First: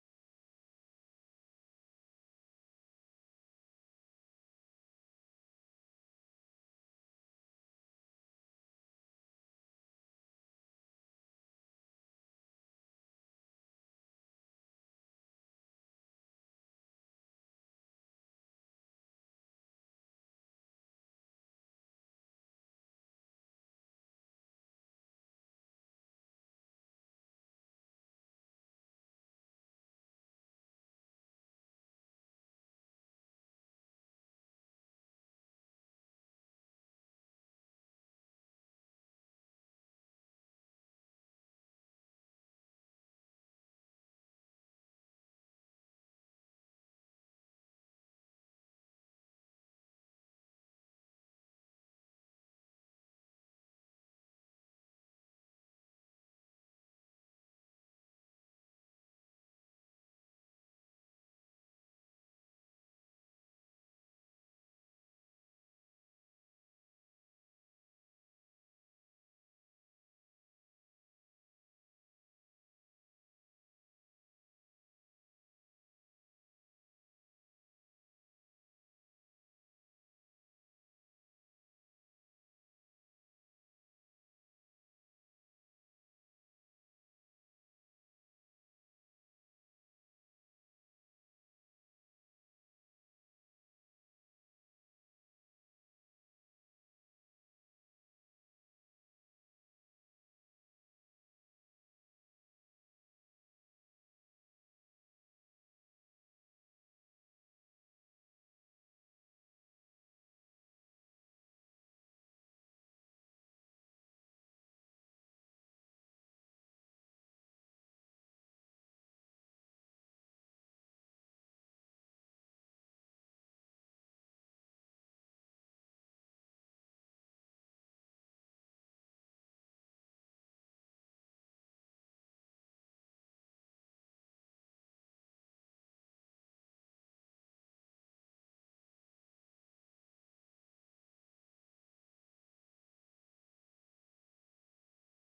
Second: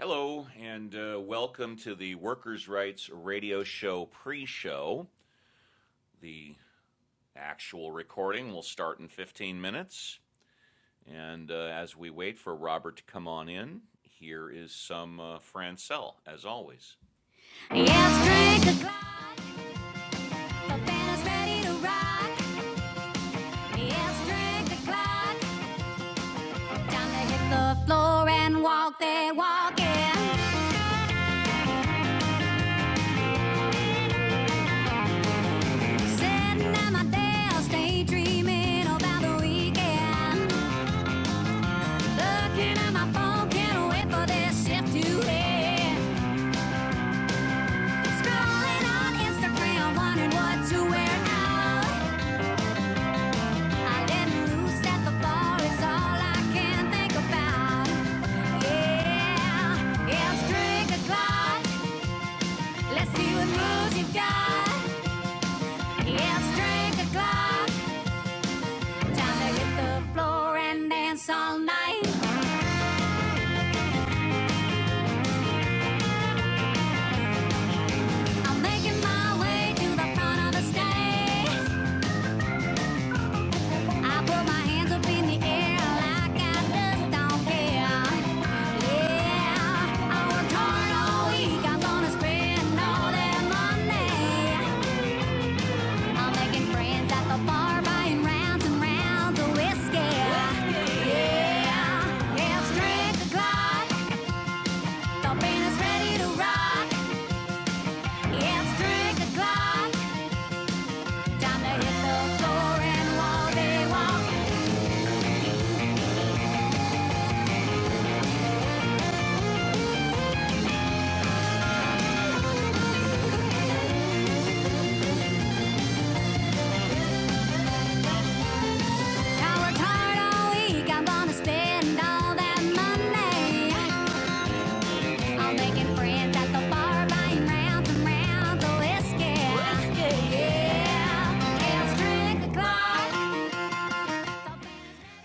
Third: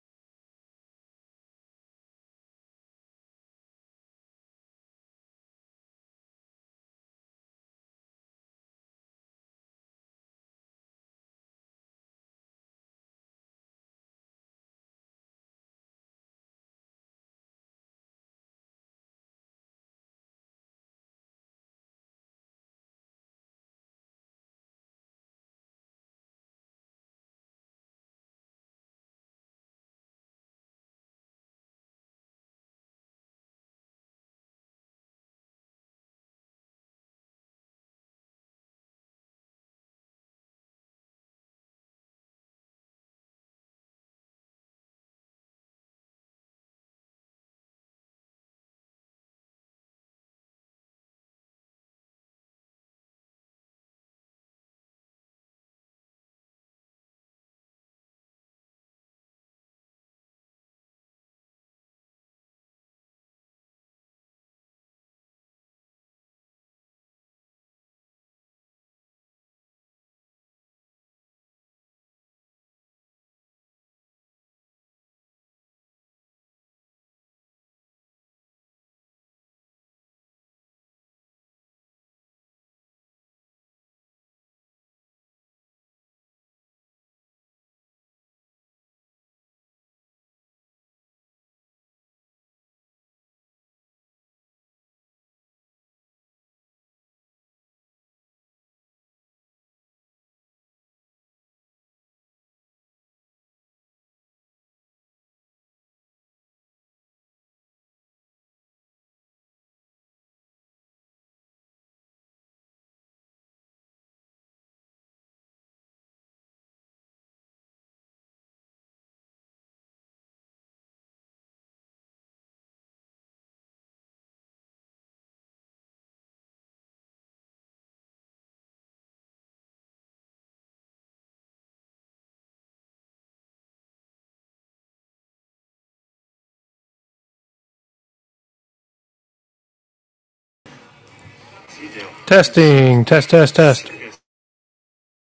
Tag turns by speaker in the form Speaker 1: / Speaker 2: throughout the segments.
Speaker 1: Hello, and uh, welcome to the Workers' Rights Radio Show pre show. The actual recording will start in 15 minutes. And uh, as we wait for Robert to come on in, here is some uh, Francel, as always. Yes, drink the clock. The band is ready to rock. Yes, drink the clock. Time to hit the floor and walk that walk in. Sitting at my desk, daydreaming about the weekend. Looking at my phone, can't wait for this shift to end. Scrolling on Instagram, wondering what to wear out. I let loose at the bar it's all I can think about. Yeah, yeah, it's drink o'clock. Let's see what moves you got. Yeah, It's drink o'clock. Time to hit the floor and dance all night. I'm making my way to the front of the stage. I put my hands up in the air like I just don't care. Yeah, I worked hard all week. I'm gonna spend all that money. I'm making friends at the bar, buying rounds and rounds of whiskey. Yeah, yeah, it's drink o'clock. The band is ready to rock. Yeah, It's drink o'clock. Time to hit the floor and walk they walk. Yeah,
Speaker 2: Testing, test, test, test.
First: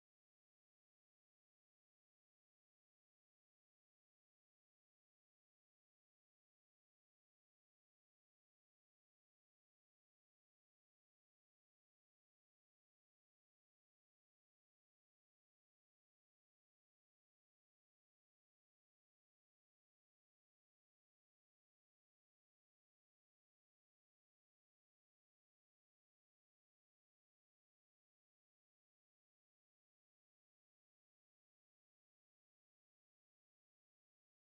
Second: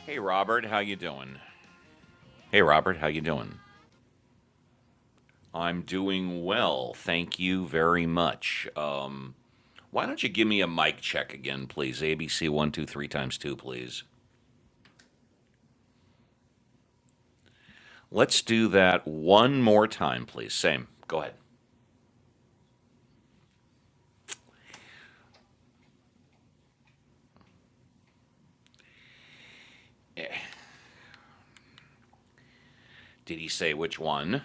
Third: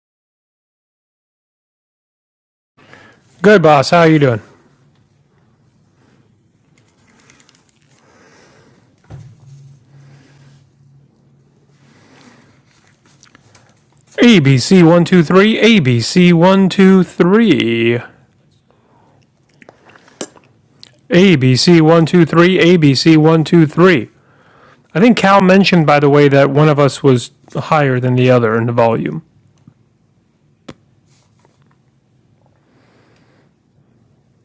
Speaker 1: Hey Robert, how you doing? Hey Robert, how you doing?
Speaker 2: Good, boss. How are you doing?
Speaker 1: I'm doing well, thank you very much. Um, why don't you give me a mic check again, please? ABC one two three times two, please.
Speaker 2: ABC one two three, ABC one two three,
Speaker 1: Let's do that one more time, please. Same. Go ahead.
Speaker 2: ABC one two three, ABC one two three. I think Cal mentioned, by the way, that one of us was higher than the other in the volume.
Speaker 1: Did he say which one?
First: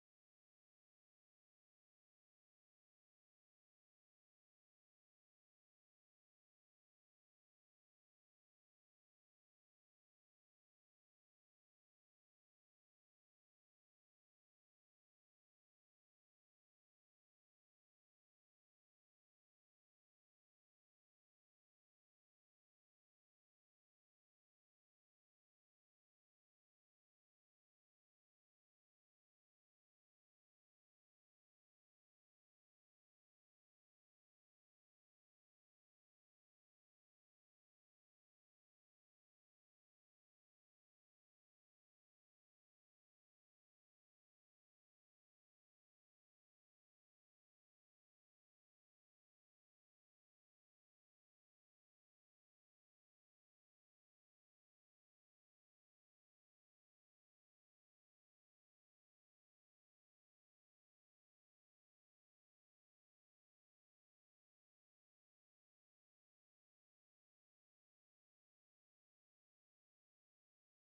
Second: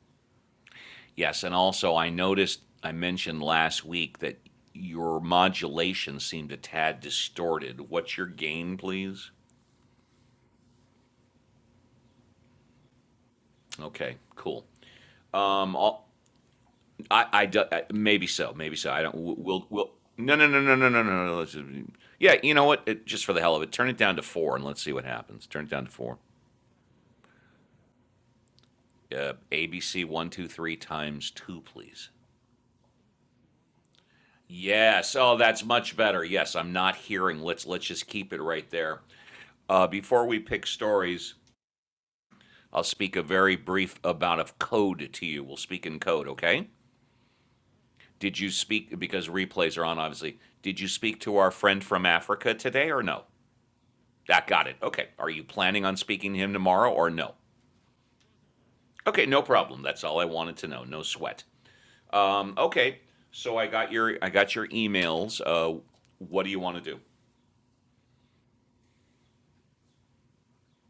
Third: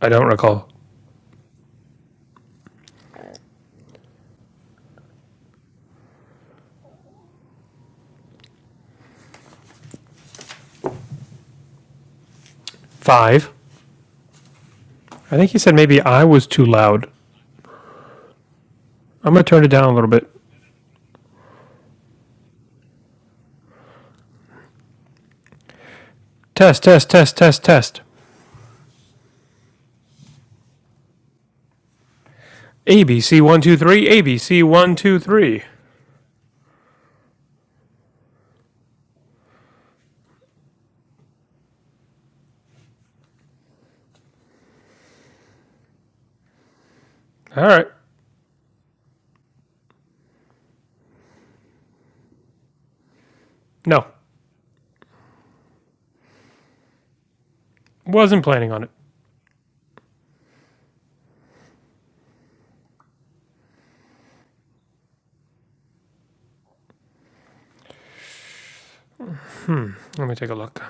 Speaker 2: I don't recall.
Speaker 1: Yes, and also I noticed I mentioned last week that your modulation seemed a tad distorted. What's your gain, please?
Speaker 2: Five.
Speaker 1: Okay, cool.
Speaker 2: I think he said
Speaker 1: Um,
Speaker 2: maybe
Speaker 1: I'll,
Speaker 2: I was too loud.
Speaker 1: I, I, do- maybe so, maybe so. I don't.
Speaker 2: I'm gonna
Speaker 1: We'll,
Speaker 2: turn it down
Speaker 1: we'll.
Speaker 2: a little bit.
Speaker 1: No, no, no, no, no, no, no. no. Let's, just, yeah, you know what? It, just for the hell of it, turn it down to four and let's see what happens. Turn it down to four.
Speaker 2: Test, test, test, test, test.
Speaker 1: Uh, ABC one two three times two, please.
Speaker 2: ABC one two three, ABC one
Speaker 1: Yes.
Speaker 2: two
Speaker 1: Oh, that's
Speaker 2: three.
Speaker 1: much better. Yes, I'm not hearing. Let's let's just keep it right there. Uh, before we pick stories, I'll speak a very brief amount of code to you. We'll speak in code, okay?
Speaker 2: All right.
Speaker 1: Did you speak, because replays are on, obviously. Did you speak to our friend from Africa today or no?
Speaker 2: No,
Speaker 1: That got it. Okay. Are you planning on speaking to him tomorrow or no?
Speaker 2: wasn't planning on it.
Speaker 1: Okay, no problem. That's all I wanted to know. No sweat. Um, okay. So I got your I got your emails. Uh, what do you want to do?
Speaker 2: Let me take a look.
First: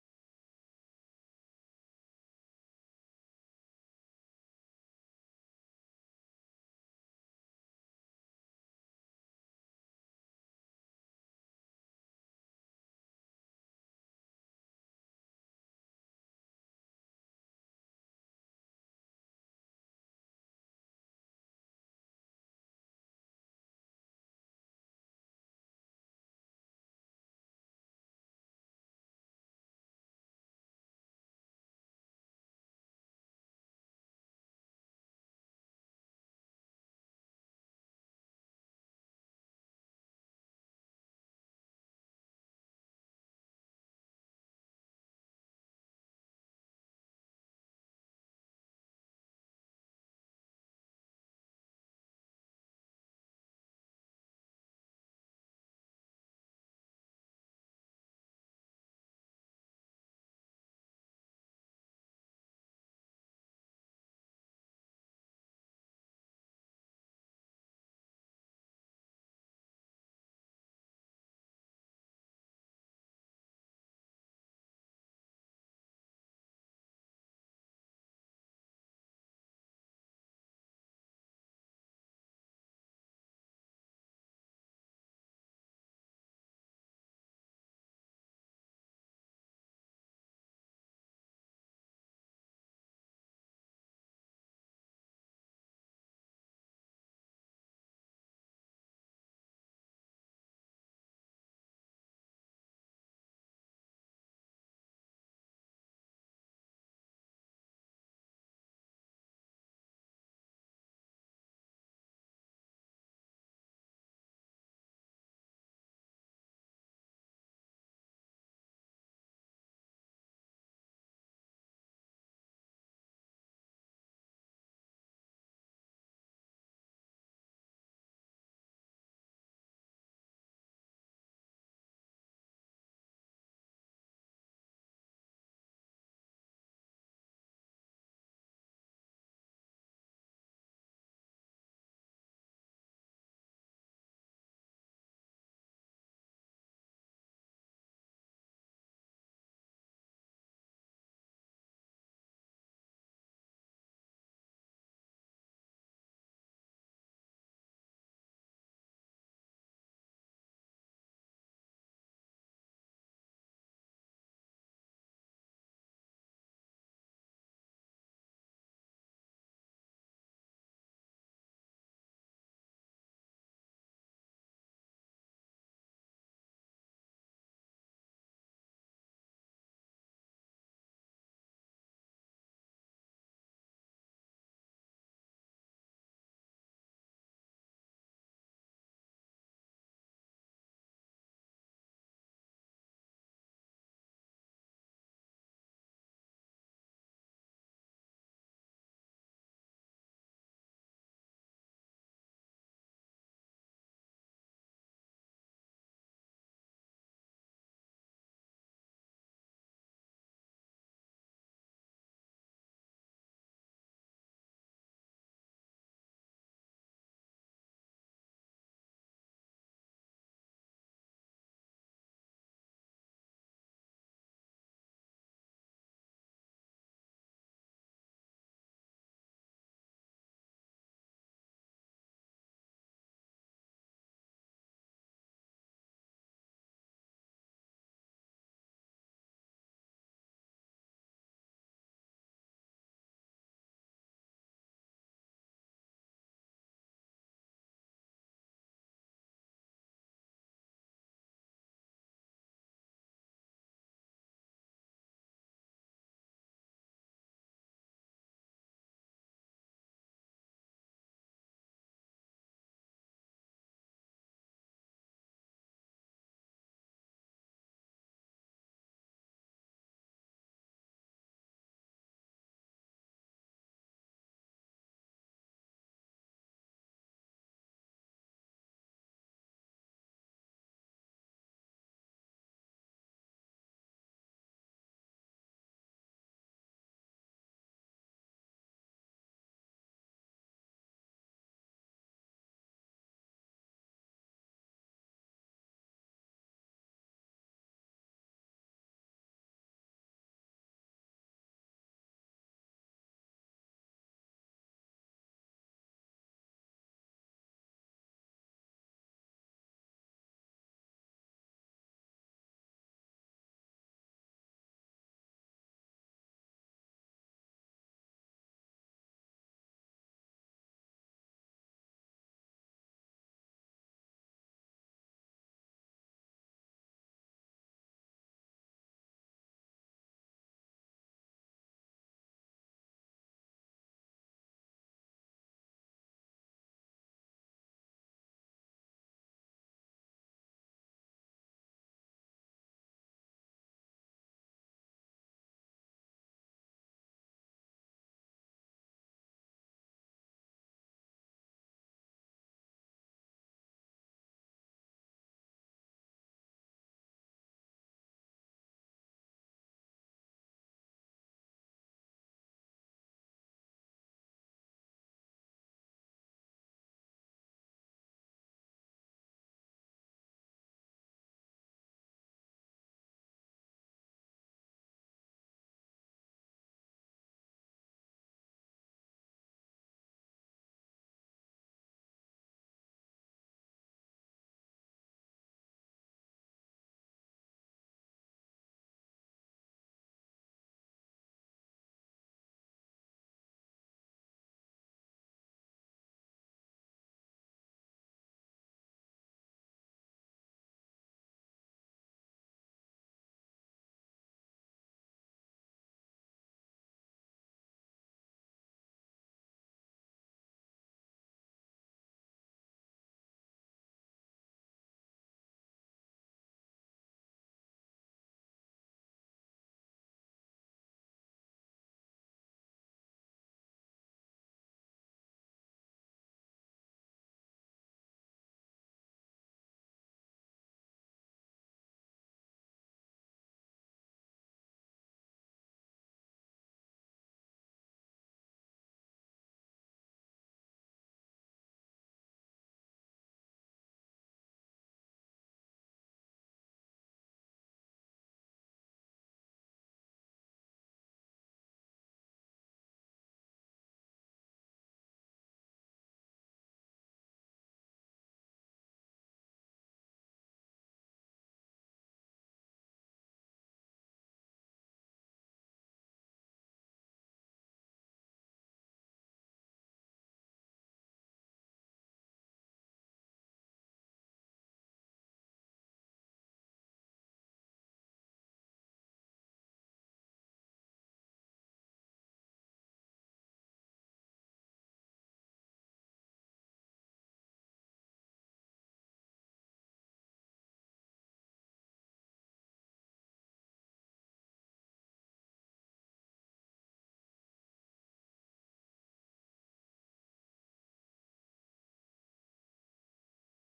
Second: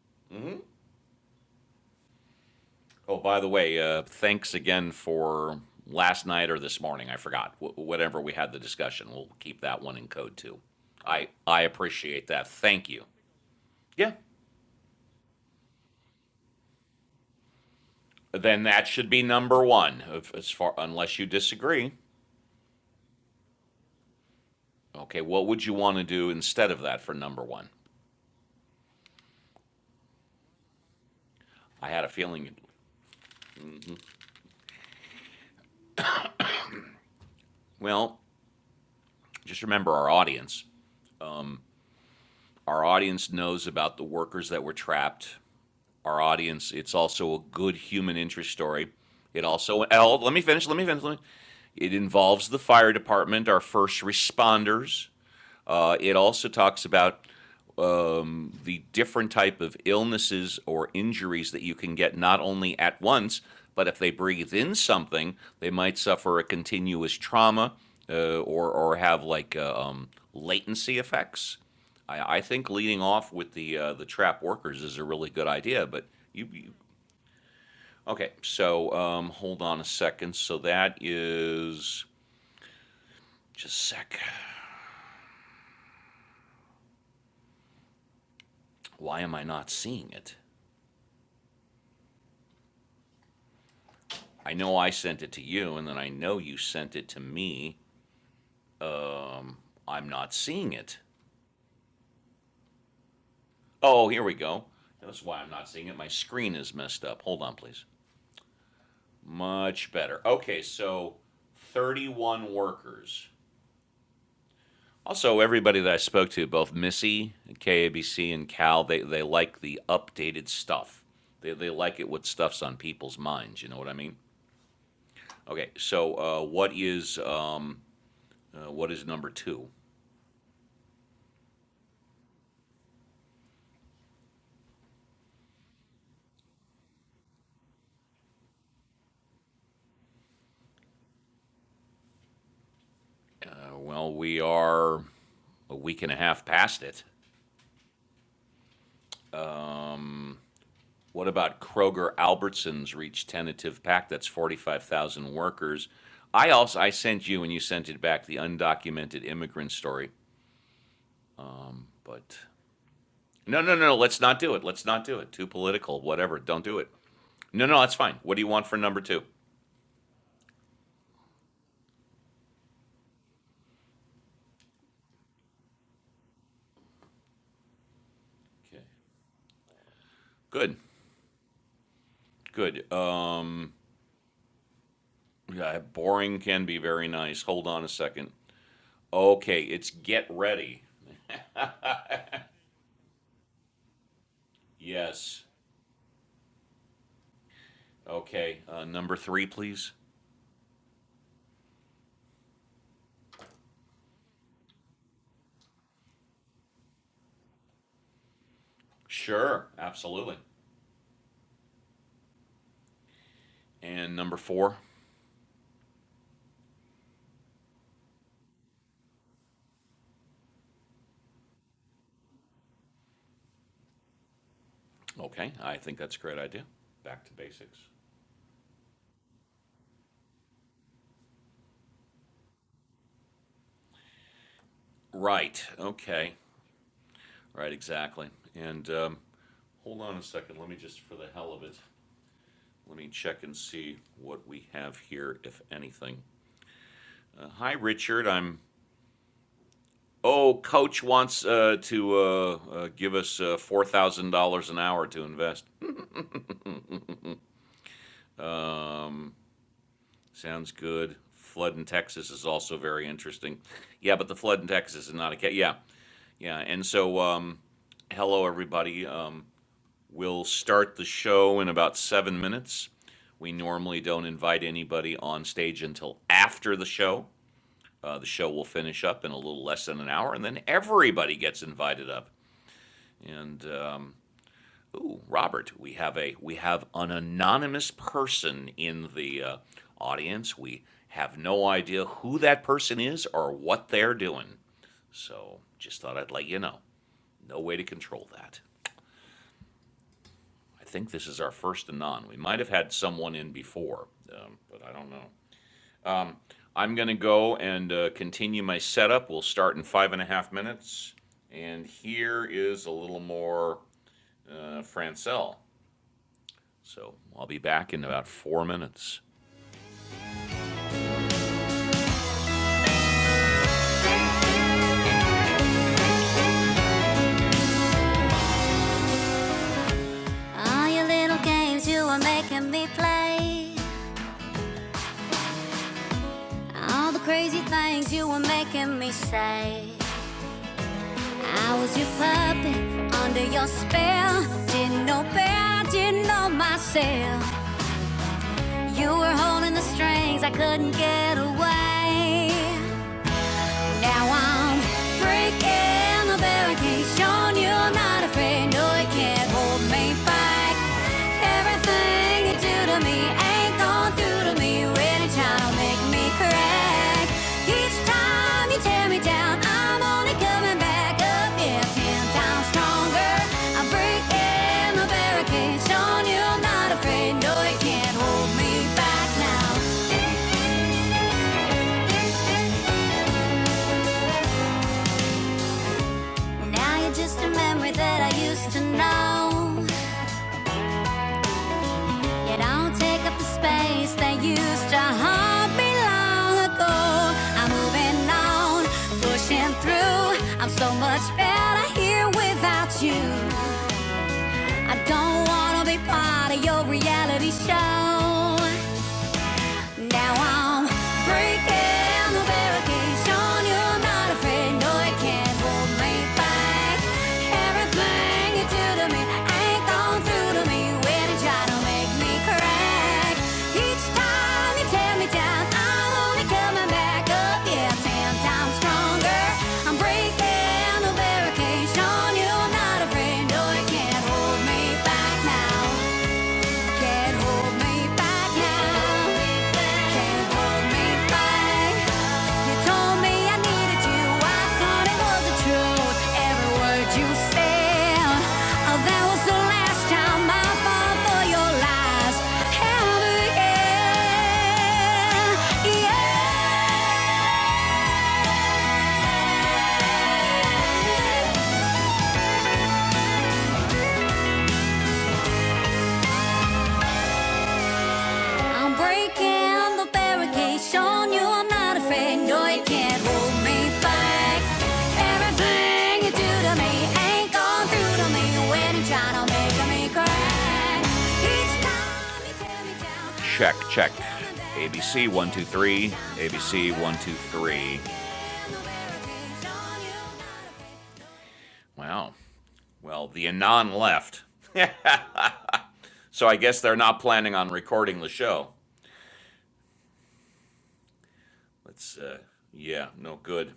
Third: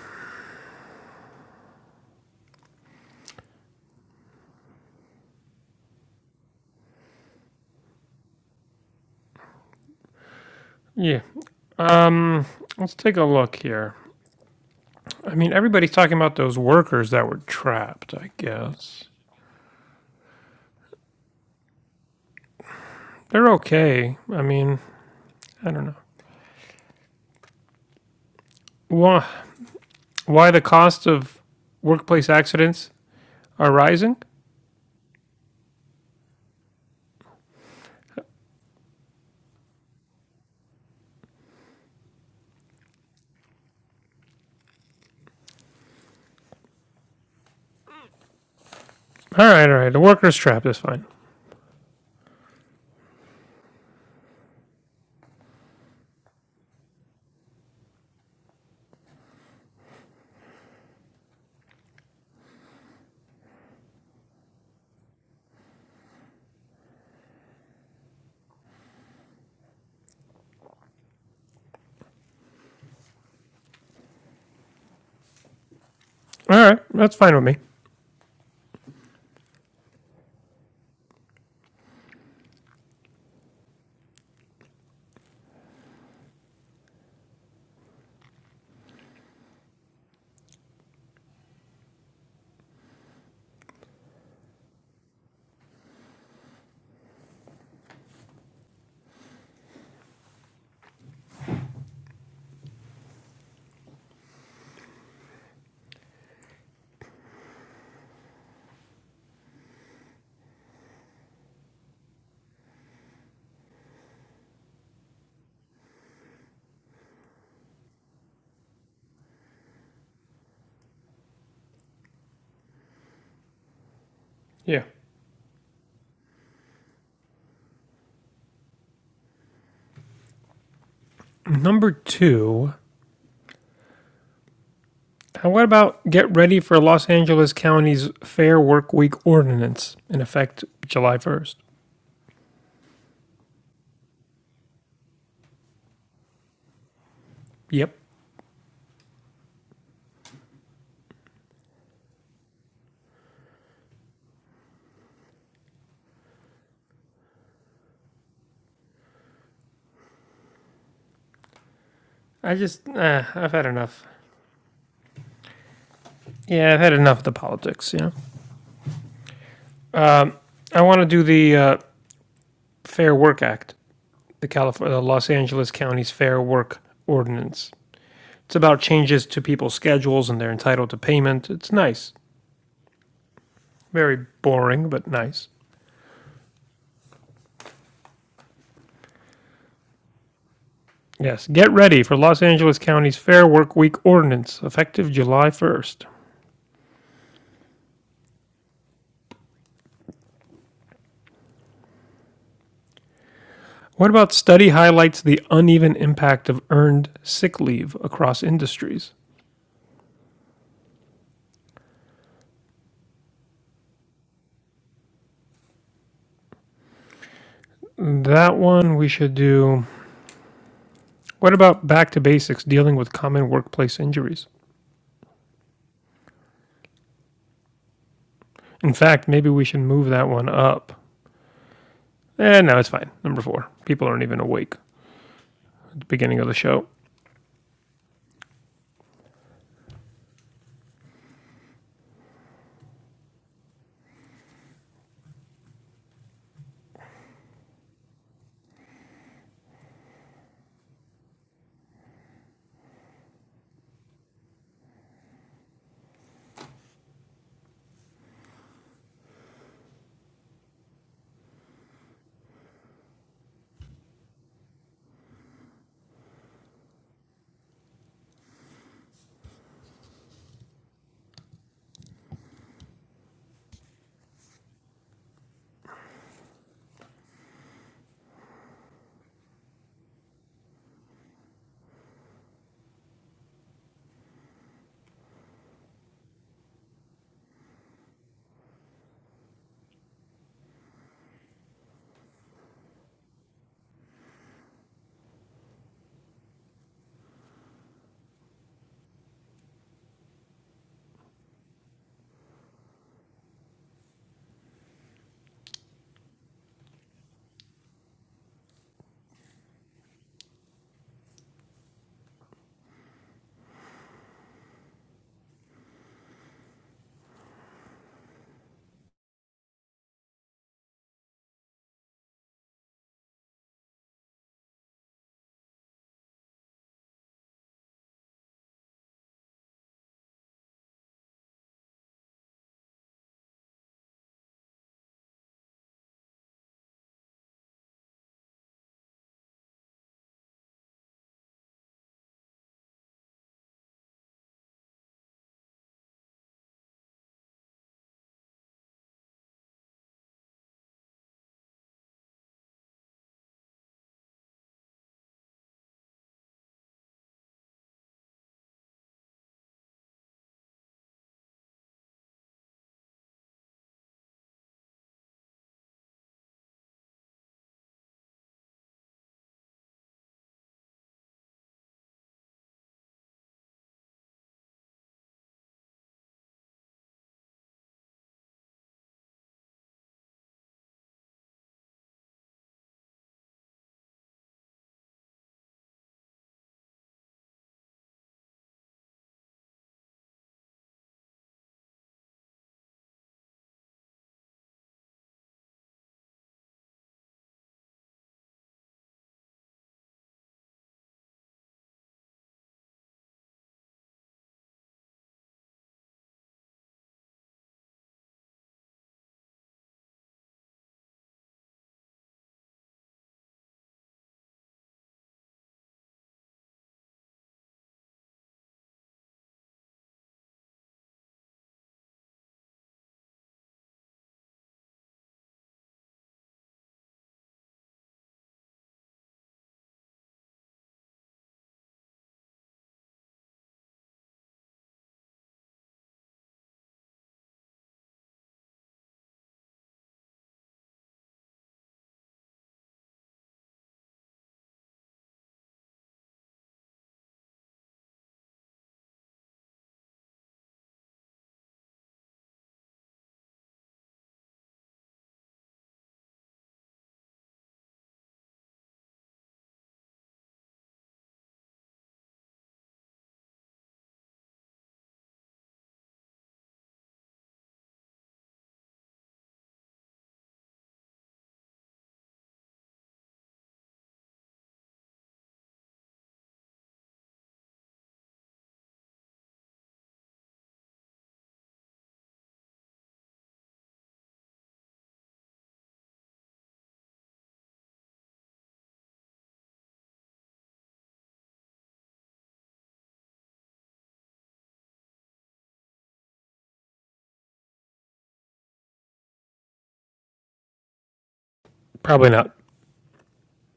Speaker 1: Oh, by the way, uh, thanks again for last night or this morning. I forgot. Wh- whatever we had the discussion, we'll keep that one in code too.
Speaker 2: Yeah.
Speaker 1: I I appreciate that. Thank
Speaker 2: Let's
Speaker 1: you.
Speaker 2: take a look here.
Speaker 1: Yeah.
Speaker 2: I mean, everybody's talking about those workers that were trapped, I
Speaker 1: Then that
Speaker 2: guess.
Speaker 1: should be number one, if, as far unless you disagree.
Speaker 2: They're okay. I mean,
Speaker 1: Okay, what would
Speaker 2: I
Speaker 1: you
Speaker 2: don't know.
Speaker 1: want to do instead of that for number one?
Speaker 2: Why, why the cost of
Speaker 1: I had a
Speaker 2: workplace
Speaker 1: feeling.
Speaker 2: accidents are rising?
Speaker 1: Well, just remember our audience. Our audience knows about the workers that were trapped our audience. It's also a good human interest story. It
Speaker 2: All right, all
Speaker 1: also,
Speaker 2: right. The
Speaker 1: oh, let
Speaker 2: workers
Speaker 1: me
Speaker 2: trapped
Speaker 1: finish, let
Speaker 2: is
Speaker 1: me finish.
Speaker 2: fine.
Speaker 1: Let me, it involves the fire department, our first responders. Uh, it also talks about um, the different type of illnesses or injuries that you can get not only at once, but if they breathe in something, they might suffer a continuous trauma uh, or or have like uh, um, latency effects. I, I think leading off with the uh, the trap workers is a really good idea, but you,
Speaker 2: All
Speaker 1: you
Speaker 2: right, that's fine with me.
Speaker 1: okay? So um, hold on a second. So that is just a sec. Why am I not seeing it? I know I sent it to you, and then I know you sent it to me. I'm not seeing it. Oh, here we go. That's why I'm not seeing it. My screen is messed up. Hold on, please. Much better. Okay, so 31 workers. Also, everybody that I spoke to, both Missy, KABC, and Cal, they, they like the updated stuff. They, they like it with stuff's on people's minds. You know what I mean?
Speaker 2: Yeah.
Speaker 1: Okay, so uh, what is um, uh, what is number two?
Speaker 2: Number two. How what about get ready for Los Angeles County's Fair Work Week ordinance in effect July 1st?
Speaker 1: Uh, well, we are a week and a half past it.
Speaker 2: Yep.
Speaker 1: What about Kroger Albertsons reached tentative pact? That's 45,000 workers. I also I sent you and you sent it back the undocumented immigrant story, but
Speaker 2: I just, uh, I've
Speaker 1: no,
Speaker 2: had
Speaker 1: no, no,
Speaker 2: enough.
Speaker 1: let's not do it. Let's not do it. Too political, whatever. Don't
Speaker 2: Yeah,
Speaker 1: do
Speaker 2: I've
Speaker 1: it.
Speaker 2: had enough of the
Speaker 1: No, no,
Speaker 2: politics,
Speaker 1: that's
Speaker 2: you know?
Speaker 1: fine. What do you want for number 2?
Speaker 2: I want to do the uh, Fair Work Act, the California, the Los Angeles County's Fair Work Ordinance. It's about
Speaker 1: Okay.
Speaker 2: changes to people's schedules and they're
Speaker 1: Good.
Speaker 2: entitled to payment. It's nice.
Speaker 1: Good. Um
Speaker 2: Very boring, but nice.
Speaker 1: yeah, boring can be very nice. Hold on a second. Okay, it's get ready.
Speaker 2: Yes. Get ready for Los Angeles County's Fair Work Week Ordinance, effective
Speaker 1: Yes.
Speaker 2: July 1st.
Speaker 1: Okay. Uh, number 3, please.
Speaker 2: What about study highlights the uneven impact of earned sick leave across industries?
Speaker 1: Sure, absolutely. And number 4.
Speaker 2: That one we should do. What about back to basics dealing with common workplace injuries?
Speaker 1: Okay, I think that's a great idea. Back to basics.
Speaker 2: In fact, maybe we should move that one up. Eh, no, it's fine. Number four. People aren't even awake
Speaker 1: Right,
Speaker 2: at the
Speaker 1: okay,
Speaker 2: beginning of the show.
Speaker 1: right, exactly. And um, hold on a second, let me just, for the hell of it, let me check and see what we have here, if anything. Uh, hi, Richard, I'm, oh, Coach wants uh, to uh, uh, give us uh, $4,000 an hour to invest. Sounds good. Flood in Texas is also very interesting. Yeah, but the flood in Texas is not a, ca- yeah, yeah. And so, um, hello, everybody. Um, We'll start the show in about seven minutes. We normally don't invite anybody on stage until after the show. Uh, the show will finish up in a little less than an hour, and then everybody gets invited up. And um, ooh, Robert, we have a we have an anonymous person in the uh, audience. We have no idea who that person is or what they're doing. So just thought I'd let you know. No way to control that. I think this is our first anon. We might have had someone in before, um, but I don't know. I'm going to go and uh, continue my setup. We'll start in five and a half minutes. And here is a little more uh, Francel. So I'll be back in about four minutes. All your little games you were making me play. All the crazy things you were making me say. I was your puppet under your spell. Didn't know better, didn't know myself. You were holding the strings, I couldn't get away. Now I'm breaking the barricades, showing you I'm not afraid. No, it can't hold me back. Everything you do to me ain't gone through to me. Really trying to make me crack. Each time you tear me down, I'm only coming back up. Yeah, ten times stronger. I'm breaking the barricades, showing you I'm not afraid. No, it can't hold me back now. Now you're just a memory that I used to know. It don't take up the space that used to haunt me long ago. I'm moving on, pushing through. I'm so much better here without you. I don't wanna be part of your reality show. Now I'm breaking the barricades, showing you're not afraid. No, it can't hold me back. Everything you do to me ain't gone through to me. When you try to make me crack, each time you tear me down, I'm only coming back up. Yeah, ten times stronger. I'm breaking the barricades, showing you're not afraid. No, it can't hold me back now. Can't hold me back now. Can't hold me back. You told me I needed you. I thought it was the truth. Every word you said. Oh, that was the last time I fall for your lies. Ever again. Yeah. Yeah. I'm breaking the barricade, showing you I'm not afraid. No, you can't hold me back. Everything you do to me ain't gone through to me when you're trying to make me cry. Each time you tear me down. Check, check. ABC 123, ABC 123. Wow. Well, the Anon left. So I guess they're not planning on recording the show. Let's,
Speaker 2: Probably
Speaker 1: uh,
Speaker 2: not.
Speaker 1: yeah, no good.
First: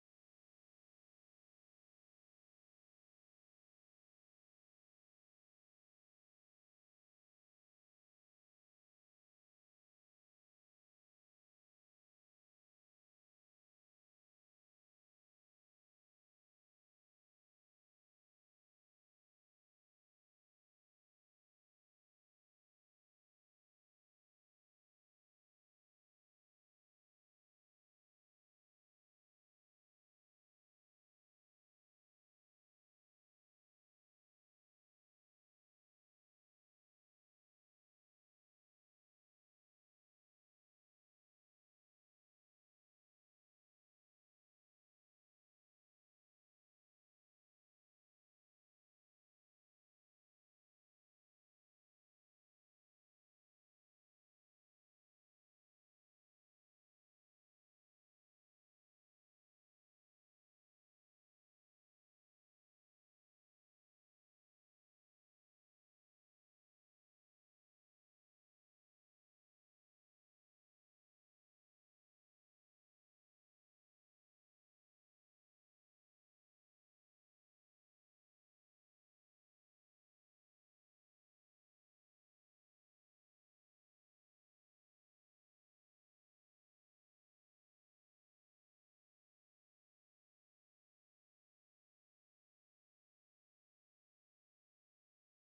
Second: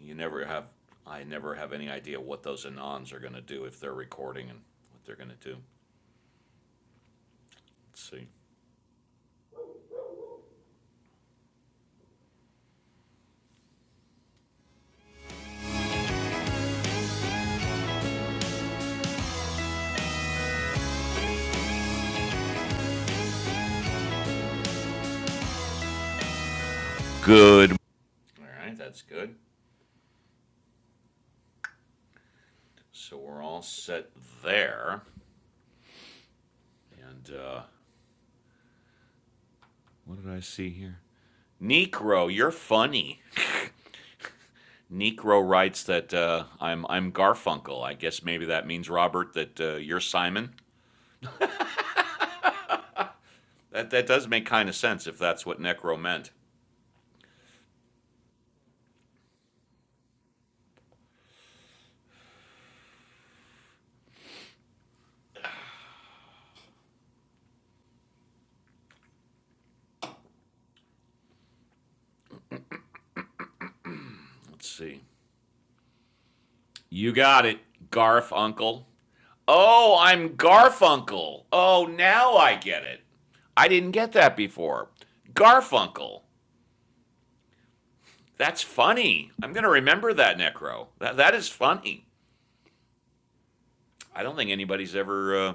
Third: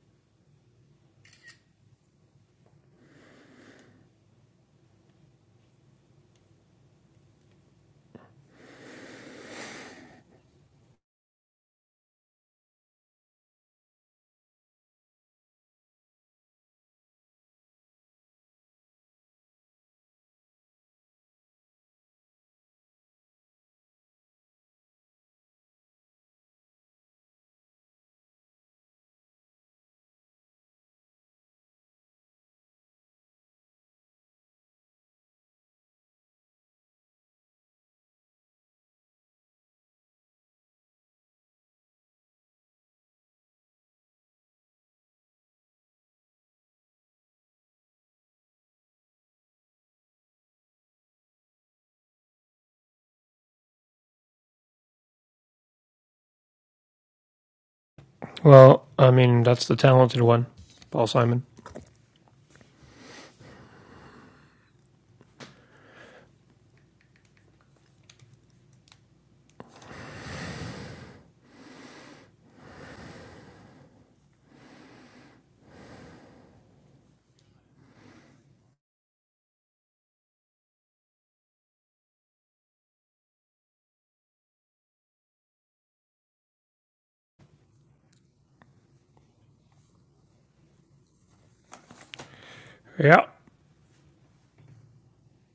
Speaker 1: you never have, I never have any idea what those Anons are going to do if they're recording and what they're going to do. Let's see. Good. All right, that's good. So we're all set there. And uh, what did I see here? Necro, you're funny. Necro writes that uh, I'm I'm Garfunkel. I guess maybe that means Robert that uh, you're Simon. That that does make kind of sense if that's what Necro meant.
Speaker 2: Well, I mean, that's the talented one, Paul Simon.
Speaker 1: Let's see. You got it, Garfunkel. Oh, I'm Garfunkel. Oh, now I get it. I didn't get that before. Garfunkel. That's funny. I'm going to remember that, Necro. That, that is funny.
Speaker 2: Yeah,
Speaker 1: I don't think anybody's ever uh,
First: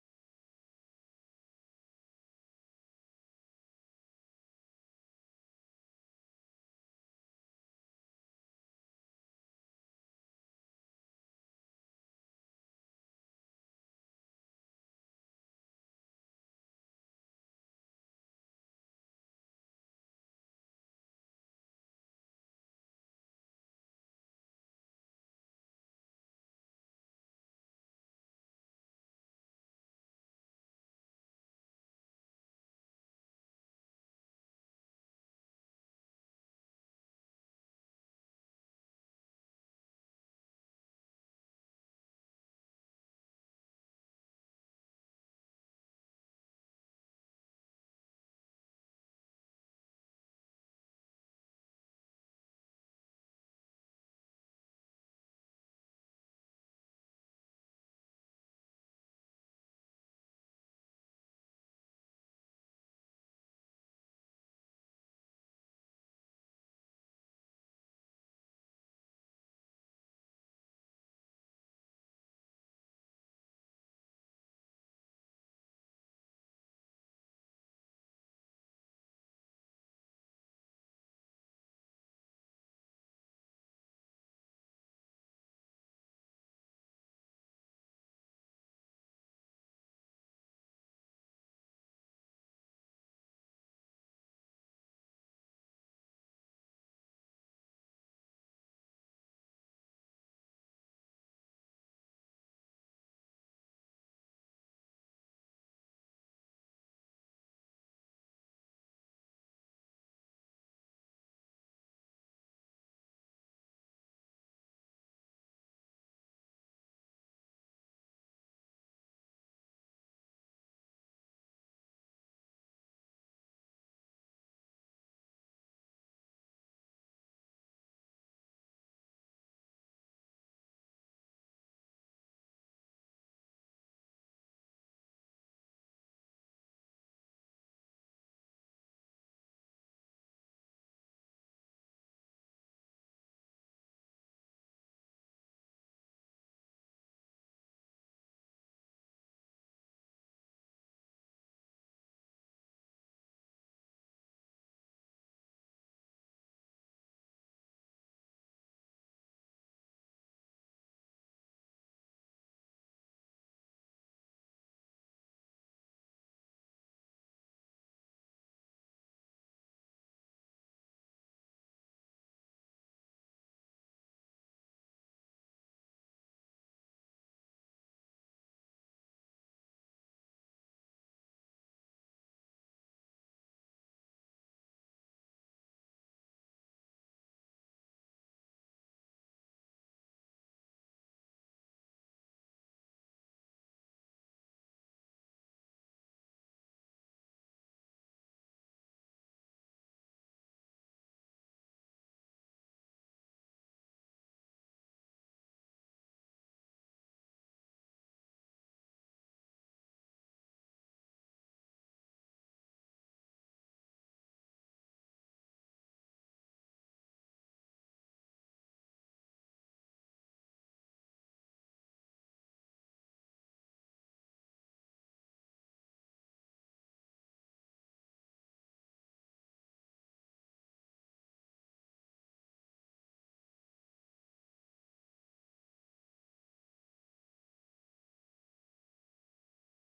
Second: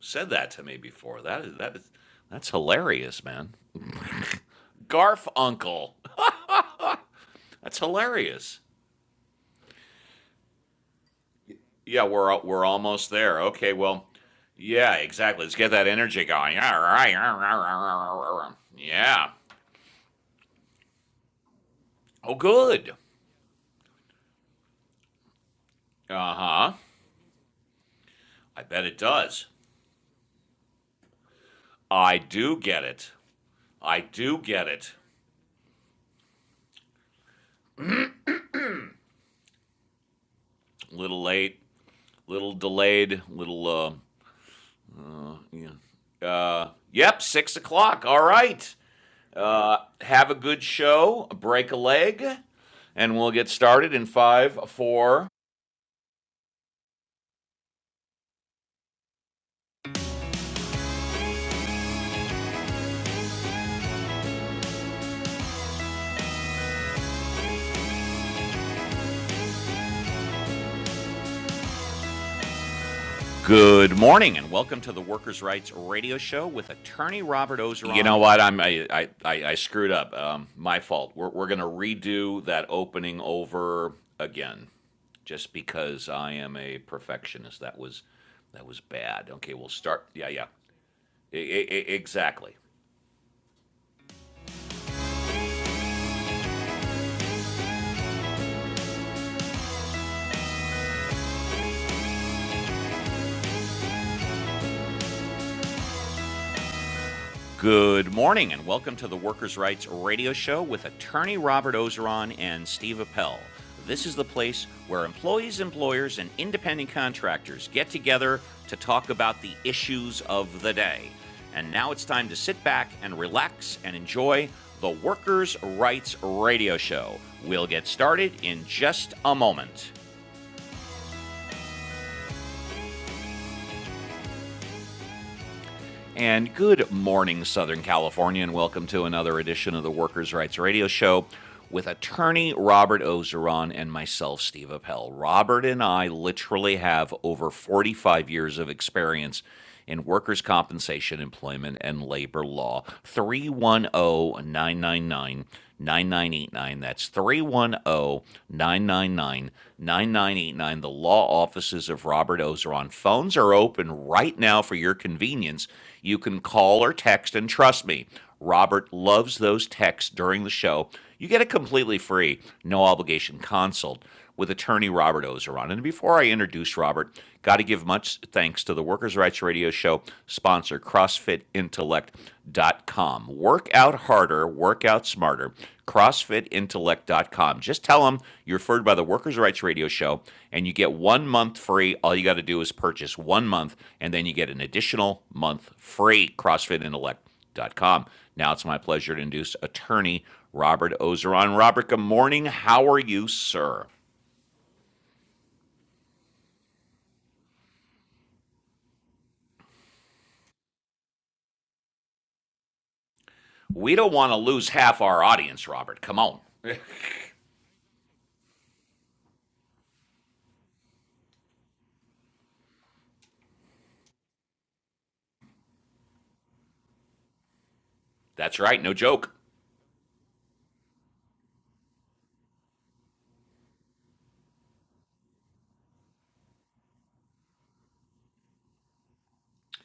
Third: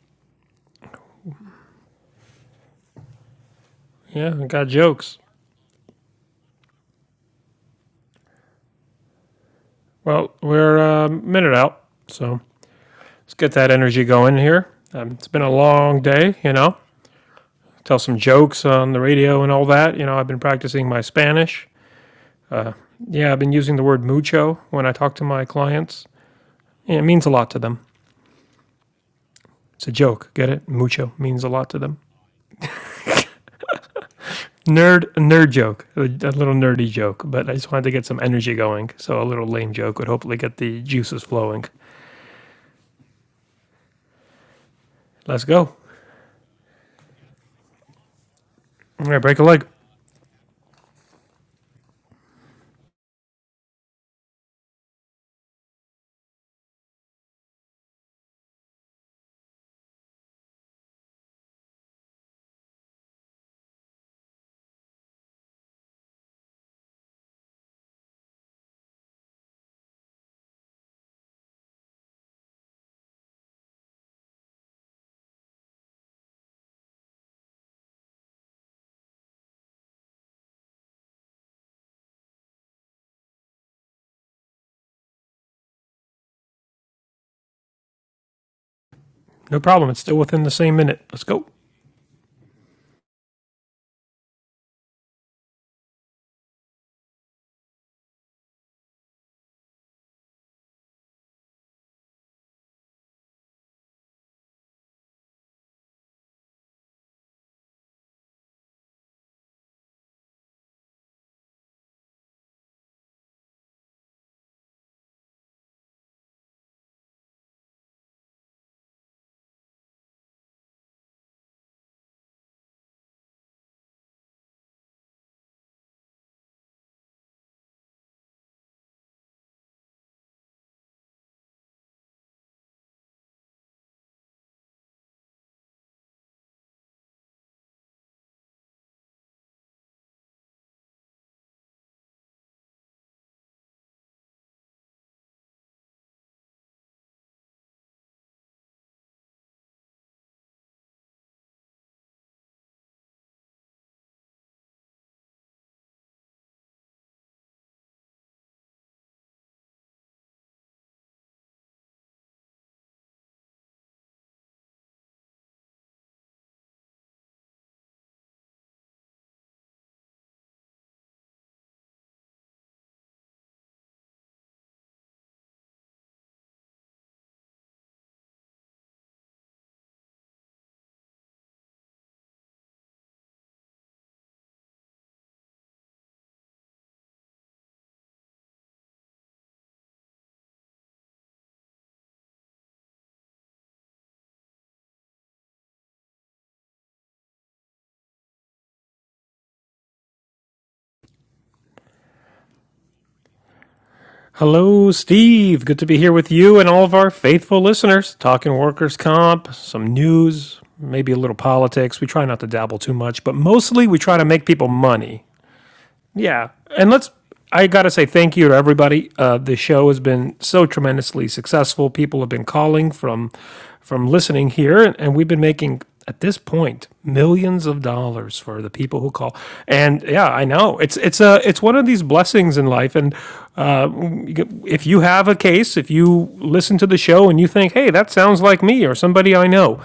Speaker 1: said that to me before. That is, that is, that's hilarious, man.
Speaker 2: yeah, I got jokes.
Speaker 1: Garfunkel. That's hilarious.
Speaker 2: Well, we're uh, a minute out,
Speaker 1: Yeah, we're
Speaker 2: so
Speaker 1: we're almost
Speaker 2: let's
Speaker 1: there.
Speaker 2: get that
Speaker 1: Okay,
Speaker 2: energy
Speaker 1: well,
Speaker 2: going here.
Speaker 1: yeah,
Speaker 2: Um, it's been
Speaker 1: exactly.
Speaker 2: a
Speaker 1: Let's get that
Speaker 2: long
Speaker 1: energy
Speaker 2: day, you
Speaker 1: going. Yeah.
Speaker 2: know. Tell some
Speaker 1: right.
Speaker 2: jokes on the
Speaker 1: Yeah.
Speaker 2: radio and all that. You know, I've been practicing my Spanish.
Speaker 1: Oh,
Speaker 2: Uh,
Speaker 1: good.
Speaker 2: yeah, I've been using the word mucho when I talk to my clients.
Speaker 1: Uh huh.
Speaker 2: Yeah, it means a lot to them.
Speaker 1: I bet it does.
Speaker 2: It's a joke. Get it? Mucho means a lot to them.
Speaker 1: I do get it. I do get it.
Speaker 2: Nerd, a nerd joke, a, a little nerdy joke, but I just wanted to get some energy going. So a little lame joke would hopefully get the
Speaker 1: Little
Speaker 2: juices
Speaker 1: late,
Speaker 2: flowing.
Speaker 1: little delayed, little, uh,
Speaker 2: Let's go.
Speaker 1: yeah. Uh, yep, six o'clock. All right.
Speaker 2: All right, break a leg.
Speaker 1: Uh, have a good show. Break a leg. And we'll get started in five, four. Good morning, and welcome to the Workers' Rights Radio Show. You know what? I'm I I, I screwed up. Um, my fault. We're we're gonna redo that opening over again, just because I am a perfectionist. That was that was bad. Okay,
Speaker 2: No
Speaker 1: we'll
Speaker 2: problem. It's
Speaker 1: start.
Speaker 2: still
Speaker 1: Yeah,
Speaker 2: within
Speaker 1: yeah,
Speaker 2: the same minute. Let's
Speaker 1: I-
Speaker 2: go.
Speaker 1: I- exactly. Good morning, and welcome to the Workers' Rights Radio Show with attorney Robert Ozeron and Steve Appel. This is the place where employees, employers, and independent contractors get together to talk about the issues of the day. And now it's time to sit back and relax and enjoy the Workers' Rights Radio Show. We'll get started in just a moment. And good morning, Southern California, and welcome to another edition of the Workers' Rights Radio Show with attorney Robert Ozeron and myself, Steve Appel. Robert and I literally have over 45 years of experience in workers' compensation, employment, and labor law. 310 999. 9989. That's 310 999 9989. The law offices of Robert Ozeron. Phones are open right now for your convenience. You can call or text, and trust me, Robert loves those texts during the show. You get a completely free, no obligation consult with attorney Robert Ozeron. And before I introduce Robert, got to give much thanks to the Workers' Rights Radio Show sponsor, CrossFitIntellect.com. Work out harder, work out smarter. CrossFitIntellect.com. Just tell them you're referred by the Workers' Rights Radio Show, and you get one month free. All you got to do is purchase one month, and then you get an additional month free. CrossFit Intellect com. Now it's my pleasure to introduce attorney Robert Ozeron. Robert, good morning. How are you, sir?
Speaker 2: Hello, Steve. Good to be here with you and all of our faithful listeners. Talking workers' comp, some news, maybe a little politics. We try not to dabble too much, but mostly
Speaker 1: We
Speaker 2: we
Speaker 1: don't
Speaker 2: try to
Speaker 1: want to
Speaker 2: make people
Speaker 1: lose half
Speaker 2: money.
Speaker 1: our audience, Robert. Come on.
Speaker 2: Yeah. And let's, I got to say thank you to everybody. Uh, the show has been so tremendously successful. People have been calling from, from listening here, and, and we've been making, at this point, millions of dollars
Speaker 1: That's
Speaker 2: for the
Speaker 1: right, no
Speaker 2: people who
Speaker 1: joke.
Speaker 2: call. And yeah, I know it's, it's a, it's one of these blessings in life. And if you have a case, if you listen to the show and you think, hey, that sounds like me or somebody I know,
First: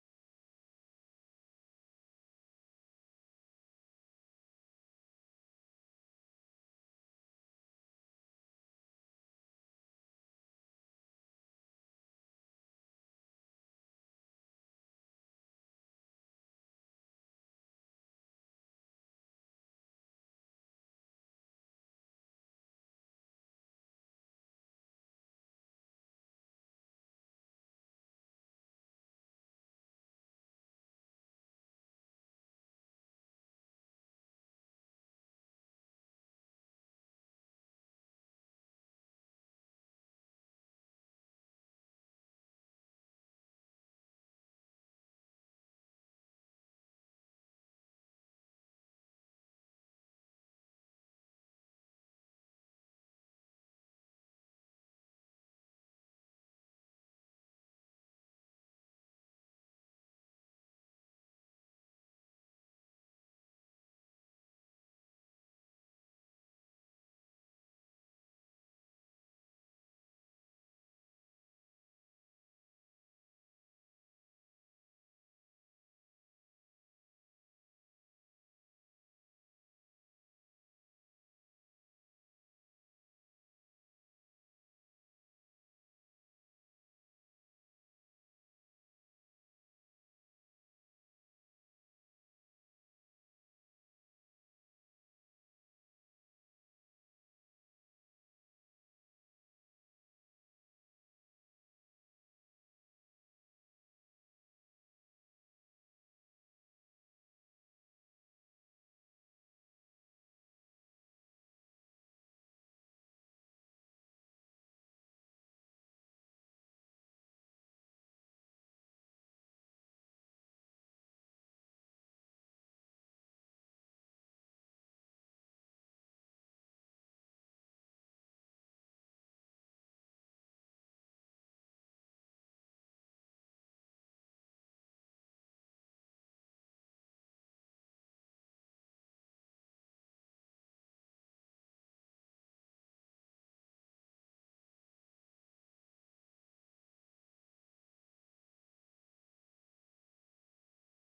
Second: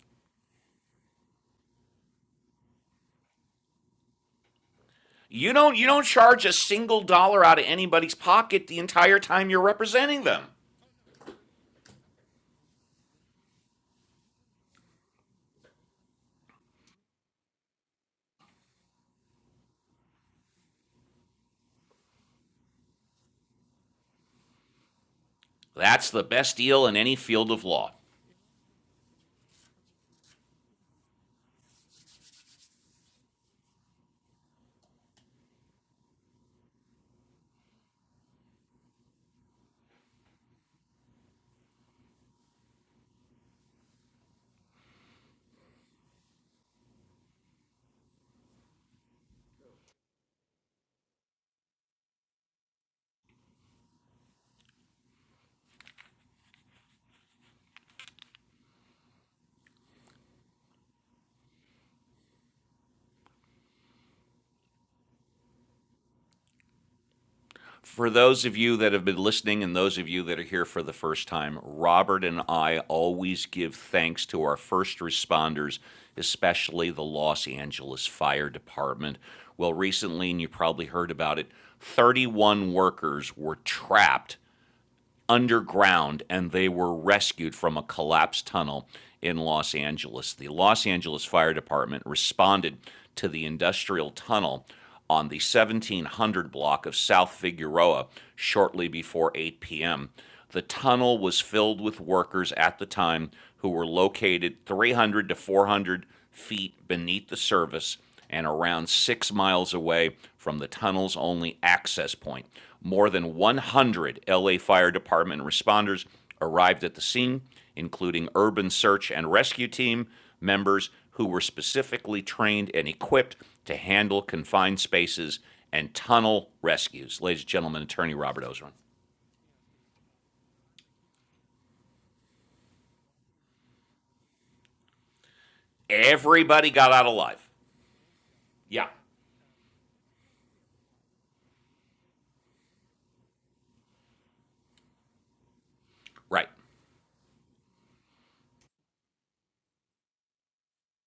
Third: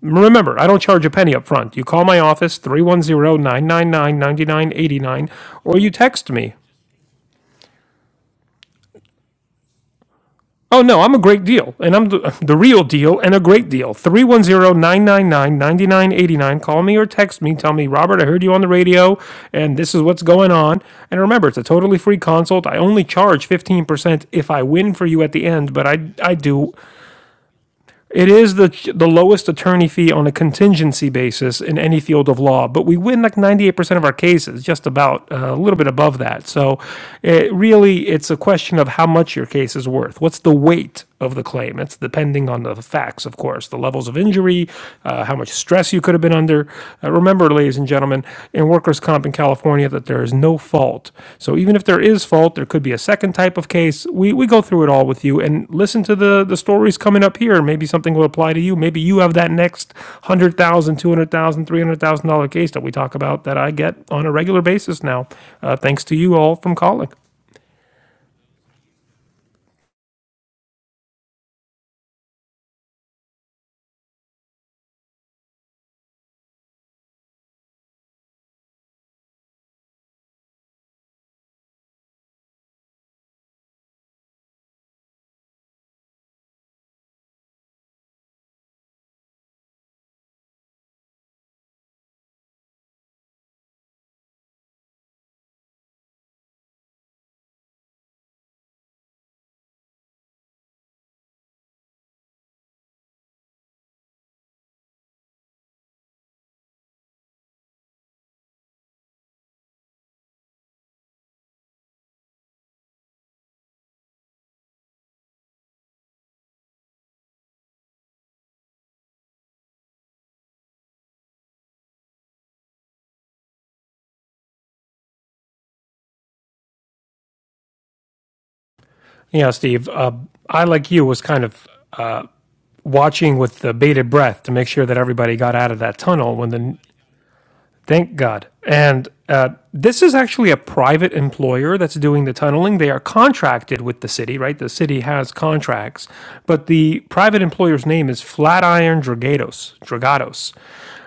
Speaker 2: remember, I don't charge a penny up front. You call my office, three one zero nine nine nine ninety nine eighty nine,
Speaker 1: You don't
Speaker 2: or
Speaker 1: you
Speaker 2: you
Speaker 1: don't
Speaker 2: text
Speaker 1: charge a
Speaker 2: me.
Speaker 1: single dollar out of anybody's pocket the entire time you're representing them.
Speaker 2: Oh, no, I'm a great deal, and I'm the, the real deal and a great deal. Three one zero nine nine nine ninety nine eighty nine. Call me or text me. Tell me, Robert, I heard you on the radio, and this is what's going on. And remember, it's a totally free consult. I only charge 15% if I win for you at the end, but
Speaker 1: That's
Speaker 2: I,
Speaker 1: the
Speaker 2: I
Speaker 1: best
Speaker 2: do
Speaker 1: deal in any field of law.
Speaker 2: It is the the lowest attorney fee on a contingency basis in any field of law, but we win like 98% of our cases, just about uh, a little bit above that. So, it really it's a question of how much your case is worth. What's the weight of the claim? It's depending on the facts, of course, the levels of injury, uh, how much stress you could have been under. Uh, remember, ladies ladies and gentlemen, in workers' comp in California that there is no fault. So even if there is fault, there could be a second type of case. We, we go through it all with you and listen to the, the stories coming up here. Maybe something will apply to you. Maybe you have that next one hundred thousand, dollars, two hundred thousand, dollars, three hundred thousand dollar case that we talk about that I get on a regular basis now, uh, thanks to you all from calling.
Speaker 1: For those of you that have been listening and those of you that are here for the first time, Robert and I always give thanks to our first responders, especially the Los Angeles Fire Department. Well, recently, and you probably heard about it, 31 workers were trapped underground and they were rescued from a collapsed tunnel in Los Angeles. The Los Angeles Fire Department responded to the industrial tunnel on the 1700 block of South Figueroa shortly before 8 p.m. The tunnel was filled with workers at the time who were located 300 to 400 feet beneath the surface and around six miles away from the tunnel's only access point. More than 100 LA Fire Department responders arrived at the scene, including urban search and rescue team members who were specifically trained and equipped to handle confined spaces and tunnel rescues. Ladies and gentlemen, attorney Robert Ozeron.
Speaker 2: Yeah, Steve, uh, I like you was kind of uh, watching with the bated breath to make sure that everybody got out of that tunnel when
Speaker 1: Everybody
Speaker 2: the
Speaker 1: got out alive.
Speaker 2: Thank God.
Speaker 1: Yeah.
Speaker 2: And uh, this is actually a private employer that's doing the tunneling. They are contracted with the city, right? The city has contracts,
Speaker 1: Right.
Speaker 2: but the private employer's name is Flatiron Dragados. Dragados.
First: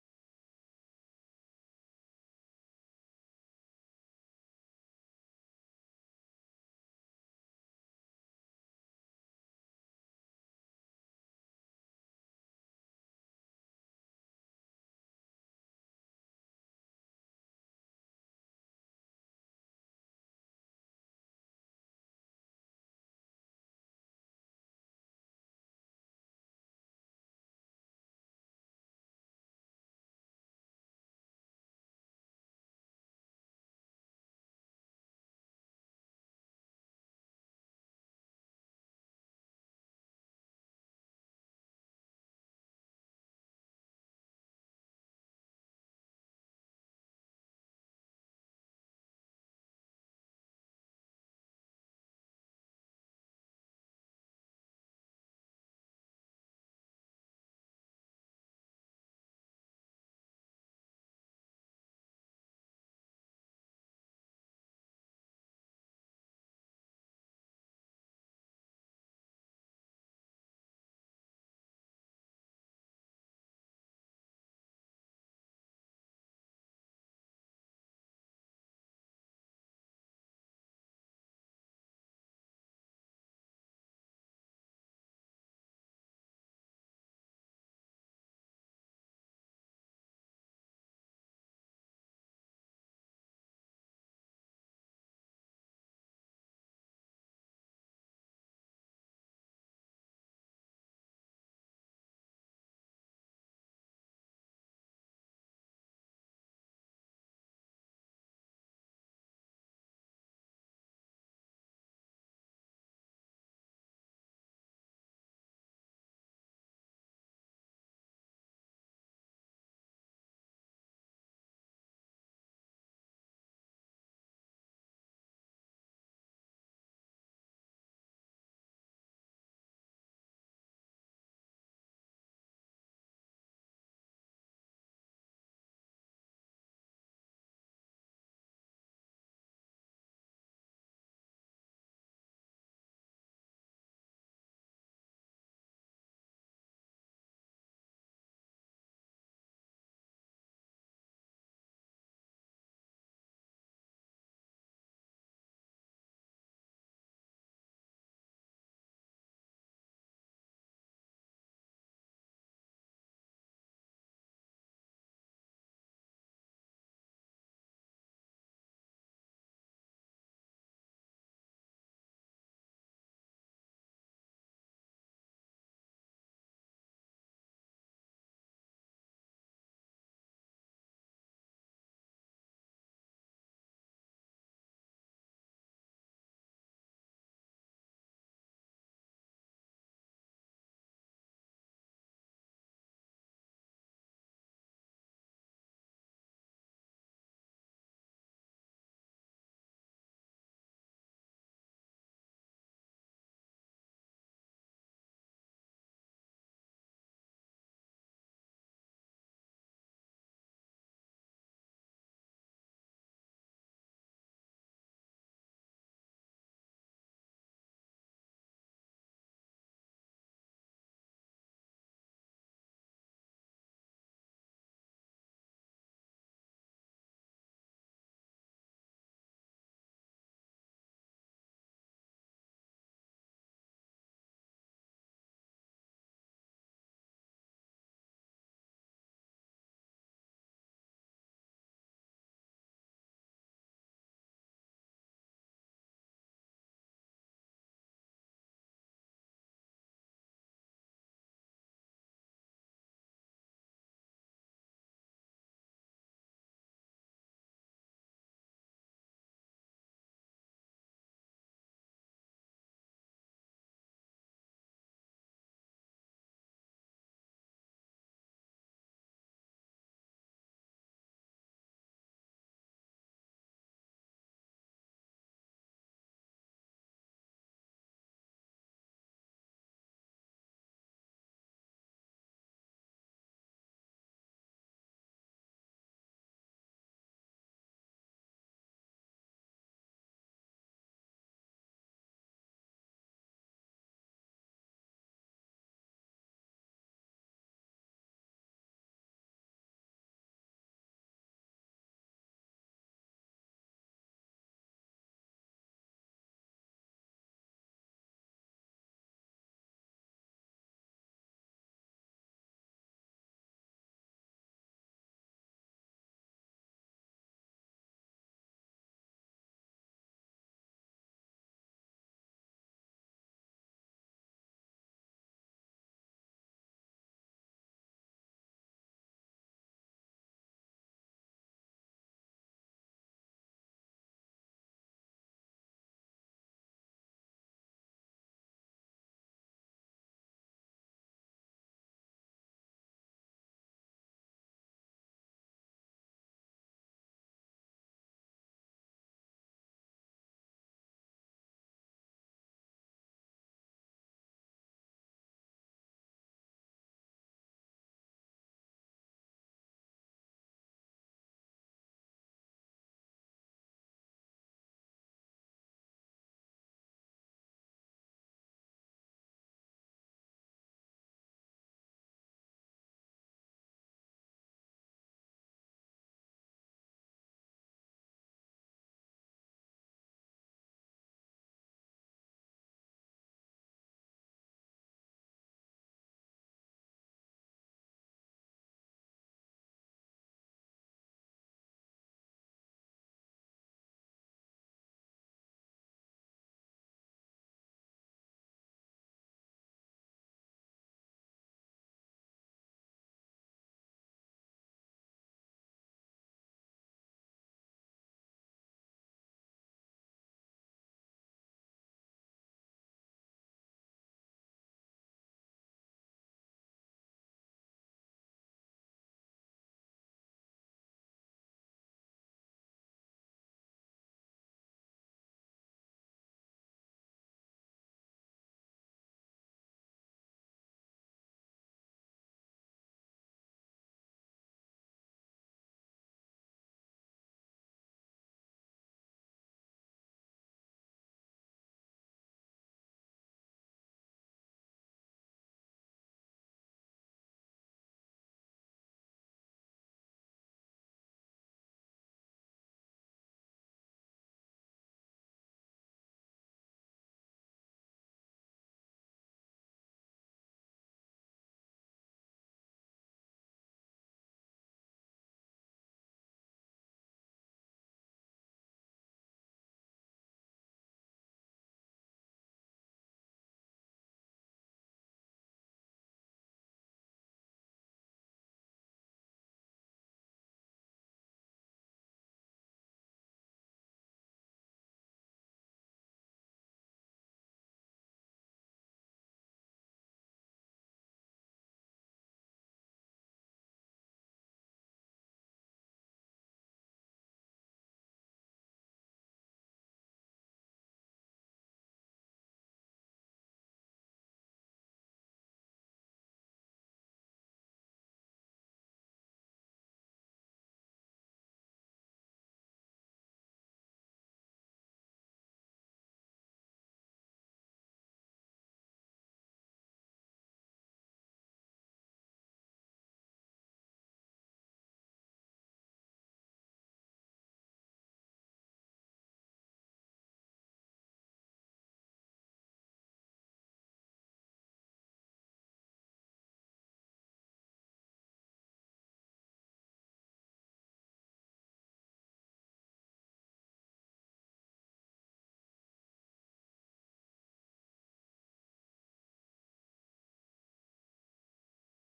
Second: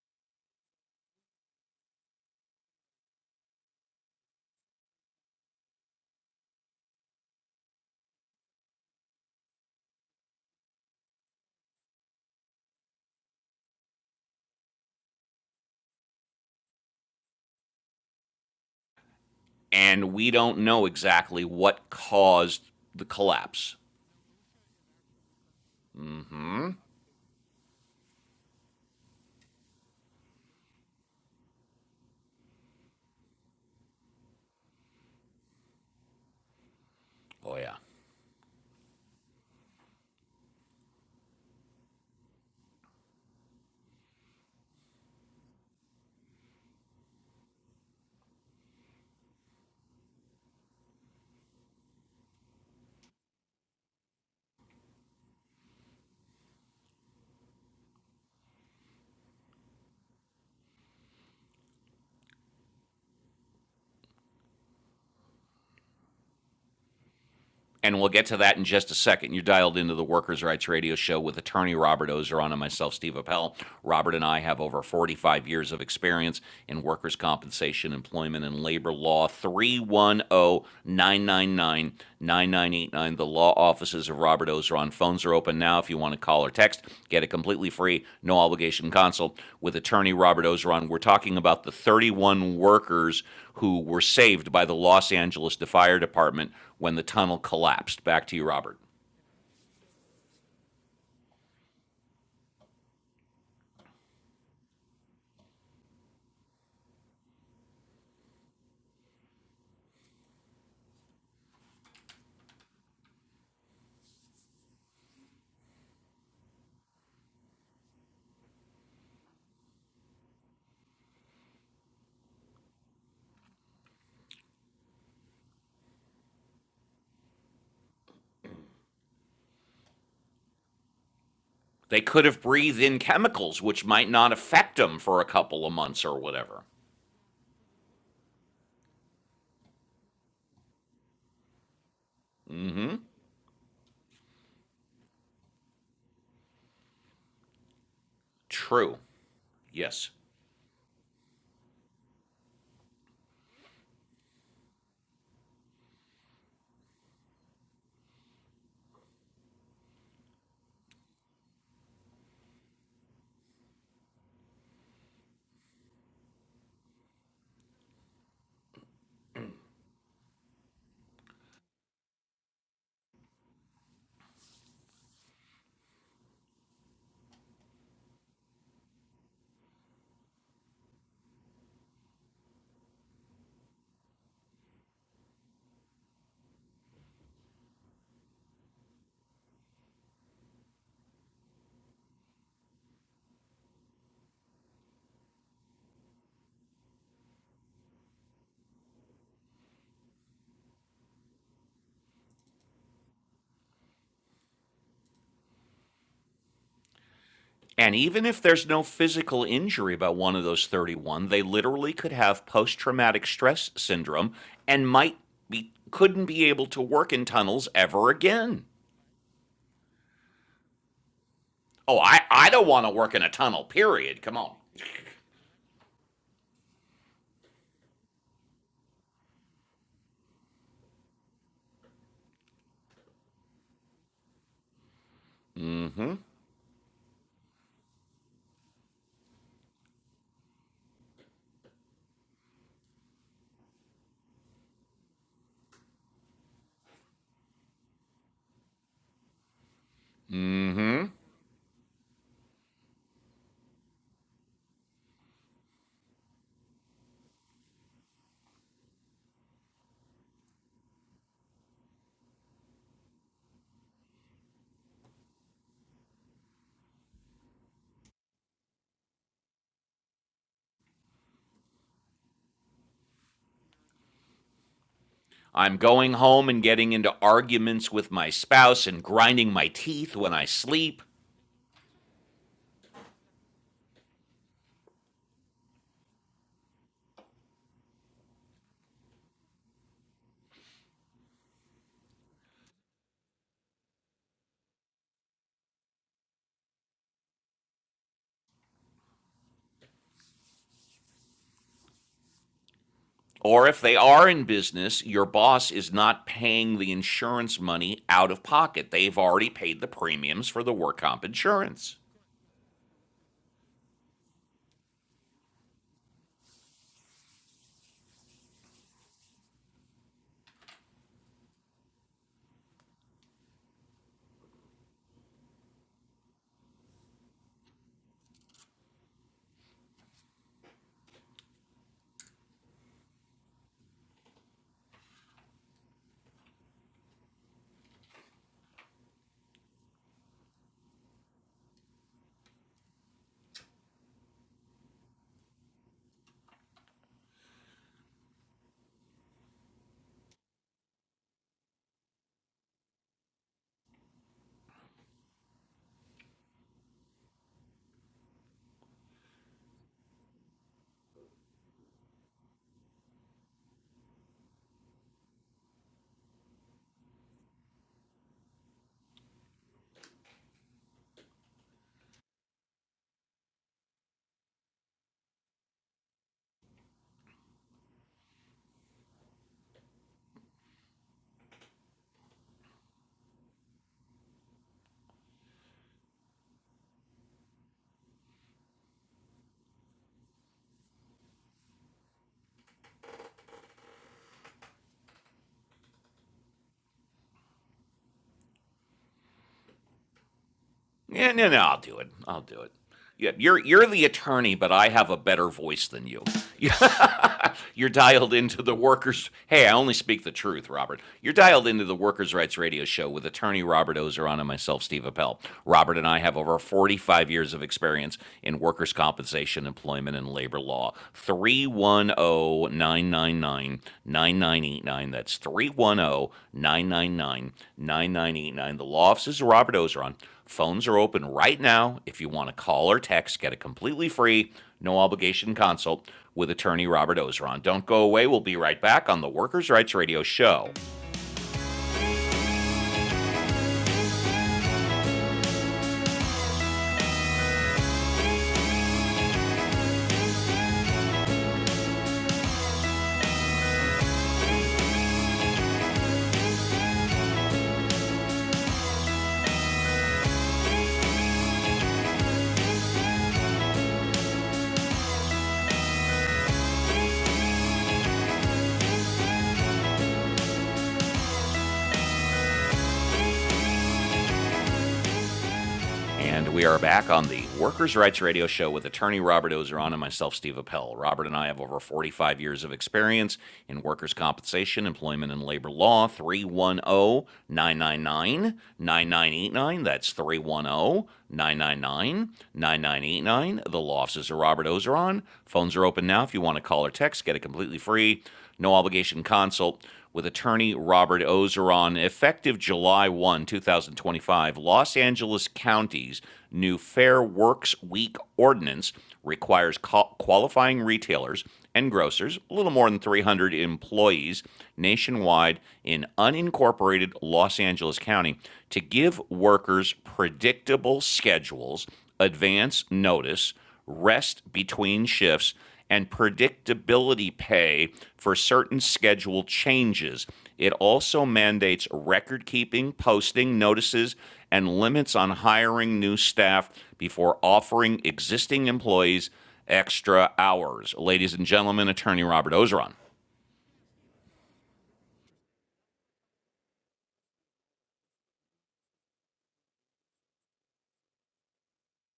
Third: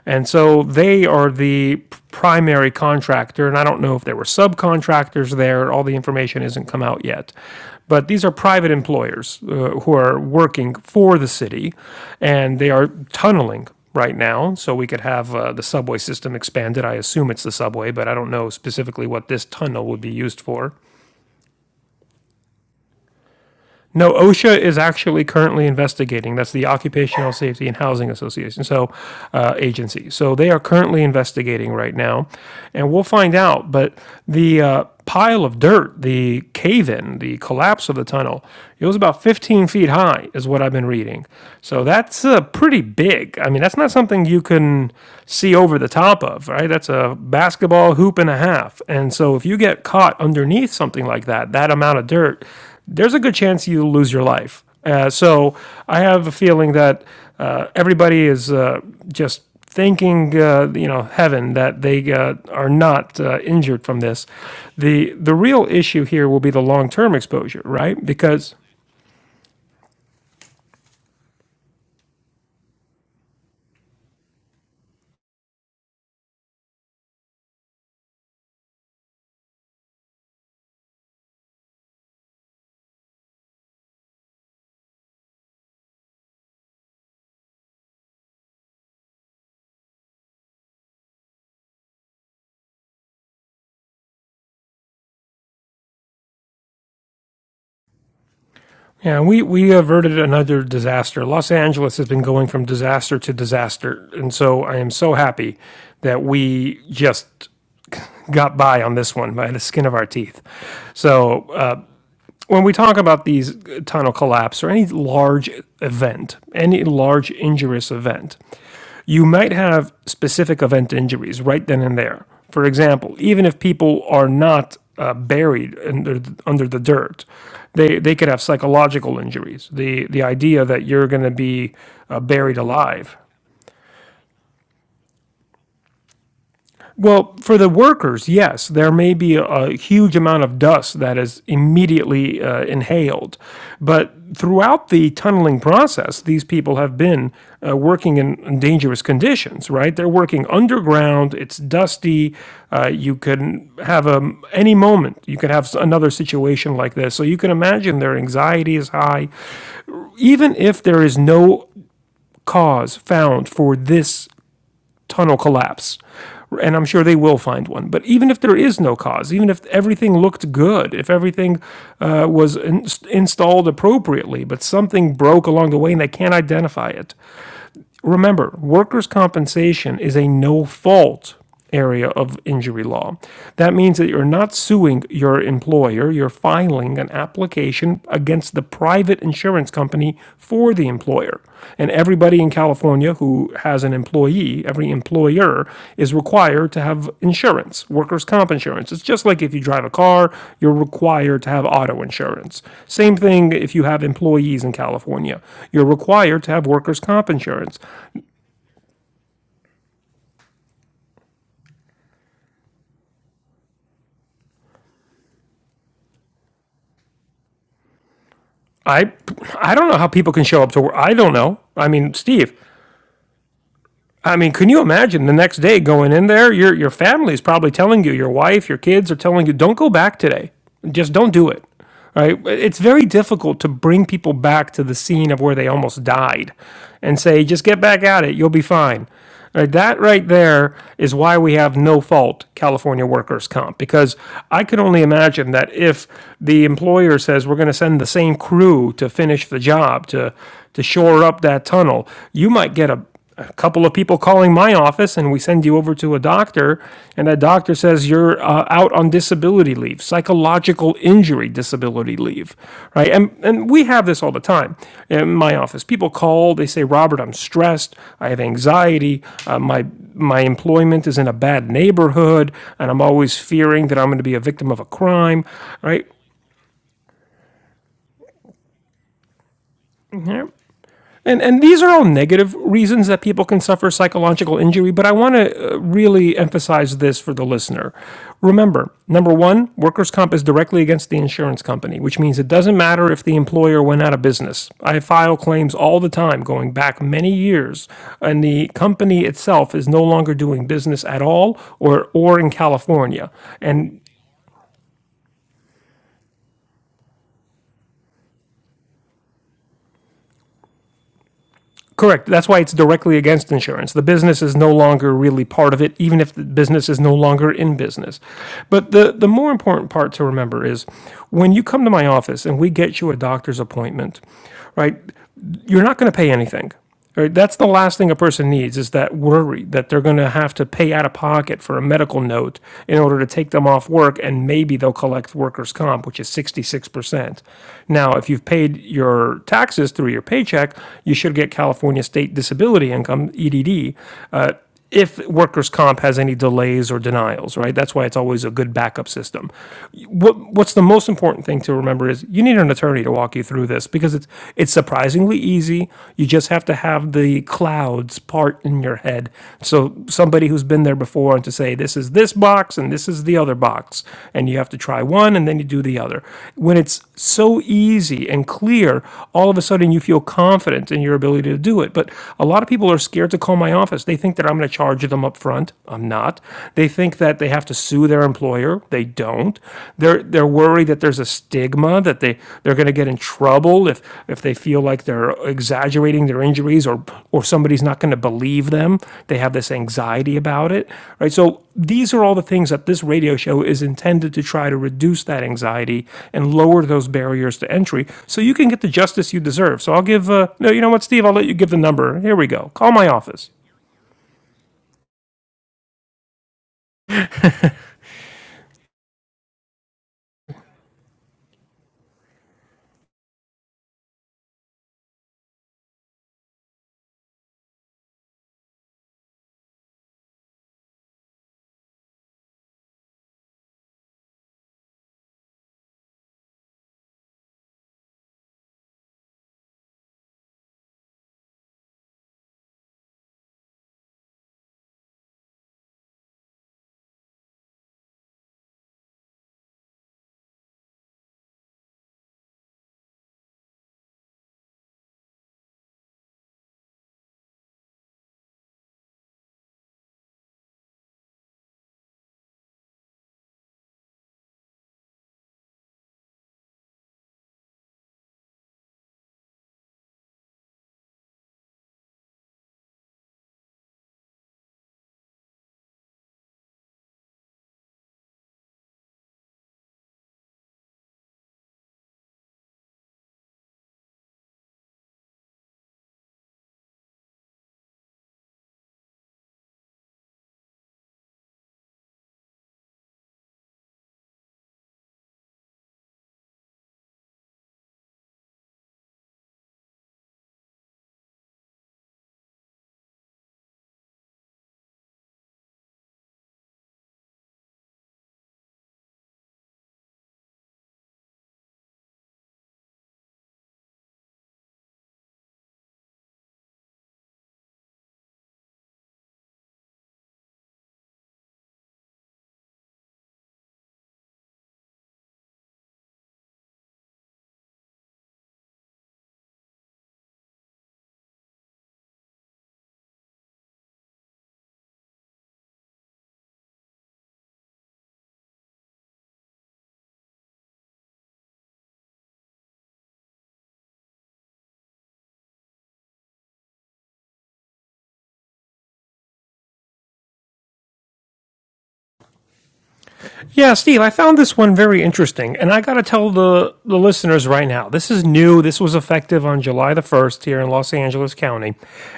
Speaker 2: And so they are the primary contractor. And I don't know if there were subcontractors there. All the information has not come out yet. But these are private employers uh, who are working for the city and they are tunneling right now. So we could have uh, the subway system expanded. I assume it's the subway, but I don't know specifically what this tunnel would be
Speaker 1: And we
Speaker 2: used
Speaker 1: don't
Speaker 2: for.
Speaker 1: know exactly what caused the collapse.
Speaker 2: No, OSHA is actually currently investigating. That's the Occupational Safety and Housing Association, so uh, agency. So they are currently investigating right now, and we'll find out. But the uh, pile of dirt, the cave-in, the
Speaker 1: Oh, yeah.
Speaker 2: collapse of the tunnel, it was about 15 feet high, is what I've been reading. So that's uh, pretty big. I mean, that's not something you can see over the top of, right? That's a basketball hoop and a half. And so if you get caught underneath something like that, that amount of dirt there's a good chance you lose your life. Uh, so I have a feeling that uh, everybody is uh, just thanking uh, you know heaven that they uh, are not uh, injured from this. The the real issue here will be the long term exposure,
Speaker 1: and
Speaker 2: right?
Speaker 1: we'll get to
Speaker 2: Because
Speaker 1: that in just a second. You're dialed into the Workers' Rights Radio Show with attorney Robert Ozeron and myself, Steve Appel. Robert and I have over 45 years of experience in workers' compensation, employment, and labor law. Three one o 999 9989. the law offices of Robert Ozeron. Phones are open now if you want to call or text. Get a completely free, no obligation consult with attorney Robert Ozeron. We're talking about the 31 workers who were saved by the Los Angeles Fire Department when the tunnel collapsed. Back to you, Robert.
Speaker 2: yeah, we we averted another disaster. Los Angeles has been going from disaster to disaster, and so I am so happy that we just got by on this one by the skin of our teeth. So uh, when we talk about these tunnel collapse or any large event, any large injurious event, you might have specific event injuries right then and there. For example, even if people are not uh, buried under under the dirt, they they could have psychological injuries. The the idea that you're going to be
Speaker 1: They
Speaker 2: uh,
Speaker 1: could have
Speaker 2: buried
Speaker 1: breathed in
Speaker 2: alive
Speaker 1: chemicals, which might not affect them for a couple of months or whatever.
Speaker 2: Well, for the workers, yes, there may be a, a huge amount of dust that is immediately uh, inhaled. But throughout the tunneling process, these people have been uh, working in, in
Speaker 1: True.
Speaker 2: dangerous conditions, right? They're
Speaker 1: Yes.
Speaker 2: working underground, it's dusty. Uh, you can have a, any moment, you could have s- another situation like this. So you can imagine their anxiety is high. Even if there is no cause found for this tunnel collapse. And I'm sure they will find one. But even if there is no cause, even if everything looked good, if everything uh, was in- installed appropriately, but something broke along the way and they can't identify it, remember, workers' compensation is a no fault area of injury law. That means that you're not suing your employer, you're filing an application against the private insurance company for the employer. And everybody in California who has an employee, every employer is required to have insurance, workers' comp insurance. It's just like if you drive a car, you're required to have auto insurance. Same thing if you have employees in California, you're required to have workers' comp insurance.
Speaker 1: And even if there's no physical injury by one of those 31, they literally could have post traumatic stress syndrome and might be couldn't be able to work in tunnels ever again.
Speaker 2: I I don't know how people can show up to work. I don't know. I
Speaker 1: Oh,
Speaker 2: mean,
Speaker 1: I, I
Speaker 2: Steve.
Speaker 1: don't want to work in a tunnel, period. Come
Speaker 2: I mean,
Speaker 1: on.
Speaker 2: can you imagine the next day going in there? Your your family is probably telling you, your wife, your kids are telling you, don't go back today. Just don't do it. Right? It's very difficult to bring people back to the scene of where they almost died, and say, just get back at it. You'll be fine. Uh, That right there is why we have no fault California workers' comp, because I could only imagine that if the employer says we're going to send the same crew to finish the job to to shore up that tunnel, you might get a, a couple of people calling my office, and we send you over to a doctor, and that doctor says you're uh, out on disability leave, psychological injury disability leave, right? And and we have this all the time in my office. People call, they say, "Robert, I'm stressed. I have anxiety. Uh, my my employment is in a bad neighborhood, and I'm always fearing that I'm going to be a victim of a crime."
Speaker 1: I'm
Speaker 2: Right?
Speaker 1: going home and getting into arguments with my spouse and grinding my teeth when I
Speaker 2: Yeah,
Speaker 1: sleep.
Speaker 2: And, and these are all negative reasons that people can suffer psychological injury, but I want to really emphasize this for the listener. Remember, number one, workers' comp is directly against the insurance company, which means it doesn't matter if the employer went out of business. I file claims all the time, going back many years, and the company itself is no longer doing business at all or, or in California.
Speaker 1: Or if
Speaker 2: And
Speaker 1: they are in business, your boss is not paying the insurance money out of pocket. They've already paid the premiums for the work comp insurance.
Speaker 2: Correct. That's why it's directly against insurance. The business is no longer really part of it, even if the business is no longer in business. But the, the more important part to remember is when you come to my office and we get you a doctor's appointment, right? you're not going to pay anything. Right? That's the last thing a person needs is that worry that they're going to have to pay out of pocket for a medical note in order to take them off work, and maybe they'll collect workers' comp, which is 66%. Now, if you've paid your taxes through your paycheck, you should get California State Disability Income, EDD, uh, if workers' comp has any delays or denials, right? That's why it's always a good backup system. What What's the most important thing to remember is you need an attorney to walk you through this because it's it's surprisingly easy. You just have to have the clouds part in your head. So somebody who's been there before and to say this is this box and this is the other box, and you have to try one and then you do the other. When it's so easy and clear, all of a sudden you feel confident in your ability to do it. But a lot of people are scared to call my office. They they think that I'm going to charge them up front. I'm not. They think that they have to sue their employer. They don't. They're they're worried that there's a stigma that they they're going to get in trouble if if they feel like they're exaggerating their injuries or or somebody's not going to believe them. They have this anxiety about it, right? So these are all the things that this radio show is intended to try to reduce that anxiety and lower those barriers to entry so you can get the justice you deserve. So I'll give, uh, no, you know what, Steve,
Speaker 1: Yeah,
Speaker 2: I'll
Speaker 1: no,
Speaker 2: let you
Speaker 1: no,
Speaker 2: give the
Speaker 1: I'll do it.
Speaker 2: number. Here
Speaker 1: I'll
Speaker 2: we
Speaker 1: do it.
Speaker 2: go. Call my
Speaker 1: Yeah,
Speaker 2: office.
Speaker 1: you're you're the attorney, but I have a better voice than you. You're dialed into the workers. Hey, I only speak the truth, Robert. You're dialed into the Workers' Rights Radio Show with attorney Robert Ozeron and myself, Steve Appel. Robert and I have over 45 years of experience in workers' compensation, employment, and labor law. Three one o 999 9989. That's three one o 999 9989. The law offices of Robert Ozeron. Phones are open right now if you want to call or text. Get it completely free no obligation consult with attorney Robert Ozeron. Don't go away. We'll be right back on the Workers' Rights Radio Show. And we are back on the Workers' Rights Radio Show with attorney Robert Ozeron and myself, Steve Appel. Robert and I have over 45 years of experience in workers' compensation, employment, and labor law. 310 999 9989. That's 310 999 9989. The law offices of Robert Ozeron. Phones are open now if you want to call or text. Get it completely free. no obligation consult with attorney Robert Ozeron effective July 1, 2025. Los Angeles County's new Fair Works Week ordinance requires qualifying retailers and grocers, a little more than 300 employees nationwide in unincorporated Los Angeles County, to give workers predictable schedules, advance notice, rest between shifts, and predictability pay for certain schedule changes. It also mandates record keeping, posting notices, and limits on hiring new staff before offering existing employees extra hours. Ladies and gentlemen, attorney Robert Ozeron.
Speaker 2: Yeah, Steve, I found this one very interesting, and I got to tell the, the listeners right now this is new. This was effective on July the 1st here in Los Angeles County.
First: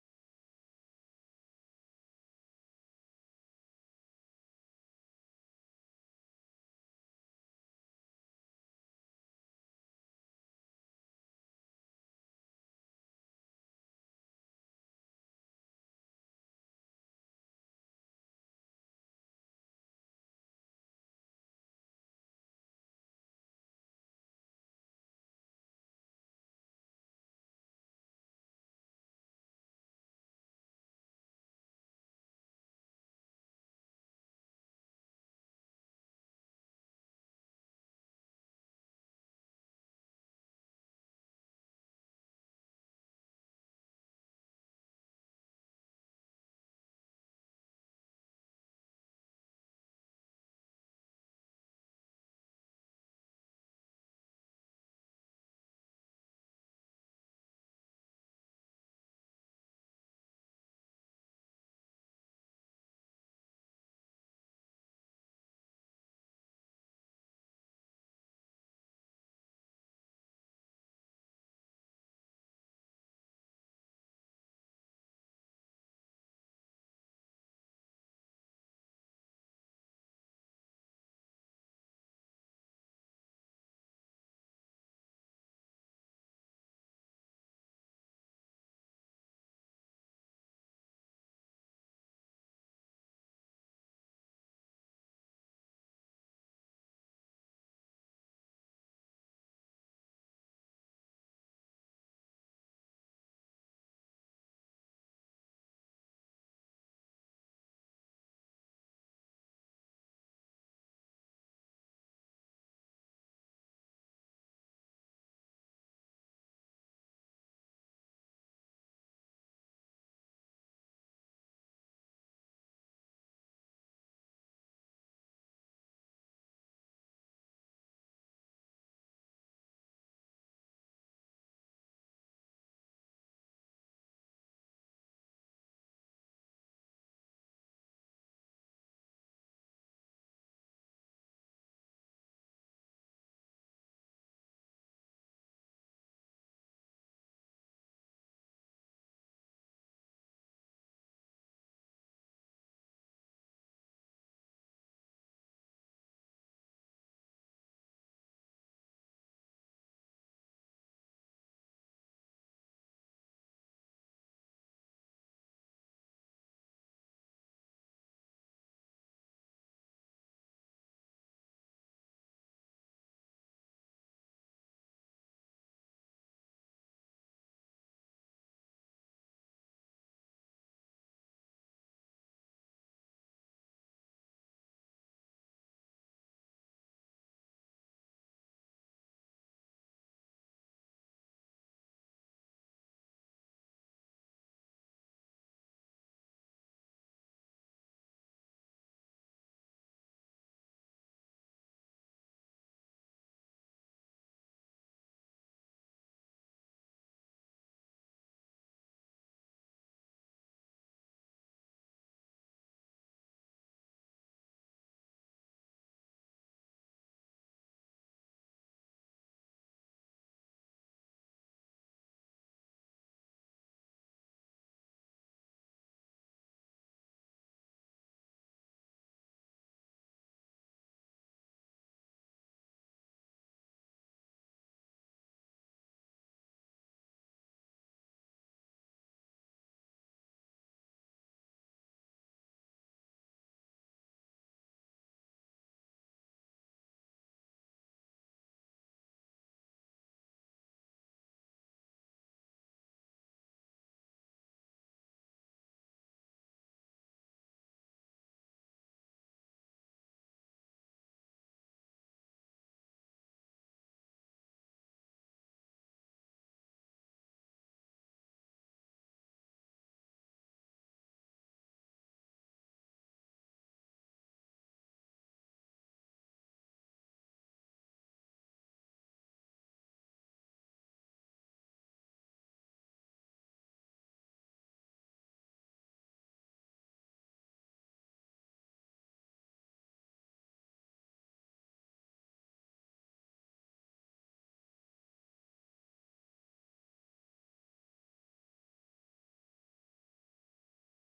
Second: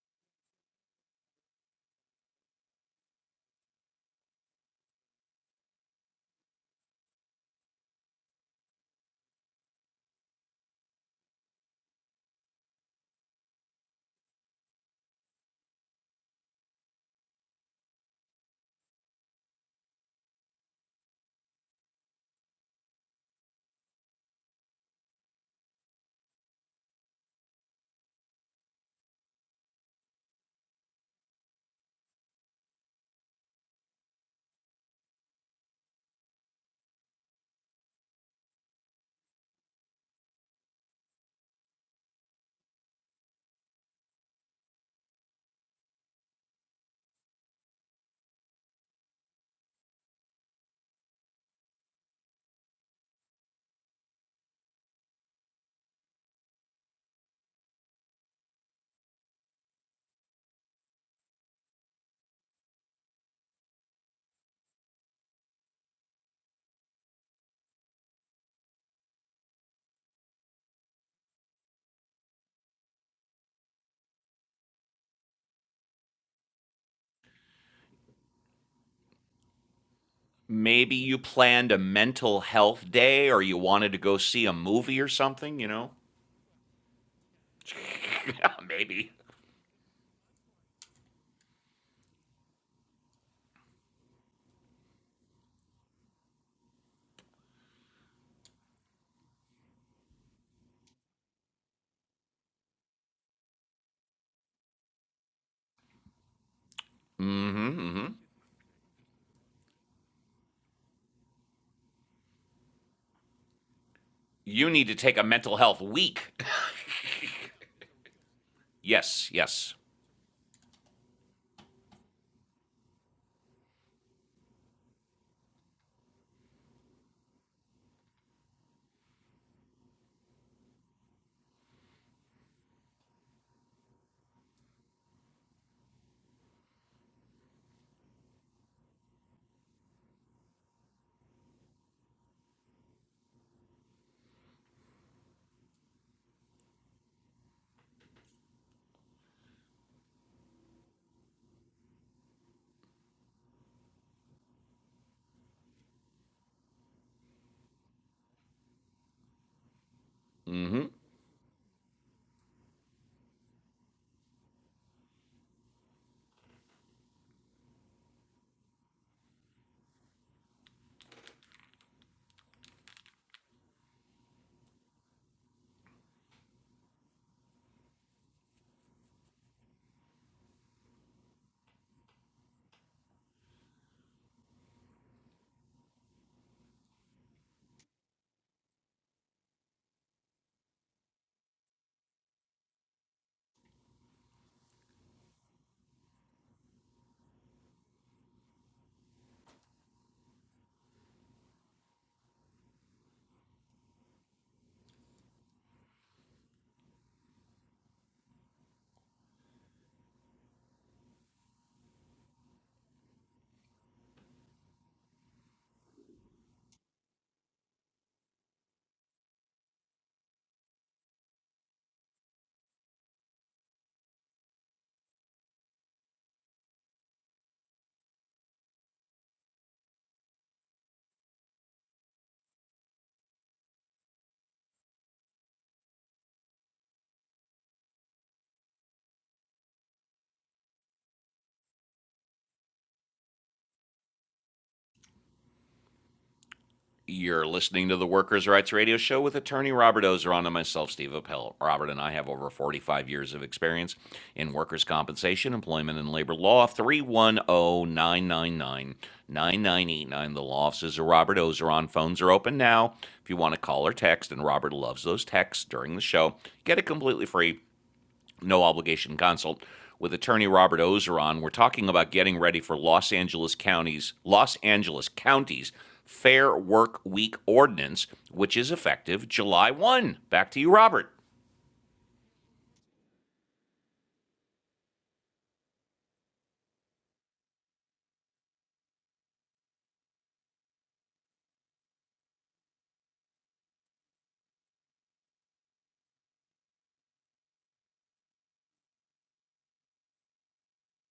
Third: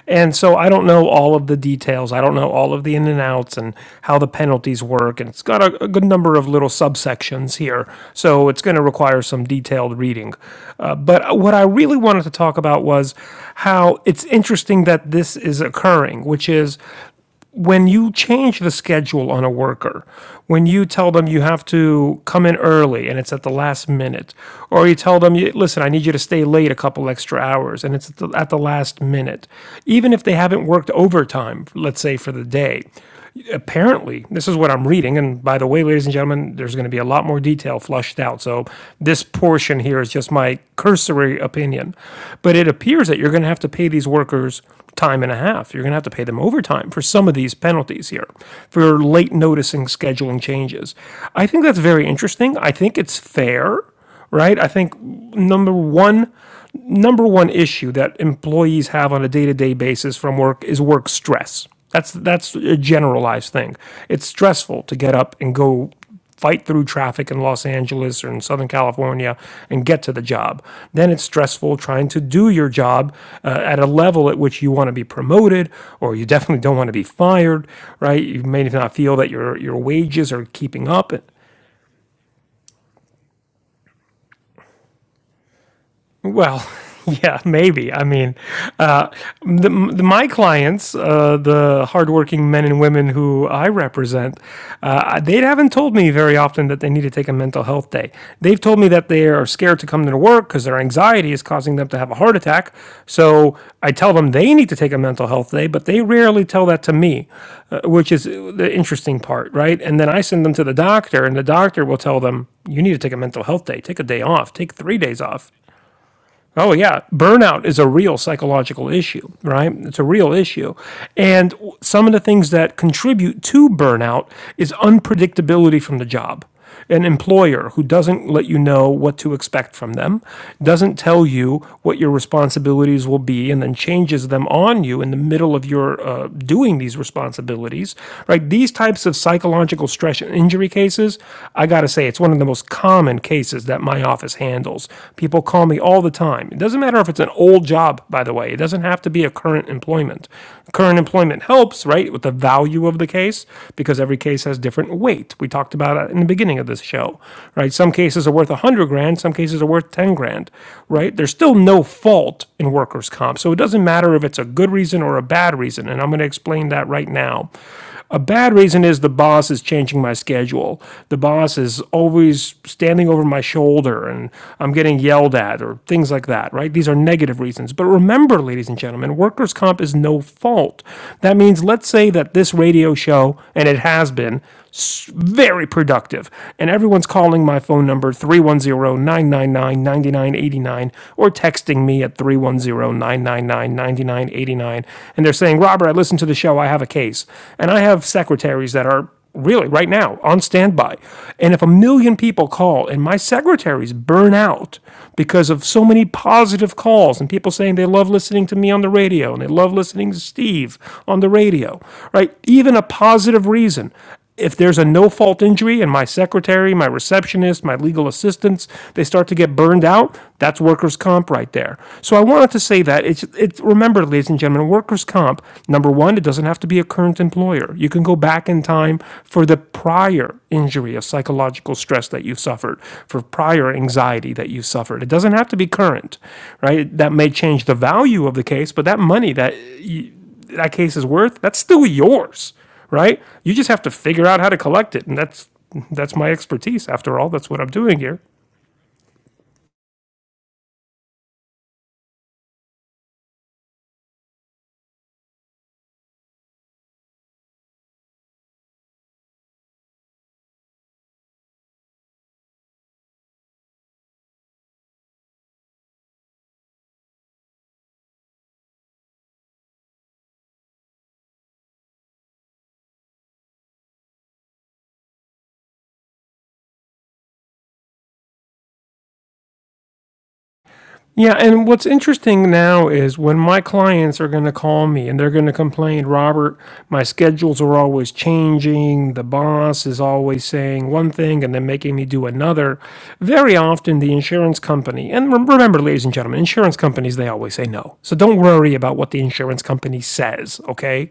Speaker 2: And so I don't know all of the details. I don't know all of the in and outs and how the penalties work. And it's got a, a good number of little subsections here. So it's going to require some detailed reading. Uh, but what I really wanted to talk about was how it's interesting that this is occurring, which is when you change the schedule on a worker, when you tell them you have to come in early and it's at the last minute, or you tell them, listen, I need you to stay late a couple extra hours and it's at the, at the last minute, even if they haven't worked overtime, let's say for the day, apparently, this is what I'm reading. And by the way, ladies and gentlemen, there's going to be a lot more detail flushed out. So this portion here is just my cursory opinion. But it appears that you're going to have to pay these workers time and a half. You're going to have to pay them overtime for some of these penalties here for late noticing scheduling changes. I think that's very interesting. I think it's fair, right? I think number one, number one issue that employees have on a day-to-day basis from work is work stress. That's that's a generalized thing. It's stressful to get up and go fight through traffic in Los Angeles or in Southern California and get to the job. Then it's stressful trying to do your job uh, at a level at which you want to be promoted or you definitely don't want to be fired, right? You may not feel that your your wages are keeping
Speaker 1: Maybe you
Speaker 2: up
Speaker 1: planned a mental health day or you wanted to go see a movie or something, you know?
Speaker 2: Well, yeah, maybe. I mean, uh,
Speaker 1: Maybe.
Speaker 2: the, the, my clients, uh, the hardworking men and women who I represent, uh, they haven't told me very often that they need to take a mental health day. They've told me that they are scared to come to work because their anxiety is causing them to have a heart attack. So I tell them they need to take a mental health day, but they rarely tell that to me,
Speaker 1: mm
Speaker 2: uh,
Speaker 1: hmm
Speaker 2: which is the interesting part, right? And then I send them to the doctor, and the doctor will tell them, you need to take a mental health day, take a day off,
Speaker 1: You
Speaker 2: take
Speaker 1: need to
Speaker 2: three
Speaker 1: take
Speaker 2: days
Speaker 1: a
Speaker 2: off.
Speaker 1: mental health week
Speaker 2: Oh, yeah. Burnout is a real psychological
Speaker 1: Yes,
Speaker 2: issue, right?
Speaker 1: yes.
Speaker 2: It's a real issue. And some of the things that contribute to burnout is unpredictability from the job. An employer who doesn't let you know what to expect from them, doesn't tell you what your responsibilities will be, and then changes them on you in the middle of your uh, doing these responsibilities, right? These types of psychological stress and injury cases cases, I gotta say, it's one of the most common cases that my office handles. People call me all the time. It doesn't matter if it's an old job, by the way, it doesn't have to be a current employment. Current employment helps, right, with the value of the case because every case has different weight. We talked about it in the beginning of this show, right? Some cases are worth 100 grand, some cases are worth 10 grand, right? There's still no fault in workers' comp. So it doesn't matter if it's a good reason or a bad reason. And I'm going to explain that right now. A bad reason is the boss is changing my schedule. The boss is always standing over my shoulder and I'm getting yelled at or things like that, right? These are negative reasons. But remember, ladies and gentlemen, workers' comp is no fault. That means let's say that this radio show, and it has been, very productive. And everyone's calling my phone number three one zero nine nine nine ninety nine eighty nine, or texting me at three one zero nine nine nine ninety nine eighty nine, And they're saying, Robert, I listened to the show. I have a case. And I have secretaries that are really right now on standby. And if a million people call and my secretaries burn out because of so many positive calls and people saying they love listening to me on the radio and they love listening to Steve on the radio, right? Even a positive reason if there's a no fault injury and my secretary, my receptionist, my legal assistants, they start to get burned out, that's workers' comp right there. So I wanted to say that it's it's remember, ladies and gentlemen, workers' comp, number one, it doesn't have to be a current employer. You can go back in time for the prior injury of psychological stress that you've suffered, for prior anxiety that you've suffered. It doesn't have to be current, right? That may change the value of the case, but that money that that case is worth, that's still yours, right? You just have to figure out how to collect it, and that's that's my expertise. After all,
Speaker 1: You're
Speaker 2: that's what I'm
Speaker 1: listening to
Speaker 2: doing
Speaker 1: the
Speaker 2: here.
Speaker 1: Workers' Rights Radio Show with attorney Robert Ozeron and myself, Steve Appel. Robert and I have over 45 years of experience in workers' compensation, employment, and labor law. Three one o 999 9989. The law offices of Robert Ozeron. Phones are open now if you want to call or text, and Robert loves those texts during the show. Get it completely free. no obligation consult with attorney Robert Ozeron. We're talking about getting ready for Los Angeles County's Los Angeles County's Fair Work Week ordinance, which is effective July 1. Back to you, Robert.
Speaker 2: Yeah, and what's interesting now is when my clients are going to call me and they're going to complain, Robert, my schedules are always changing. The boss is always saying one thing and then making me do another. Very often, the insurance company, and rem- remember, ladies and gentlemen, insurance companies, they always say no. So don't worry about what the insurance company says, okay?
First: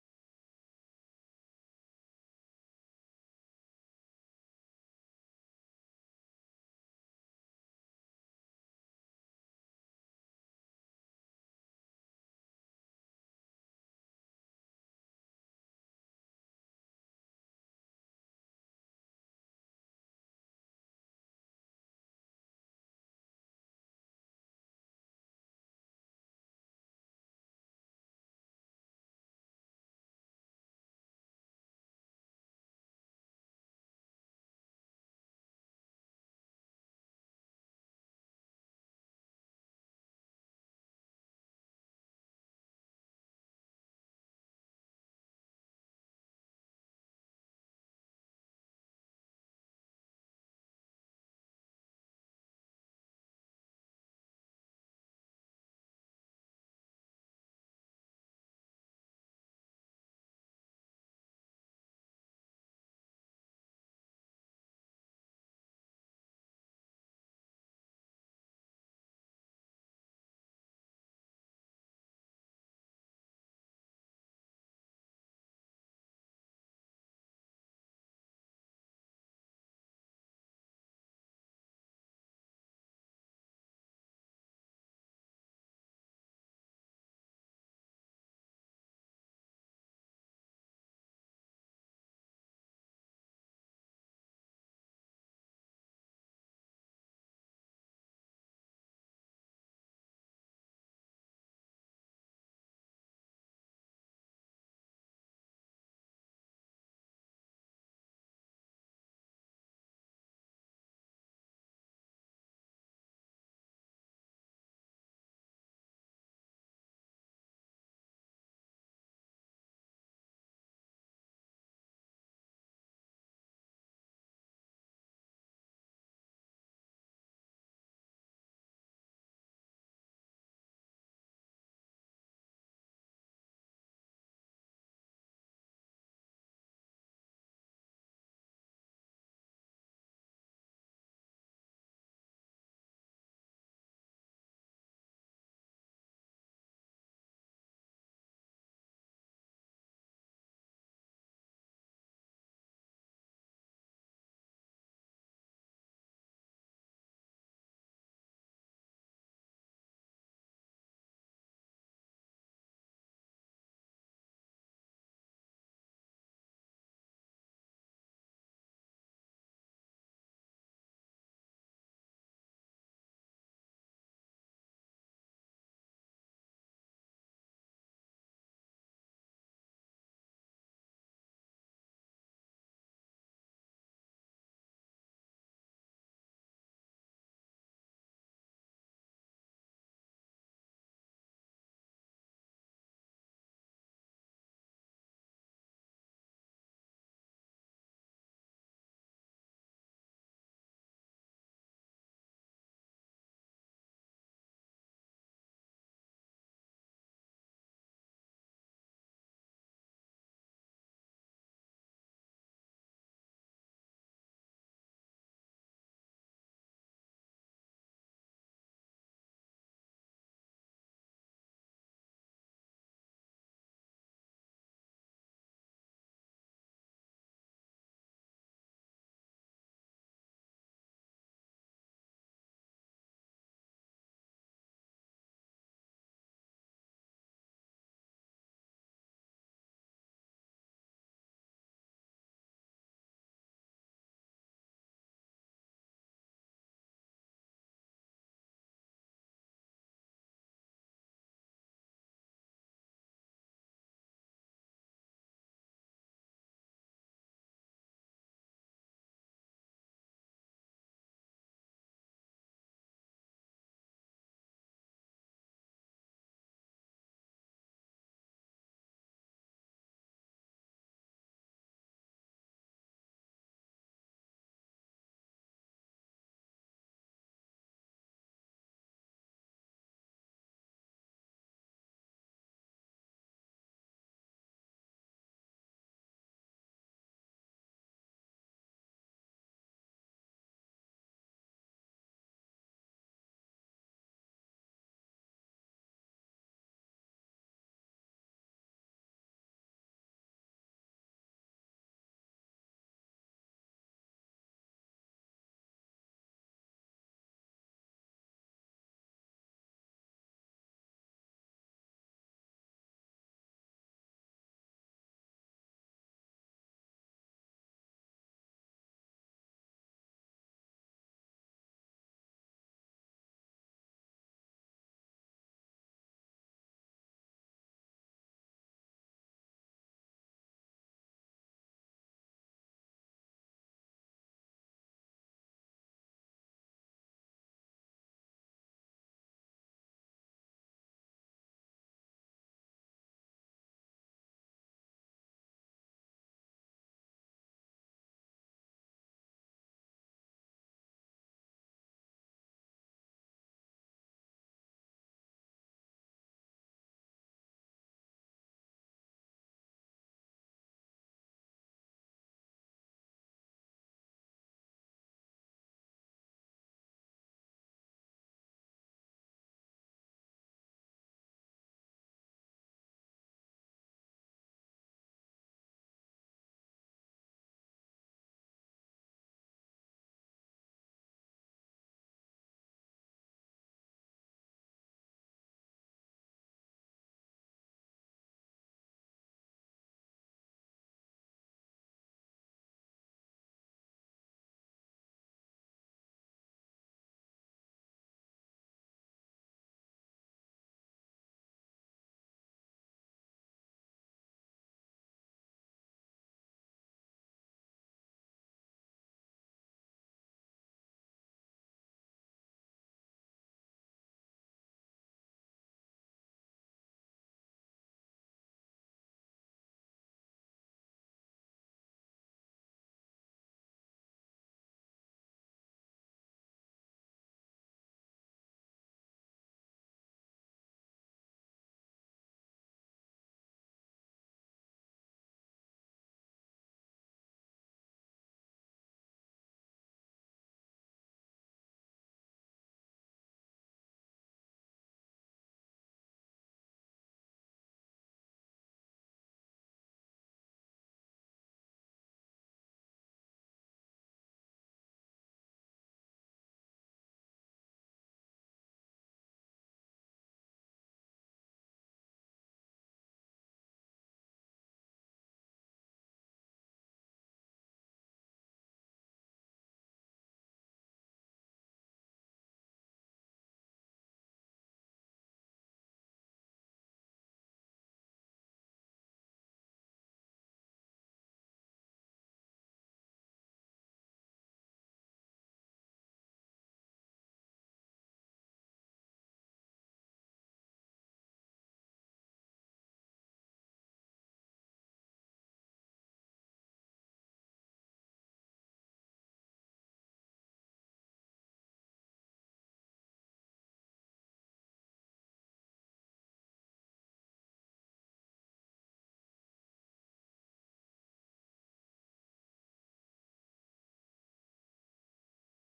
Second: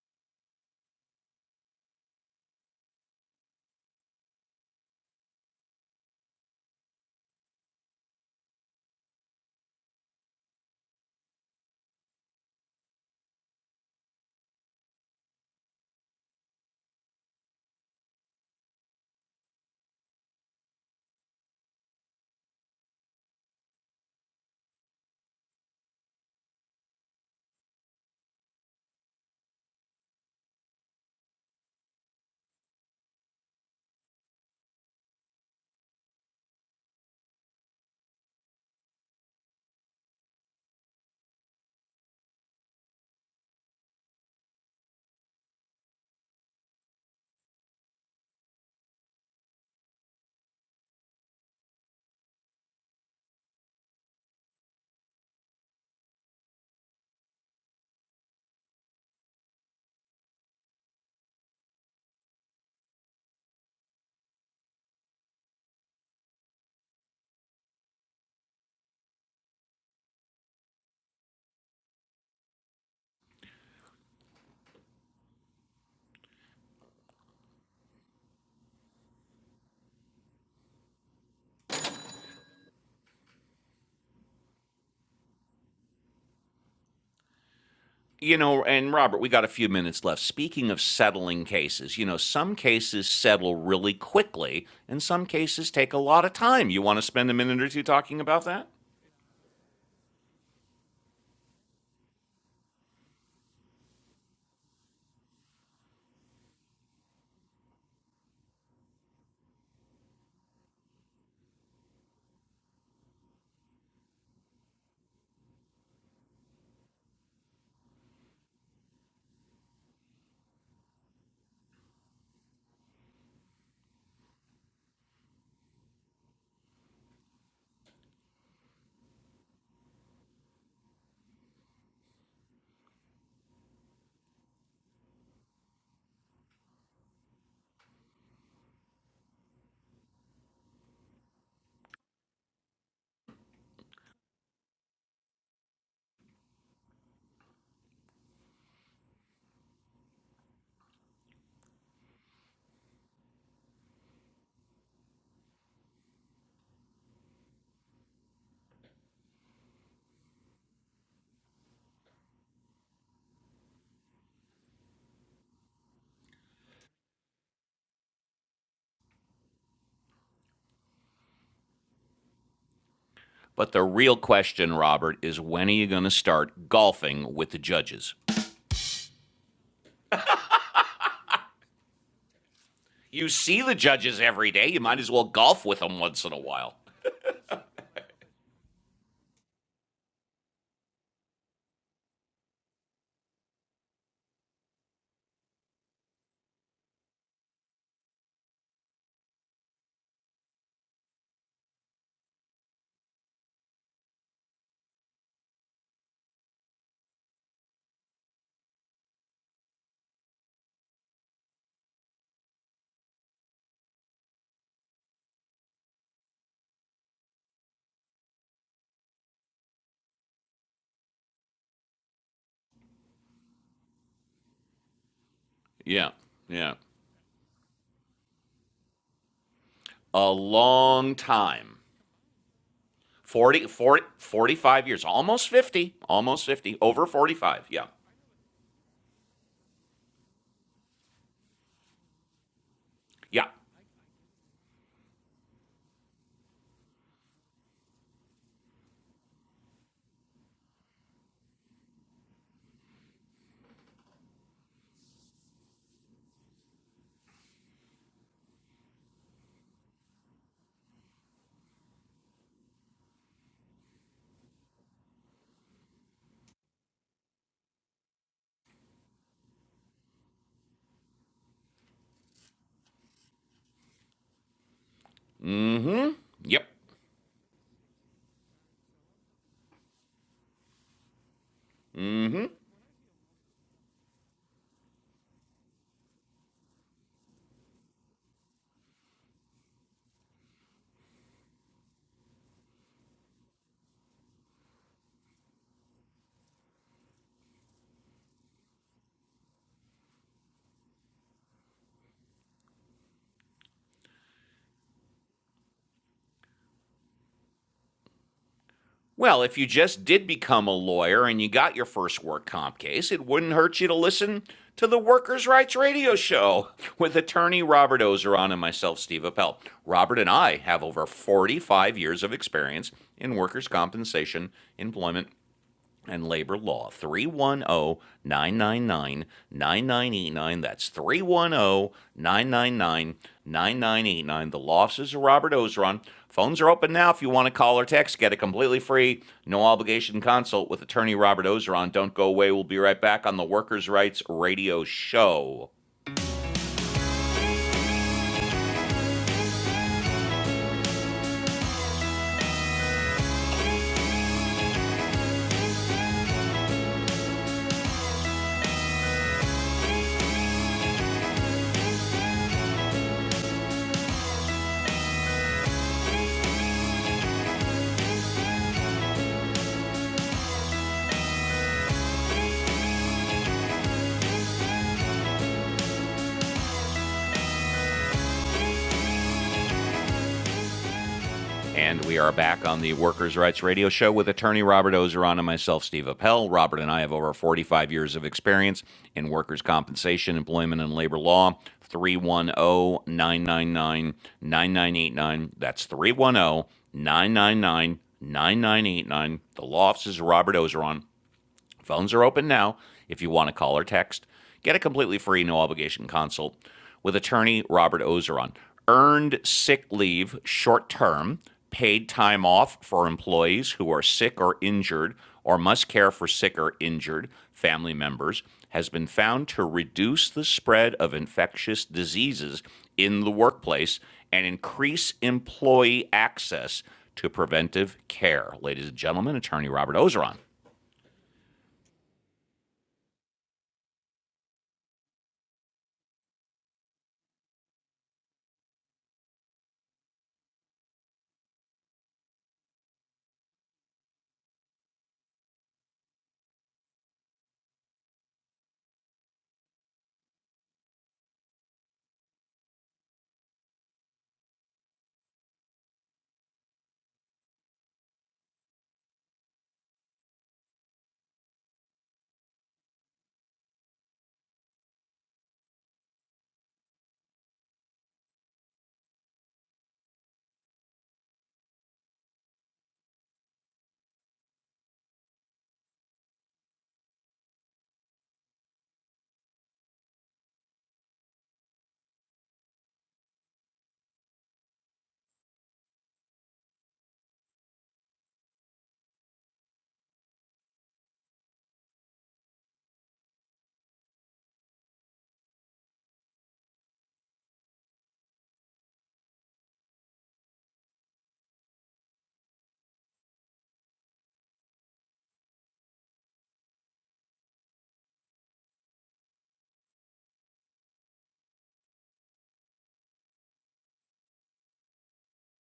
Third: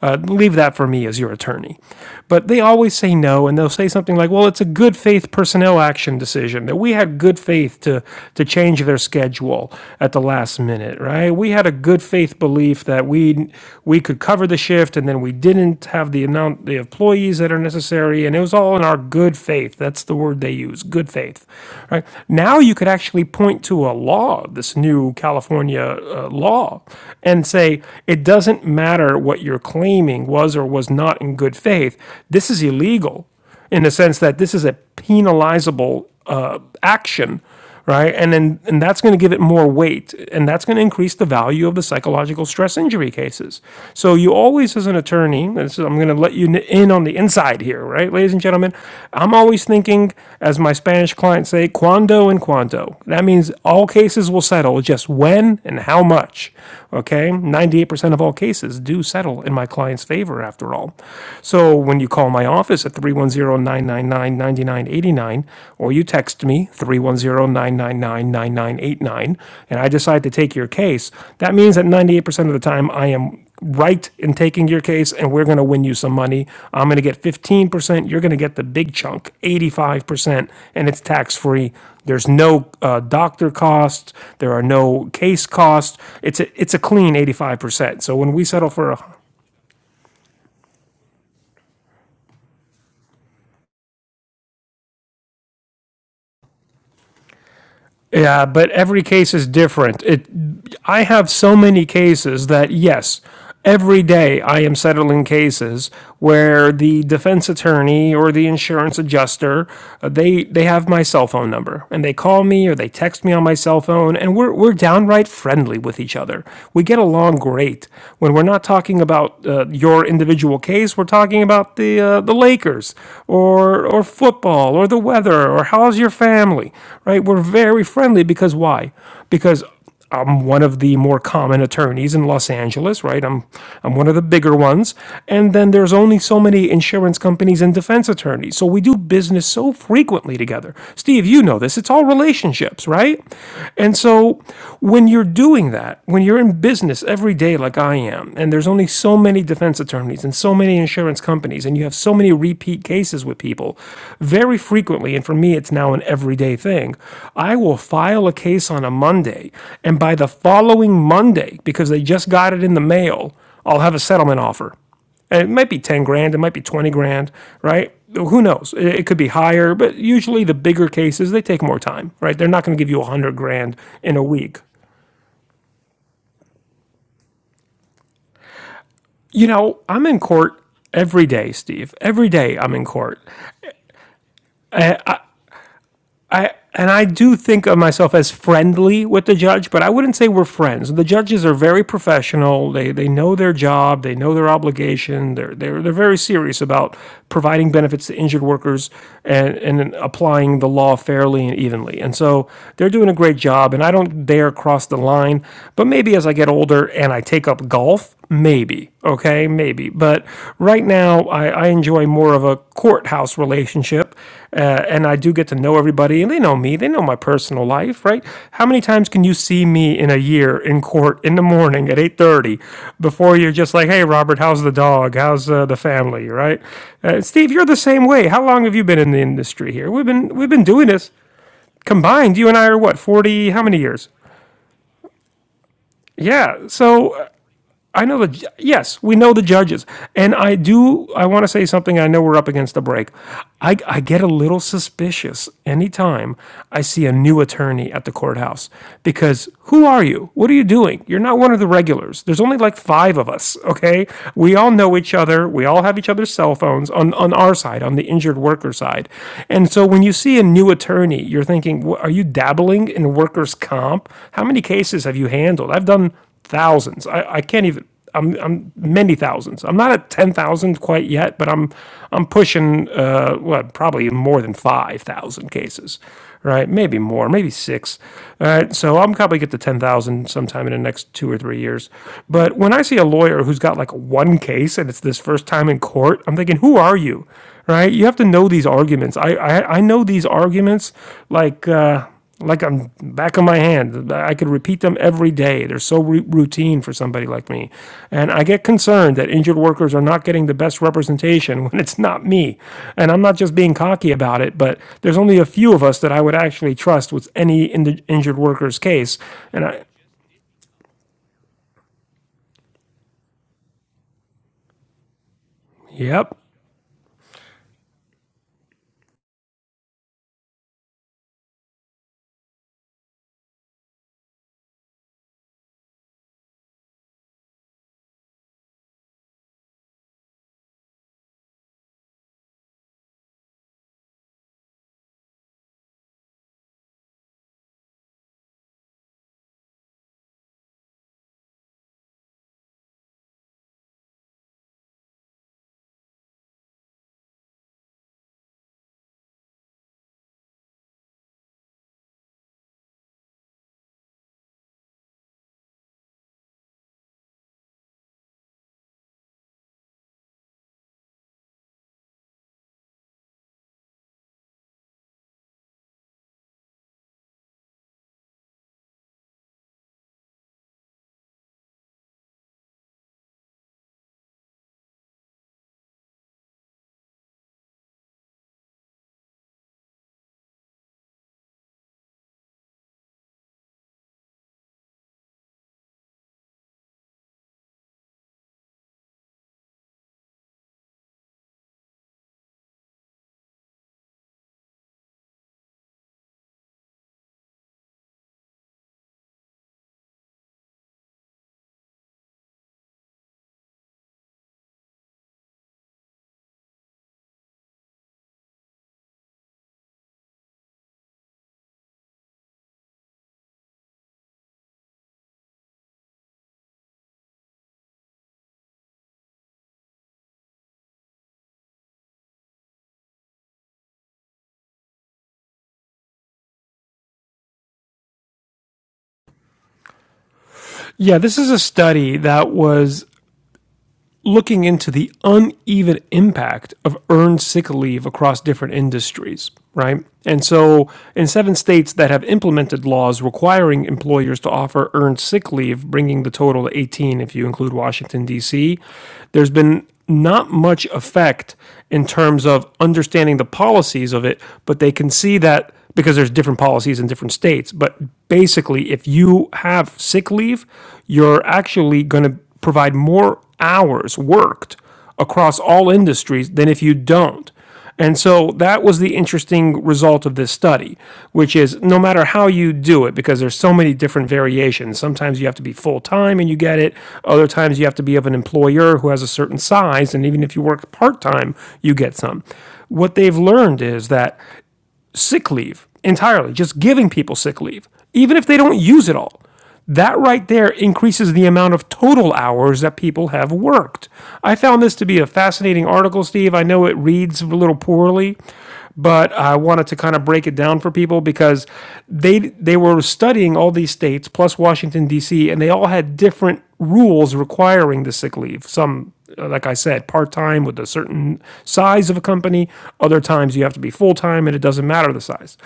Speaker 2: Uh, leave that for me as your attorney. But they always say no, and they'll say something like, well, it's a good faith personnel action decision that we we had good faith to to change their schedule at the last minute, right? We had a good faith belief that we we could cover the shift, and then we didn't have the amount the employees that are necessary, and it was all in our good faith. That's the word they use, good faith, right? Now you could actually point to a law, this new California uh, law, and say it doesn't matter what you're claiming was or was not in good faith. This is illegal in the sense that this is a penalizable uh, action, right? And then and that's going to give it more weight, and that's going to increase the value of the psychological stress injury cases. So you always, as an attorney, and this is, I'm going to let you in on the inside here, right, ladies and gentlemen. I'm always thinking, as my Spanish clients say, "cuando" and "cuanto." That means all cases will settle, just when and how much. Okay, 98% of all cases do settle in my client's favor, after all. So when you call my office at three one zero nine nine nine ninety nine eighty nine, or you text me three one zero nine nine nine nine nine eight nine, and I decide to take your case, that means that 98% of the time I am right in taking your case and we're going to win you some money. I'm going to get 15%, you're going to get the big chunk, 85%, and it's tax free. There's no uh, doctor costs, there are no case costs. It's a, it's a clean 85%. So when
Speaker 1: You
Speaker 2: we
Speaker 1: know,
Speaker 2: settle for
Speaker 1: and
Speaker 2: a
Speaker 1: Robert, we got a few minutes left. Speaking of settling cases, you know, some cases settle really quickly and some cases take a lot of time. You want to spend a minute or two talking about
Speaker 2: Yeah,
Speaker 1: that?
Speaker 2: but every case is different. It, I have so many cases that, yes, every day I am settling cases where the defense attorney or the insurance adjuster, uh, they, they have my cell phone number and they call me or they text me on my cell phone and we're, we're downright friendly with each other. We get along great. When we're not talking about uh, your individual case, we're talking about the, uh, the Lakers or or or football or the weather or how's your family, right? We're very friendly because why? Because I'm one of the more common attorneys in Los Angeles, right? I'm I'm one of the bigger ones. And then there's only so many insurance companies and defense attorneys. So we do business so frequently together. Steve, you know this. It's all relationships, right? And so when you're doing that, when you're in business every day like I am, and there's only so so many defense attorneys and so many insurance companies, and you have so many repeat cases with people very frequently. And for me, it's now an everyday thing. I will file a case on a Monday, and by the following Monday, because they just got it in the mail, I'll have a settlement offer. And it might be 10 grand, it might be 20 grand, right? Who knows? It it could be higher, but usually the bigger cases, they take more time, right? They're not going to give you 100
Speaker 1: But
Speaker 2: grand
Speaker 1: the real
Speaker 2: in a week.
Speaker 1: question, Robert, is when are you going to start golfing with the judges?
Speaker 2: You know, I'm in court every day, Steve. Every day I'm in court.
Speaker 1: You see the judges every day. You might as well golf with them once in a
Speaker 2: I
Speaker 1: while.
Speaker 2: and I do think of myself as friendly with the judge, but I wouldn't say we're friends. The judges are very professional. They they know their job, they know their obligation. They're they're they're very serious about providing benefits to injured workers and and applying the law fairly and evenly. And so they're doing a great job and I don't dare cross the line, but maybe as I get older and I take up golf, maybe okay maybe but right now I, I enjoy more of a courthouse relationship uh, and I do get to know everybody, and they know me, they know my personal life, right? How many times can you see me in a year in court in the morning at eight thirty, before you're just like, hey, Robert, how's the dog? How's uh, the
Speaker 1: Yeah,
Speaker 2: family, right?
Speaker 1: yeah.
Speaker 2: Uh, Steve, you're the same way. How long have you been in the industry here? We've been
Speaker 1: A
Speaker 2: we've been doing this
Speaker 1: long time.
Speaker 2: combined. You and I are what forty? How
Speaker 1: forty,
Speaker 2: many
Speaker 1: forty,
Speaker 2: years?
Speaker 1: forty-five years, almost 50, almost
Speaker 2: Yeah,
Speaker 1: 50, over
Speaker 2: so uh,
Speaker 1: 45. Yeah.
Speaker 2: I know the yes, we know the judges, and I do. I want to say something. I know we're up against the break.
Speaker 1: Yeah.
Speaker 2: I, I get a little suspicious anytime I see a new attorney at the courthouse because who are you? What are you doing? You're not one of the regulars. There's only like five of us. Okay, we all know each other. We all have each other's cell phones on on our side, on the injured worker side, and so when you see a new attorney, you're thinking, are you dabbling in workers' comp? How many cases have you handled? I've done thousands. I, I can't even. I'm I'm many thousands. I'm not at ten thousand quite yet, but I'm I'm pushing uh what probably more than five thousand cases, right?
Speaker 1: Yep.
Speaker 2: Maybe more, maybe six. All right, so I'm probably get to ten thousand sometime in the next two or three years. But when I see a lawyer who's got like one case and it's this first time in court, I'm thinking, who are you? Right? You have to know these arguments. I I, I know these arguments like. uh like I'm back of my hand. I could repeat them every day. They're so ru- routine for somebody like me. And I get concerned that injured workers are not getting the best representation when it's not me. And I'm not just being cocky about it, but there's only a few of us that I would actually trust with any in- injured worker's case.
Speaker 1: Well, if
Speaker 2: And
Speaker 1: you
Speaker 2: I,
Speaker 1: just did become a lawyer and you got your first work comp case, it wouldn't hurt you to listen to the Workers' Rights Radio
Speaker 2: yep.
Speaker 1: Show with attorney Robert Ozeron and myself, Steve Appel. Robert and I have over 45 years of experience in workers' compensation, employment, and labor law. 310 999 9989. That's 310 999 9989. The law offices of Robert Ozeron. Phones are open now if you want to call or text. Get a completely free, no obligation consult with attorney Robert Ozeron. Don't go away. We'll be right back on the Workers' Rights Radio Show. And we are back on the Workers' Rights Radio Show with attorney Robert Ozeron and myself, Steve Appel. Robert and I have over 45 years of experience in workers' compensation, employment, and labor law. 310 999 9989. That's 310 999 9989. The law office is Robert Ozeron. Phones are open now if you want to call or text. Get a completely free, no obligation consult with attorney Robert Ozeron. Earned sick leave, short term, paid time off for employees who are sick or injured or must care for sick or injured family members has been found to reduce the spread of infectious diseases in the workplace and increase employee access to preventive care. Ladies and gentlemen, attorney Robert Ozeron.
Speaker 2: Yeah, this is a study that was looking into the uneven impact of earned sick leave across different industries, right? And so, in seven states that have implemented laws requiring employers to offer earned sick leave, bringing the total to 18 if you include Washington, D.C., there's been not much effect in terms of understanding the policies of it, but they can see that because there's different policies in different states. But basically, if you have sick leave, you're actually going to provide more hours worked across all industries than if you don't. And so that was the interesting result of this study, which is no matter how you do it, because there's so many different variations. Sometimes you have to be full time and you get it. Other times you have to be of an employer who has a certain size. And even if you work part time, you get some. What they've learned is that sick leave entirely, just giving people sick leave, even if they don't use it all. That right there increases the amount of total hours that people have worked. I found this to be a fascinating article, Steve. I know it reads a little poorly, but I wanted to kind of break it down for people because they they were studying all these states plus Washington D.C. and they all had different rules requiring the sick leave. Some uh, like I said, part time with a certain size of a company. Other times you have to be full time and it doesn't matter the size.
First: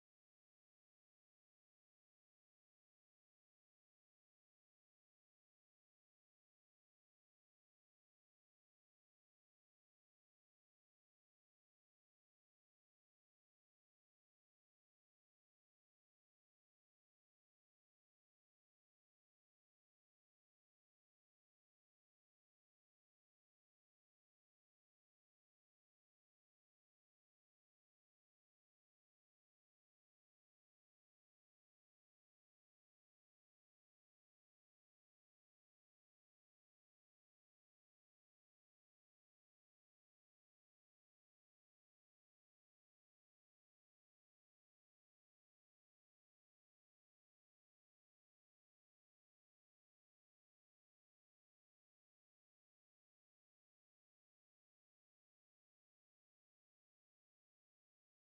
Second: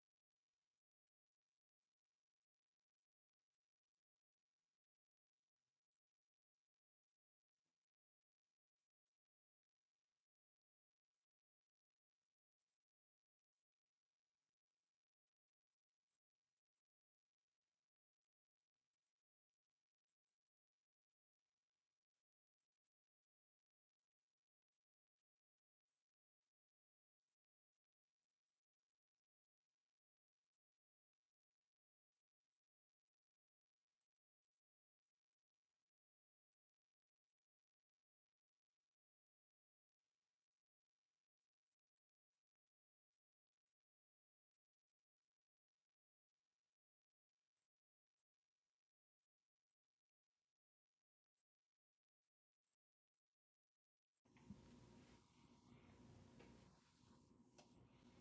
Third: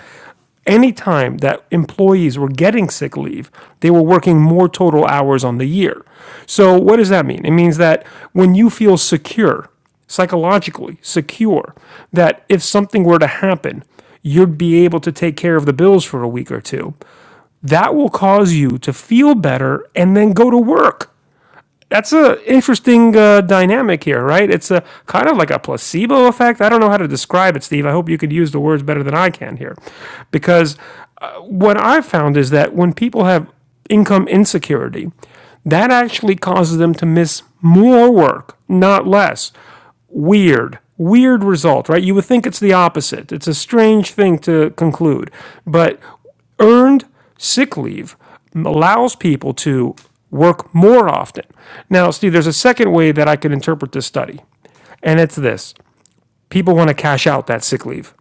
Speaker 2: Anytime that employees were getting sick leave, they were working more total hours on the year. So, what does that mean? It means that when you feel secure, psychologically secure, that if something were to happen, you'd be able to take care of the bills for a week or two. That will cause you to feel better and then go to work that's a interesting uh, dynamic here, right? It's a kind of like a placebo effect. I don't know how to describe it, Steve. I hope you could use the words better than I can here, because uh, what I've found is that when people have income insecurity, that actually causes them to miss more work, not less. Weird, weird result, right? You would think it's the opposite. It's a strange thing to conclude, but earned sick leave allows people to work more often. Now, Steve, there's a second way that I could interpret this study, and it's this people want to cash out that sick leave.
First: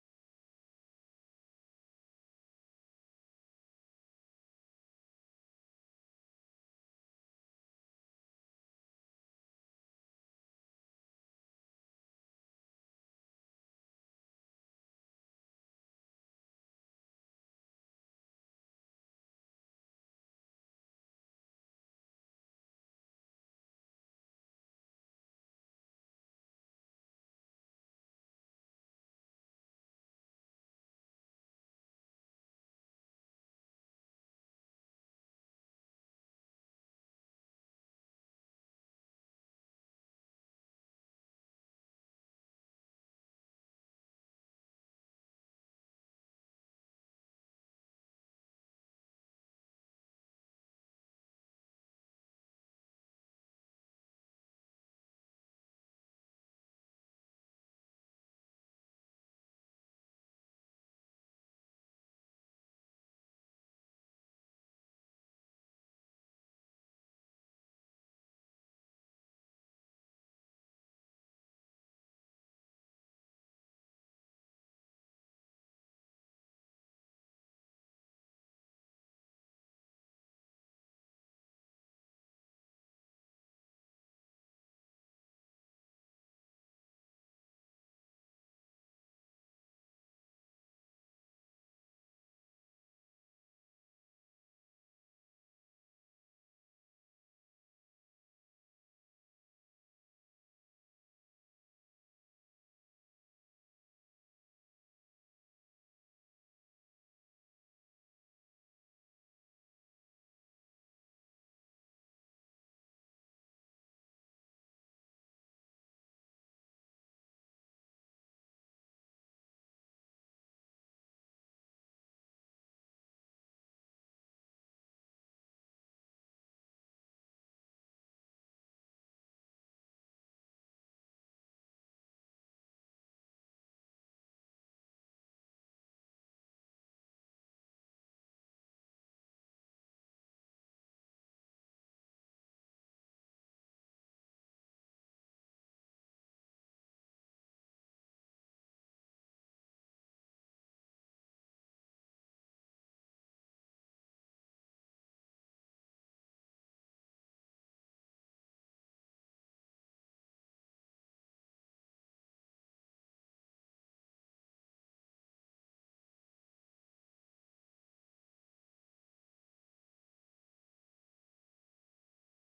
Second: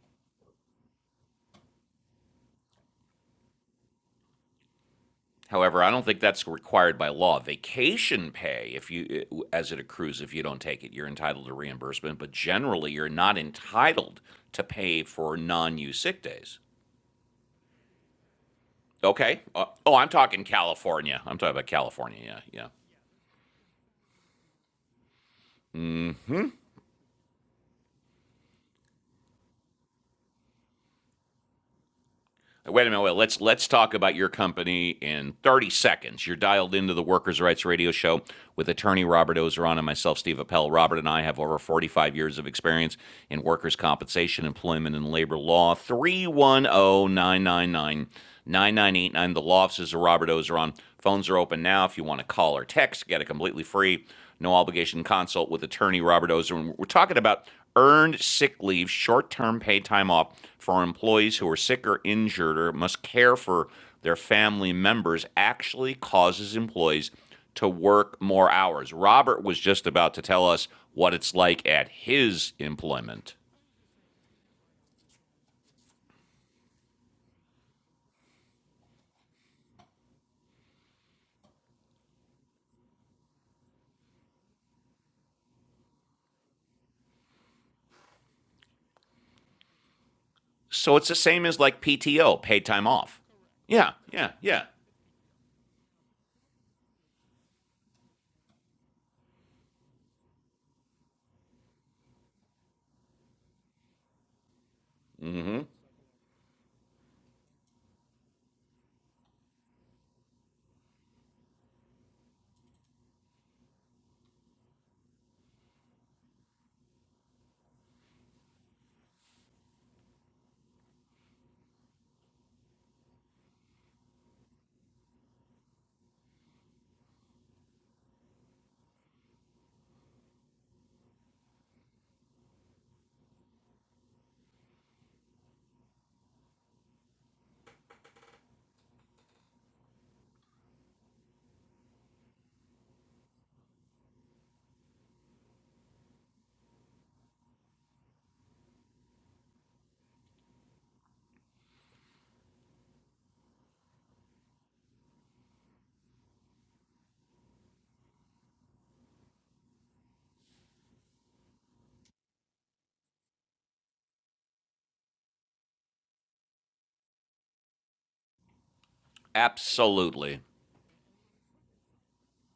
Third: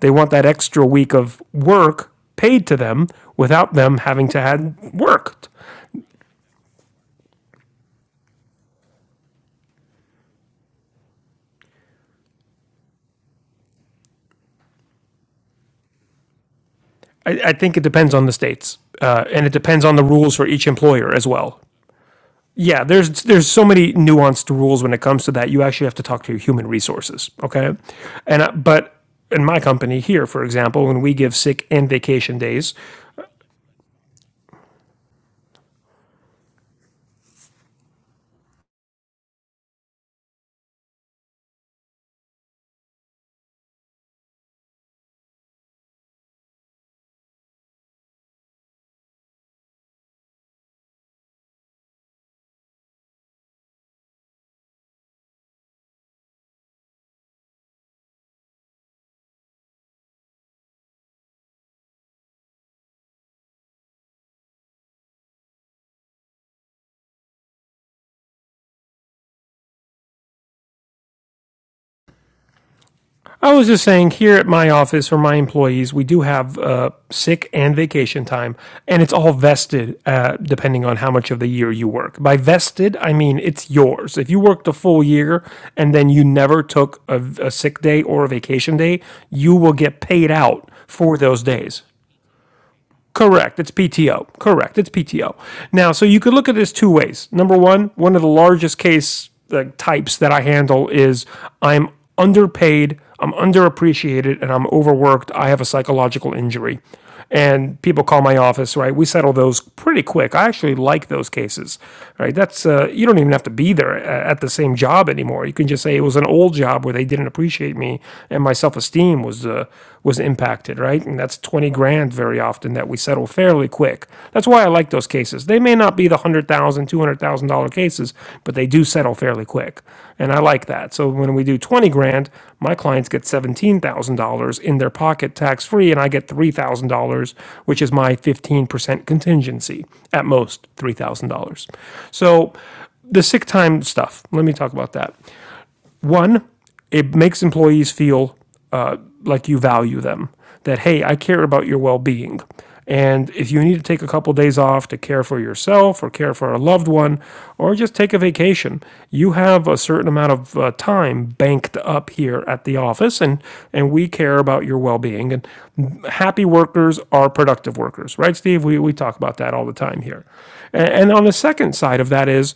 Speaker 2: They want that extra week of work paid to them without them having to have worked.
Speaker 1: However, I don't think that's required by law. Vacation pay, if you uh, as it accrues, if you don't take it, you're entitled to reimbursement. But generally, you're not entitled to pay for non-use sick days.
Speaker 2: I, I think it depends on the states, uh,
Speaker 1: Okay.
Speaker 2: and it
Speaker 1: Uh,
Speaker 2: depends
Speaker 1: oh,
Speaker 2: on the
Speaker 1: I'm
Speaker 2: rules
Speaker 1: talking
Speaker 2: for each employer
Speaker 1: California.
Speaker 2: as
Speaker 1: I'm talking
Speaker 2: well.
Speaker 1: about California. Yeah, yeah.
Speaker 2: yeah, there's there's so many nuanced rules when it comes to that. You actually have to talk to your human resources, okay? And uh, but in my company here, for example, when we give sick and vacation days,
Speaker 1: Wait a minute. Well, let's let's talk about your company in 30 seconds. You're dialed into the Workers' Rights Radio Show with attorney Robert Ozeron and myself, Steve Appel. Robert and I have over 45 years of experience in workers' compensation, employment, and labor law. Three one o nine nine nine nine nine eight nine. The law offices of Robert Ozeron. Phones are open now if you want to call or text. Get it completely free no obligation consult with attorney Robert Ozer. We're talking about earned sick leave, short term paid time off for employees who are sick or injured or must care for their family members actually causes employees to work more hours. Robert was just about to tell us what it's like at his employment.
Speaker 2: I was just saying here at my office for my employees, we do have uh, sick and vacation time, and it's all vested uh, depending on how much of the year you work. By vested, I mean it's yours. If you worked a full year and then you never took a, a sick day or a vacation day, you will get paid out
Speaker 1: So it's the
Speaker 2: for those
Speaker 1: same as like
Speaker 2: days.
Speaker 1: PTO, paid time off.
Speaker 2: Correct. It's
Speaker 1: Yeah,
Speaker 2: PTO.
Speaker 1: yeah, yeah.
Speaker 2: Correct. It's PTO. Now, so you could look at this two ways. Number one, one of the largest case uh, types that I handle is I'm underpaid, I'm underappreciated, and I'm overworked. I have a psychological injury. And people call my office, right? We settle those pretty quick. I actually like those cases, right? That's, uh, you don't even have to be there uh, at the same job anymore. You can just say it was an old job where they didn't appreciate me and my self esteem team was uh, was impacted, right? And that's twenty grand very often that we settle fairly quick. That's why I like those cases. They may not be the one hundred thousand, dollars, two hundred thousand dollar cases, but they do settle fairly quick, and I like that. So when we do twenty grand, my clients get seventeen thousand dollars in their pocket tax free, and I get three thousand dollars, which is my fifteen percent contingency at most, three thousand dollars. So the sick time stuff. Let me talk about that. One, it makes employees feel uh, like you value them, that, hey, I care about your well being. And if you need to take a couple of days off to care for yourself or care for a loved one or just take a vacation, you have a certain amount of uh, time banked up here at the office and, and we care about your well being. And happy workers are productive workers, right, Steve? We, we talk about that all the time here.
Speaker 1: Absolutely.
Speaker 2: And, and on the second side of that is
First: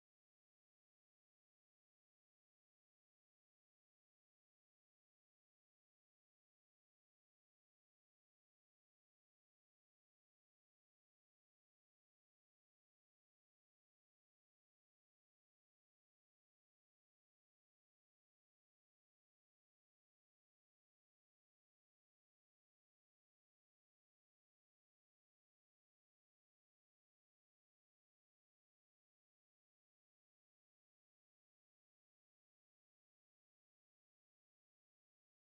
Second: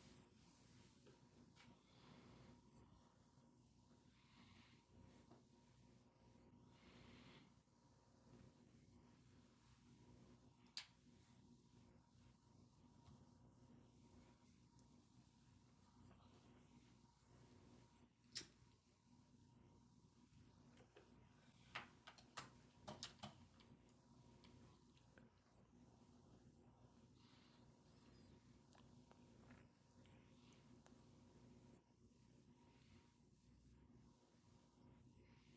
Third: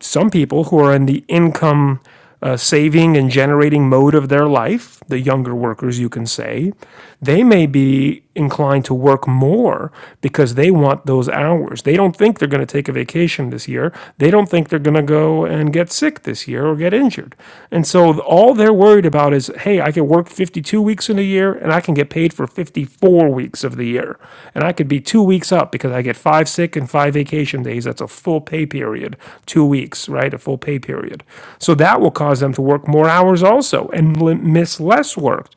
Speaker 2: some people who are in the income uh, saving and generating mode of their life, the younger workers, you can say, they may be inclined to work more because they want those hours. They don't think they're going to take a vacation this year. They don't think they're going to go and get sick this year or get injured. And so all they're worried about is hey, I can work 52 weeks in a year and I can get paid for 54 weeks of the year. And I could be two weeks up because I get five sick and five vacation days. That's a full pay period, two weeks, right? A full pay period. So that will cause them to work more hours also and miss less work.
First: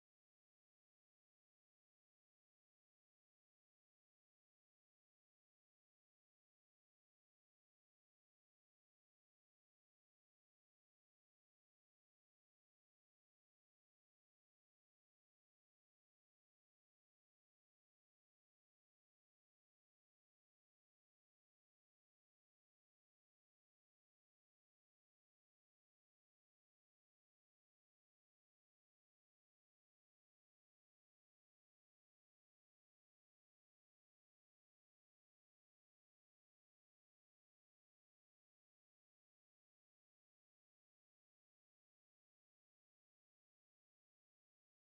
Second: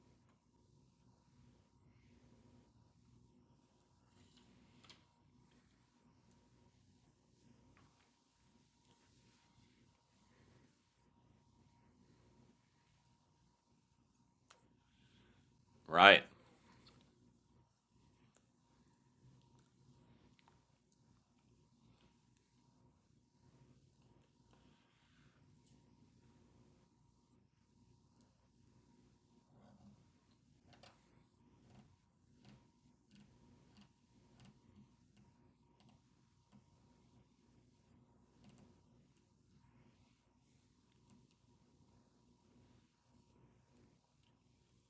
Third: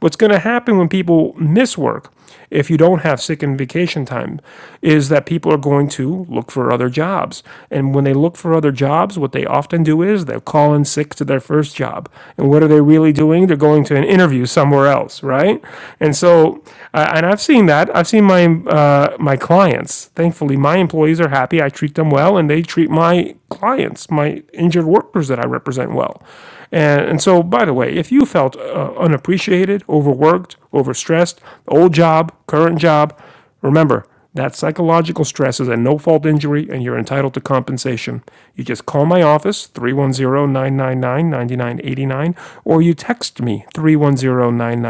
Speaker 2: What's going to happen when people miss work? if you don't have sick and vacation time is that people are going to look for other jobs. And when they look for other jobs, what they often do is they call in sick to their first job. And what are they really doing? They're going to an interview somewhere else, right? And
Speaker 1: Right.
Speaker 2: so, uh, and I've seen that. I've seen my uh, my clients. Thankfully, my employees are happy. I treat them well, and they treat my clients, my injured work workers that I represent well. And, and so, by the way, if you felt uh, unappreciated, overworked, overstressed, old job, current job, remember that psychological stress is a no fault injury and you're entitled to compensation. You just call my office, three one zero nine nine nine ninety nine eighty nine, or you text me, three one zero nine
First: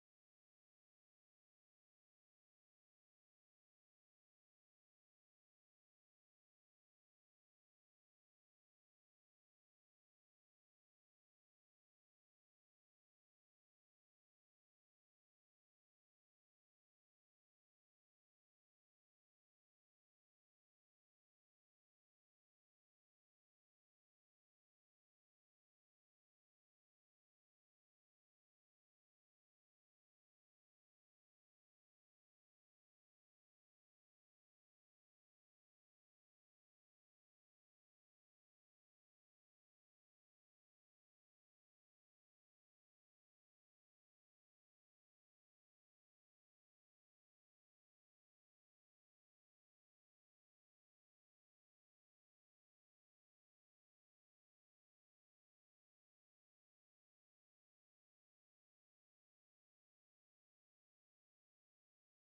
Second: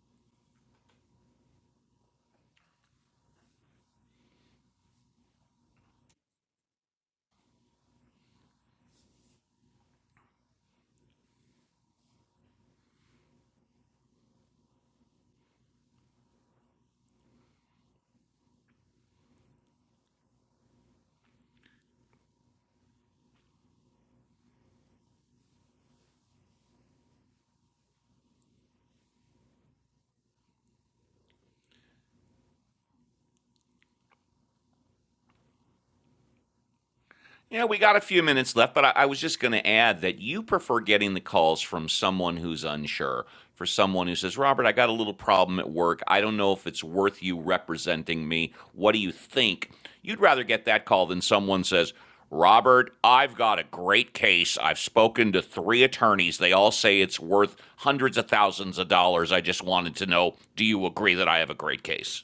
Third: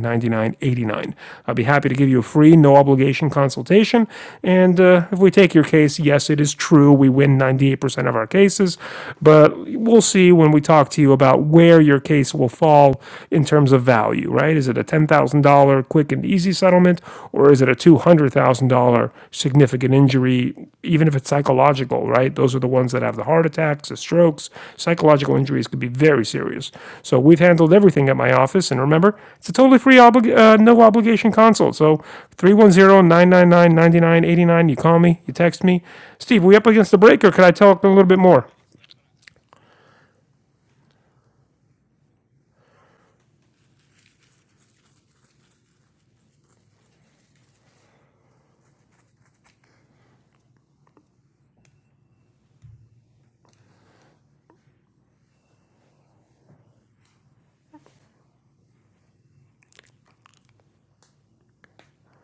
Speaker 2: nine nine, nine nine eight nine. I'll be happy to give you a free, no obligation consultation. And uh, if we take your case, yes, it is true. We win 98% of our cases but we'll see when we talk to you about where your case will fall in terms of value, right? Is it a $10,000 quick and easy settlement, or is it a $200,000 significant injury, even if it's psychological, right? Those are the ones that have the heart attacks, the strokes. Psychological injuries could be very serious. So we've handled everything at my office. And remember, it's a totally free, obli- uh, no obligation consult. So three one zero nine nine nine ninety nine eighty nine. You call me, you text me. Steve, are we up against the break, or could I
Speaker 1: Yeah, we
Speaker 2: talk a
Speaker 1: got a
Speaker 2: little bit
Speaker 1: few
Speaker 2: more?
Speaker 1: minutes left, but I, I was just going to add that you prefer getting the calls from someone who's unsure, for someone who says, Robert, I got a little problem at work. I don't know if it's worth you representing me. What do you think? You'd rather get that call than someone says, Robert, I've got a great case. I've spoken to three attorneys. They all say it's worth hundreds of thousands of dollars. I just wanted to know do you agree that I have a great case?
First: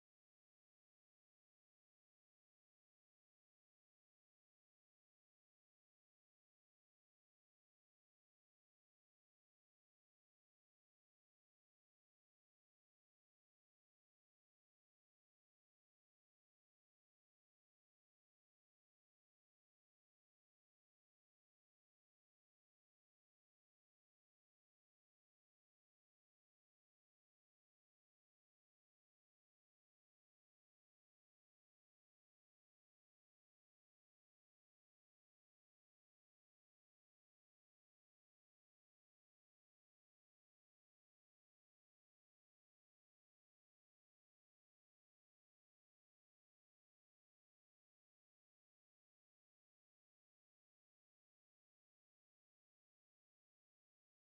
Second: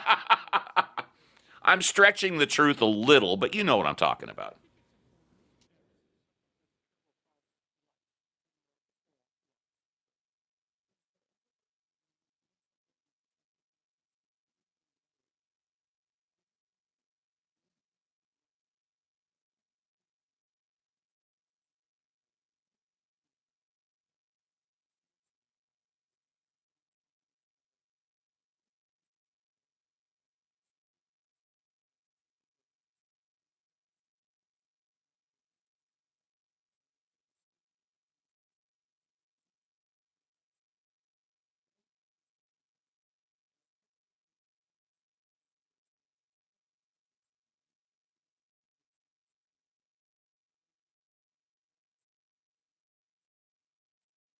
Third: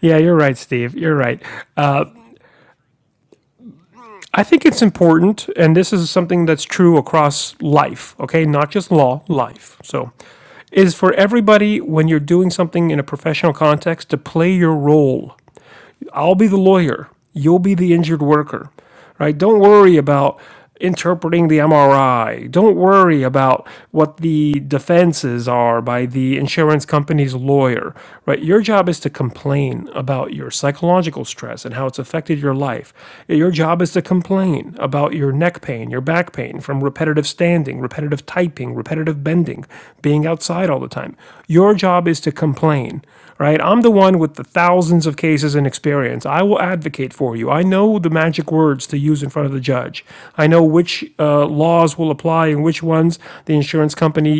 Speaker 2: Yeah, you're right, Steve. You're right.
Speaker 1: I'm stretching the truth a little, but you know what I'm talking
Speaker 2: I
Speaker 1: about.
Speaker 2: think it's important, and this is something that's true across life, okay? Not just law, life. So, is for everybody when you're doing something in a professional context to play your role I'll be the lawyer. You'll be the injured worker, right? Don't worry about interpreting the MRI. Don't worry about what the defenses are by the insurance company's lawyer, right? Your job is to complain about your psychological stress and how it's affected your life. Your job is to complain about your neck pain, your back pain from repetitive standing, repetitive typing, repetitive bending, being outside all the time. Your job is to complain, right? I'm the one with the thousands of cases and experience. I will advocate for you. I know the magic words to use in front of the judge. I know which uh, laws will apply and which ones the insurance company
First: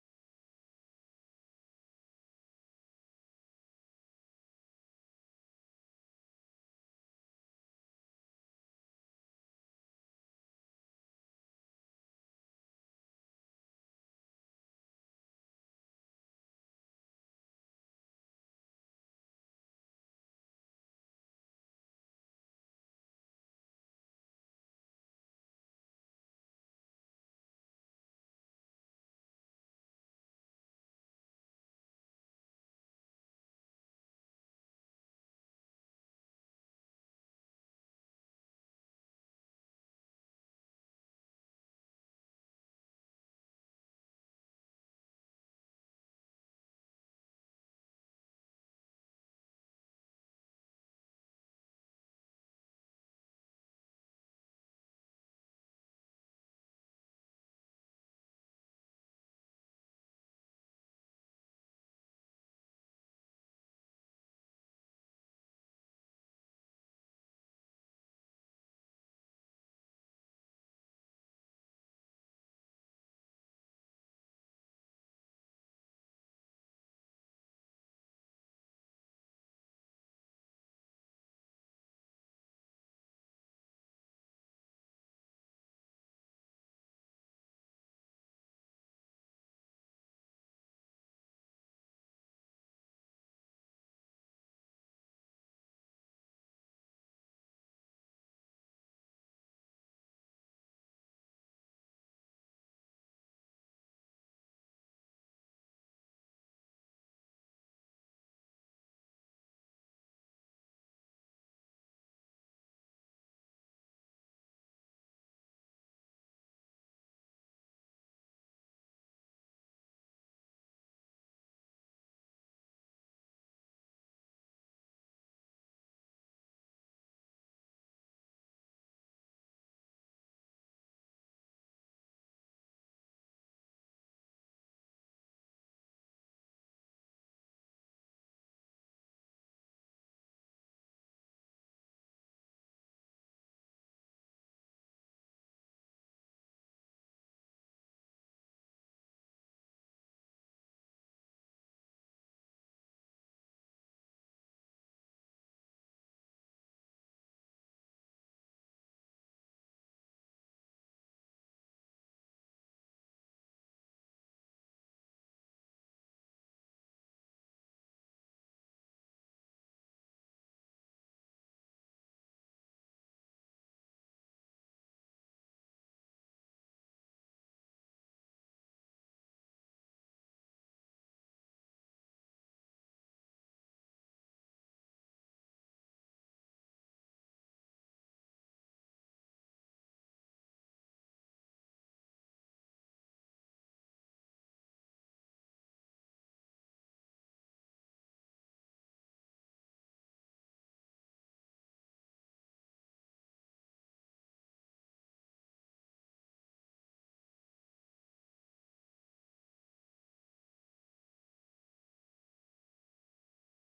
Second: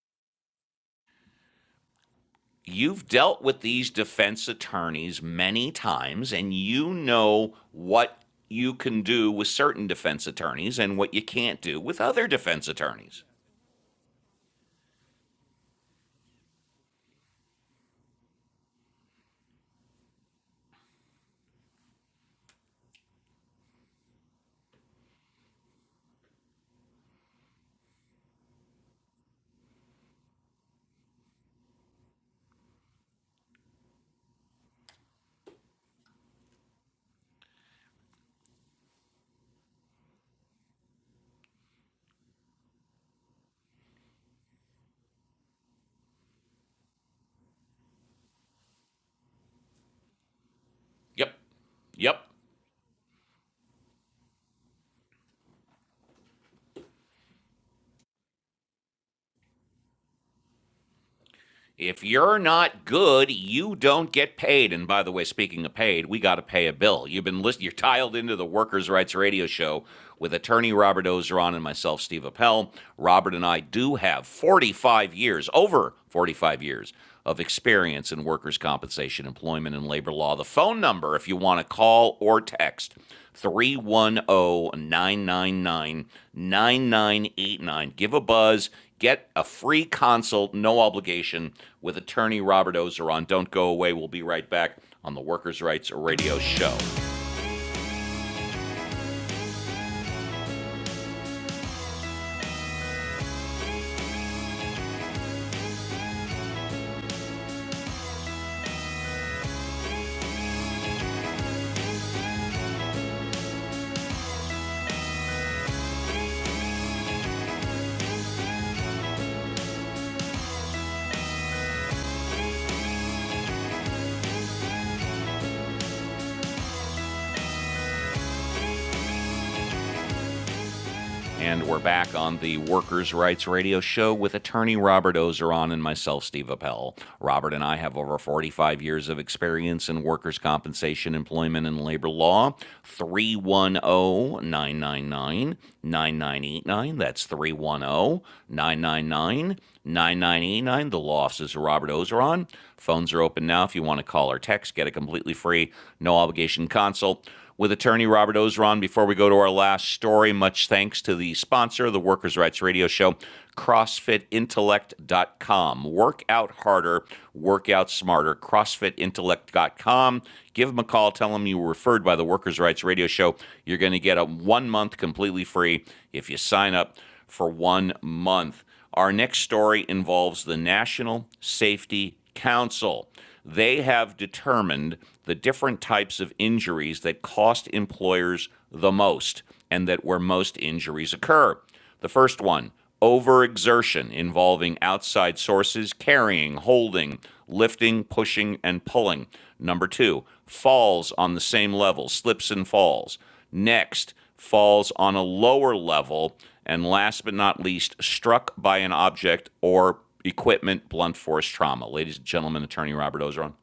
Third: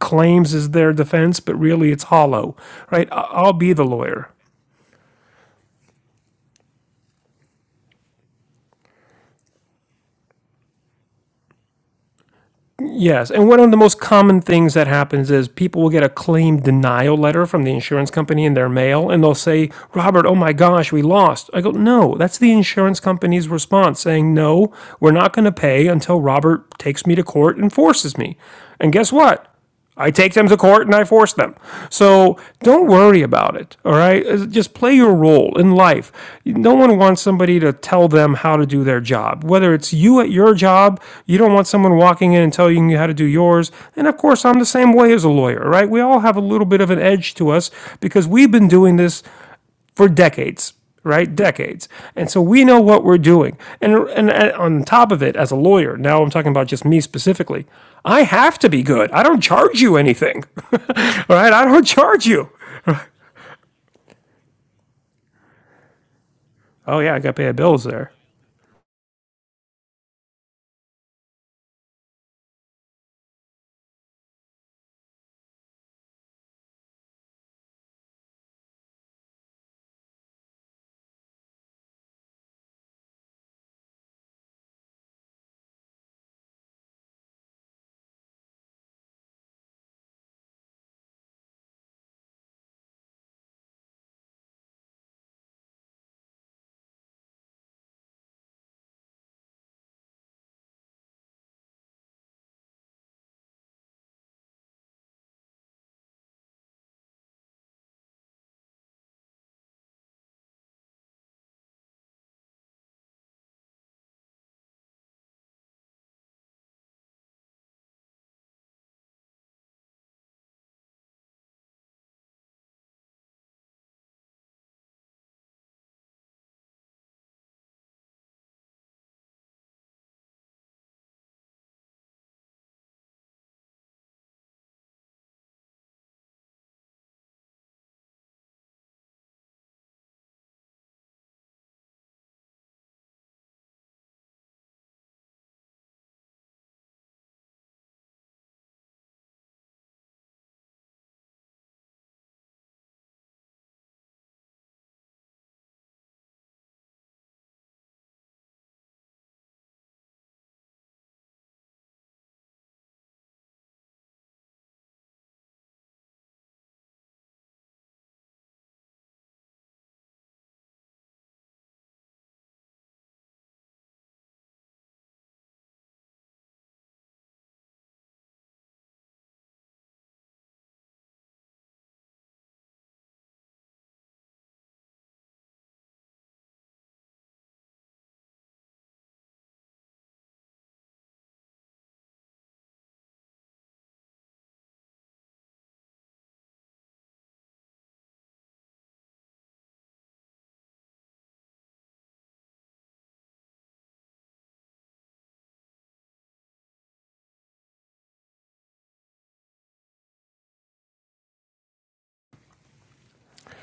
Speaker 2: claims is their defense, but really it's hollow, right?
Speaker 1: you've
Speaker 2: I-
Speaker 1: dealt
Speaker 2: I'll
Speaker 1: with
Speaker 2: be the
Speaker 1: these
Speaker 2: lawyer.
Speaker 1: defense attorneys many times and you know what you can do with certain defense attorneys and what you can't do with other defense attorneys.
Speaker 2: Yes, and one of the most common things that happens is people will get a claim denial letter from the insurance company in their mail, and they'll say, "Robert, oh my gosh, we lost." I go, "No, that's the insurance company's response saying no, we're not going to pay until Robert takes me to court and forces me." And guess what? I take them to court and I force them. So don't worry about it. All right. Uh, Just play your role in life. No one wants somebody to tell them how to do their job. Whether it's you at your job, you don't want someone walking in and telling you how to do yours. And of course, I'm the same way as a lawyer, right? We all have a little bit of an edge to us because we've been doing this for decades,
Speaker 1: Yep.
Speaker 2: right? Decades.
Speaker 1: Yep.
Speaker 2: And so we know what we're doing. And, and, and on top of it, as a lawyer, now I'm talking about just me specifically, I have to be good. I don't charge you anything, all right? I don't
Speaker 1: If
Speaker 2: charge
Speaker 1: you're
Speaker 2: you.
Speaker 1: not good, you don't get paid. And by the way, speaking of paid, we got to pay a
Speaker 2: Oh,
Speaker 1: bill.
Speaker 2: yeah, I
Speaker 1: You've
Speaker 2: got
Speaker 1: been
Speaker 2: to pay
Speaker 1: listening, you're
Speaker 2: bills there.
Speaker 1: dialed into the Workers' Rights Radio Show with attorney Robert Ozeron and myself, Steve Appel. Robert and I do have 45 years, over 45 years of experience in workers' compensation, employment, and labor law. The phone number, if you want to call or text, three one o 999 9989. Give a buzz. Get a free consult, no obligation, with attorney Robert Ozeron. Don't go away. We'll be right back on the Workers' Rights Radio Show. And we're back on the Workers' Rights Radio Show with attorney Robert Ozeron and myself, Steve Appel. Robert and I have over 45 years of experience in workers' compensation, employment, and labor law. 3109999989. That's 3109999989. The law offices of Robert Ozeron. Phones are open now if you want to call or text. Get a completely free, no obligation consult with attorney Robert Ozeron before we go to our last story. Much thanks to the sponsor of the Workers' Rights Radio Show, CrossFitIntellect.com. Work out harder, work out smarter. CrossFitIntellect.com. Give them a call. Tell them you were referred by the Workers' Rights Radio Show. You're going to get a one month completely free if you sign up for one month. Our next story involves the National Safety Council. They have determined the different types of injuries that cost employers the most and that where most injuries occur. The first one, overexertion involving outside sources carrying, holding, lifting, pushing, and pulling. Number two, falls on the same level, slips and falls. Next, falls on a lower level, and last but not least, struck by an object or equipment blunt force trauma. Ladies and gentlemen, attorney Robert Ozeron.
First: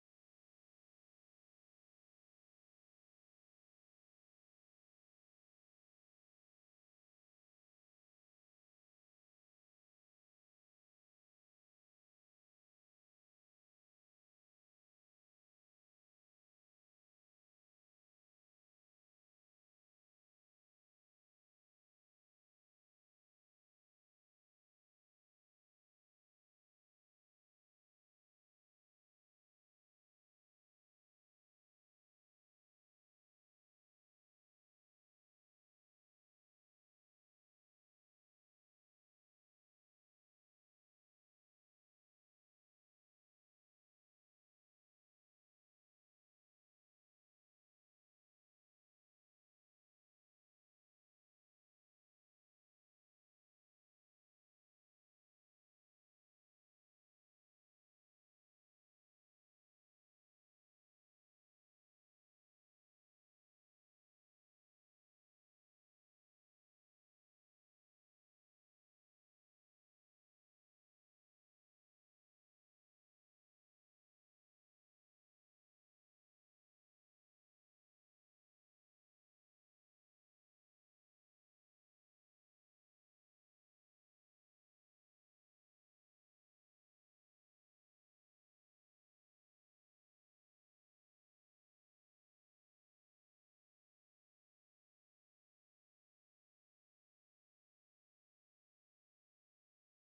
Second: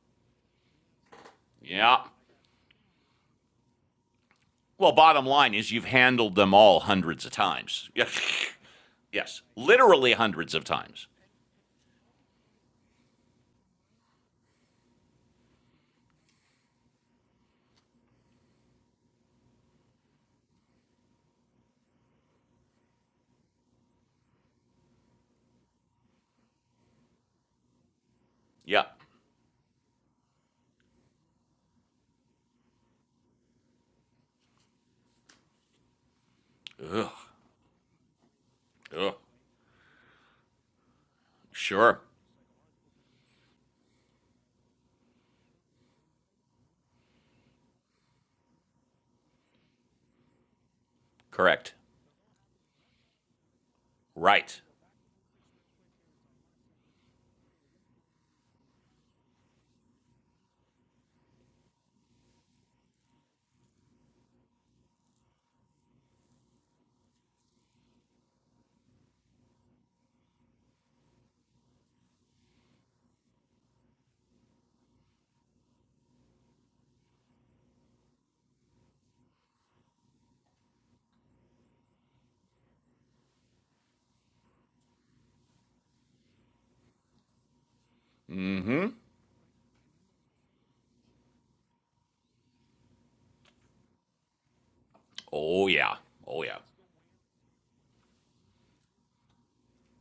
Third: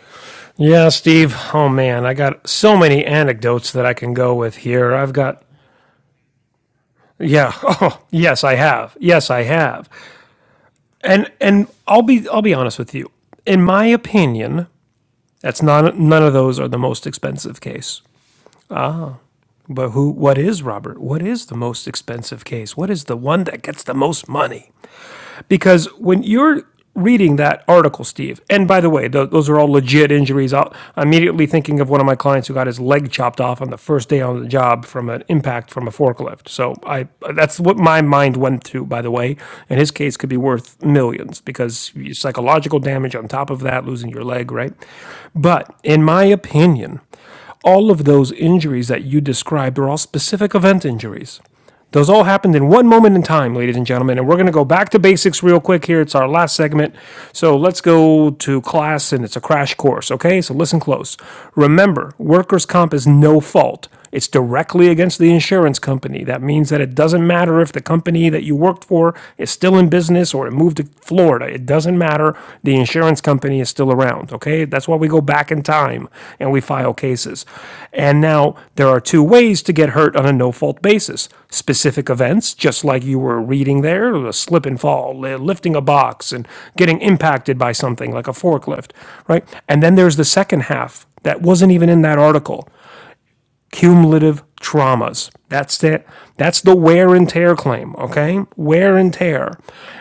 Speaker 2: Yeah, Steve. Oh, man,
Speaker 1: Yeah.
Speaker 2: I got so many anecdotes that I can go with
Speaker 1: Well,
Speaker 2: here. I've
Speaker 1: bottom
Speaker 2: got.
Speaker 1: line is you've handled them all hundreds of
Speaker 2: Yeah.
Speaker 1: times.
Speaker 2: Oh,
Speaker 1: Yeah.
Speaker 2: yes, I have. Yes,
Speaker 1: yes,
Speaker 2: I have.
Speaker 1: literally hundreds of times.
Speaker 2: And and I'll be I'll be honest with you. In my opinion, that's not none of those are the most expensive case. But who, what is Robert? What is the most expensive case? What is the one that gets the most money? Because when you're reading that article, Steve, and by
Speaker 1: Yeah.
Speaker 2: the way, tho- those are all legit injuries. i I'm immediately thinking of one of my clients who got his leg chopped off on the first day on the job from an impact from a forklift. So
Speaker 1: Ugh.
Speaker 2: I, that's what my mind went to, by the
Speaker 1: Ugh.
Speaker 2: way. And his case could be worth millions because
Speaker 1: Sure.
Speaker 2: psychological damage on top of that, losing your leg, right? But in my opinion, all of those injuries that you described are all specific event injuries.
Speaker 1: Correct.
Speaker 2: Those all happened in one moment in time, ladies and gentlemen. And we're going to
Speaker 1: Right.
Speaker 2: go back to basics real quick here. It's our last segment. So let's go to class and it's a crash course, okay? So listen close. Remember, workers' comp is no fault. It's directly against the insurance company. That means that it doesn't matter if the company that you worked for is still in business or it moved to Florida. It doesn't matter. The insurance company is still around. Okay. That's why we go back in time and we file cases. And now there are two ways to get hurt on a no fault basis specific events, just like you were reading there, the slip and fall, lifting a box and getting impacted by something like a forklift, right? And then there's the second half that wasn't even in that article cumulative traumas.
Speaker 1: Oh,
Speaker 2: That's
Speaker 1: yeah.
Speaker 2: the,
Speaker 1: Oh, yeah.
Speaker 2: that's the wear and tear claim, okay? Wear and tear.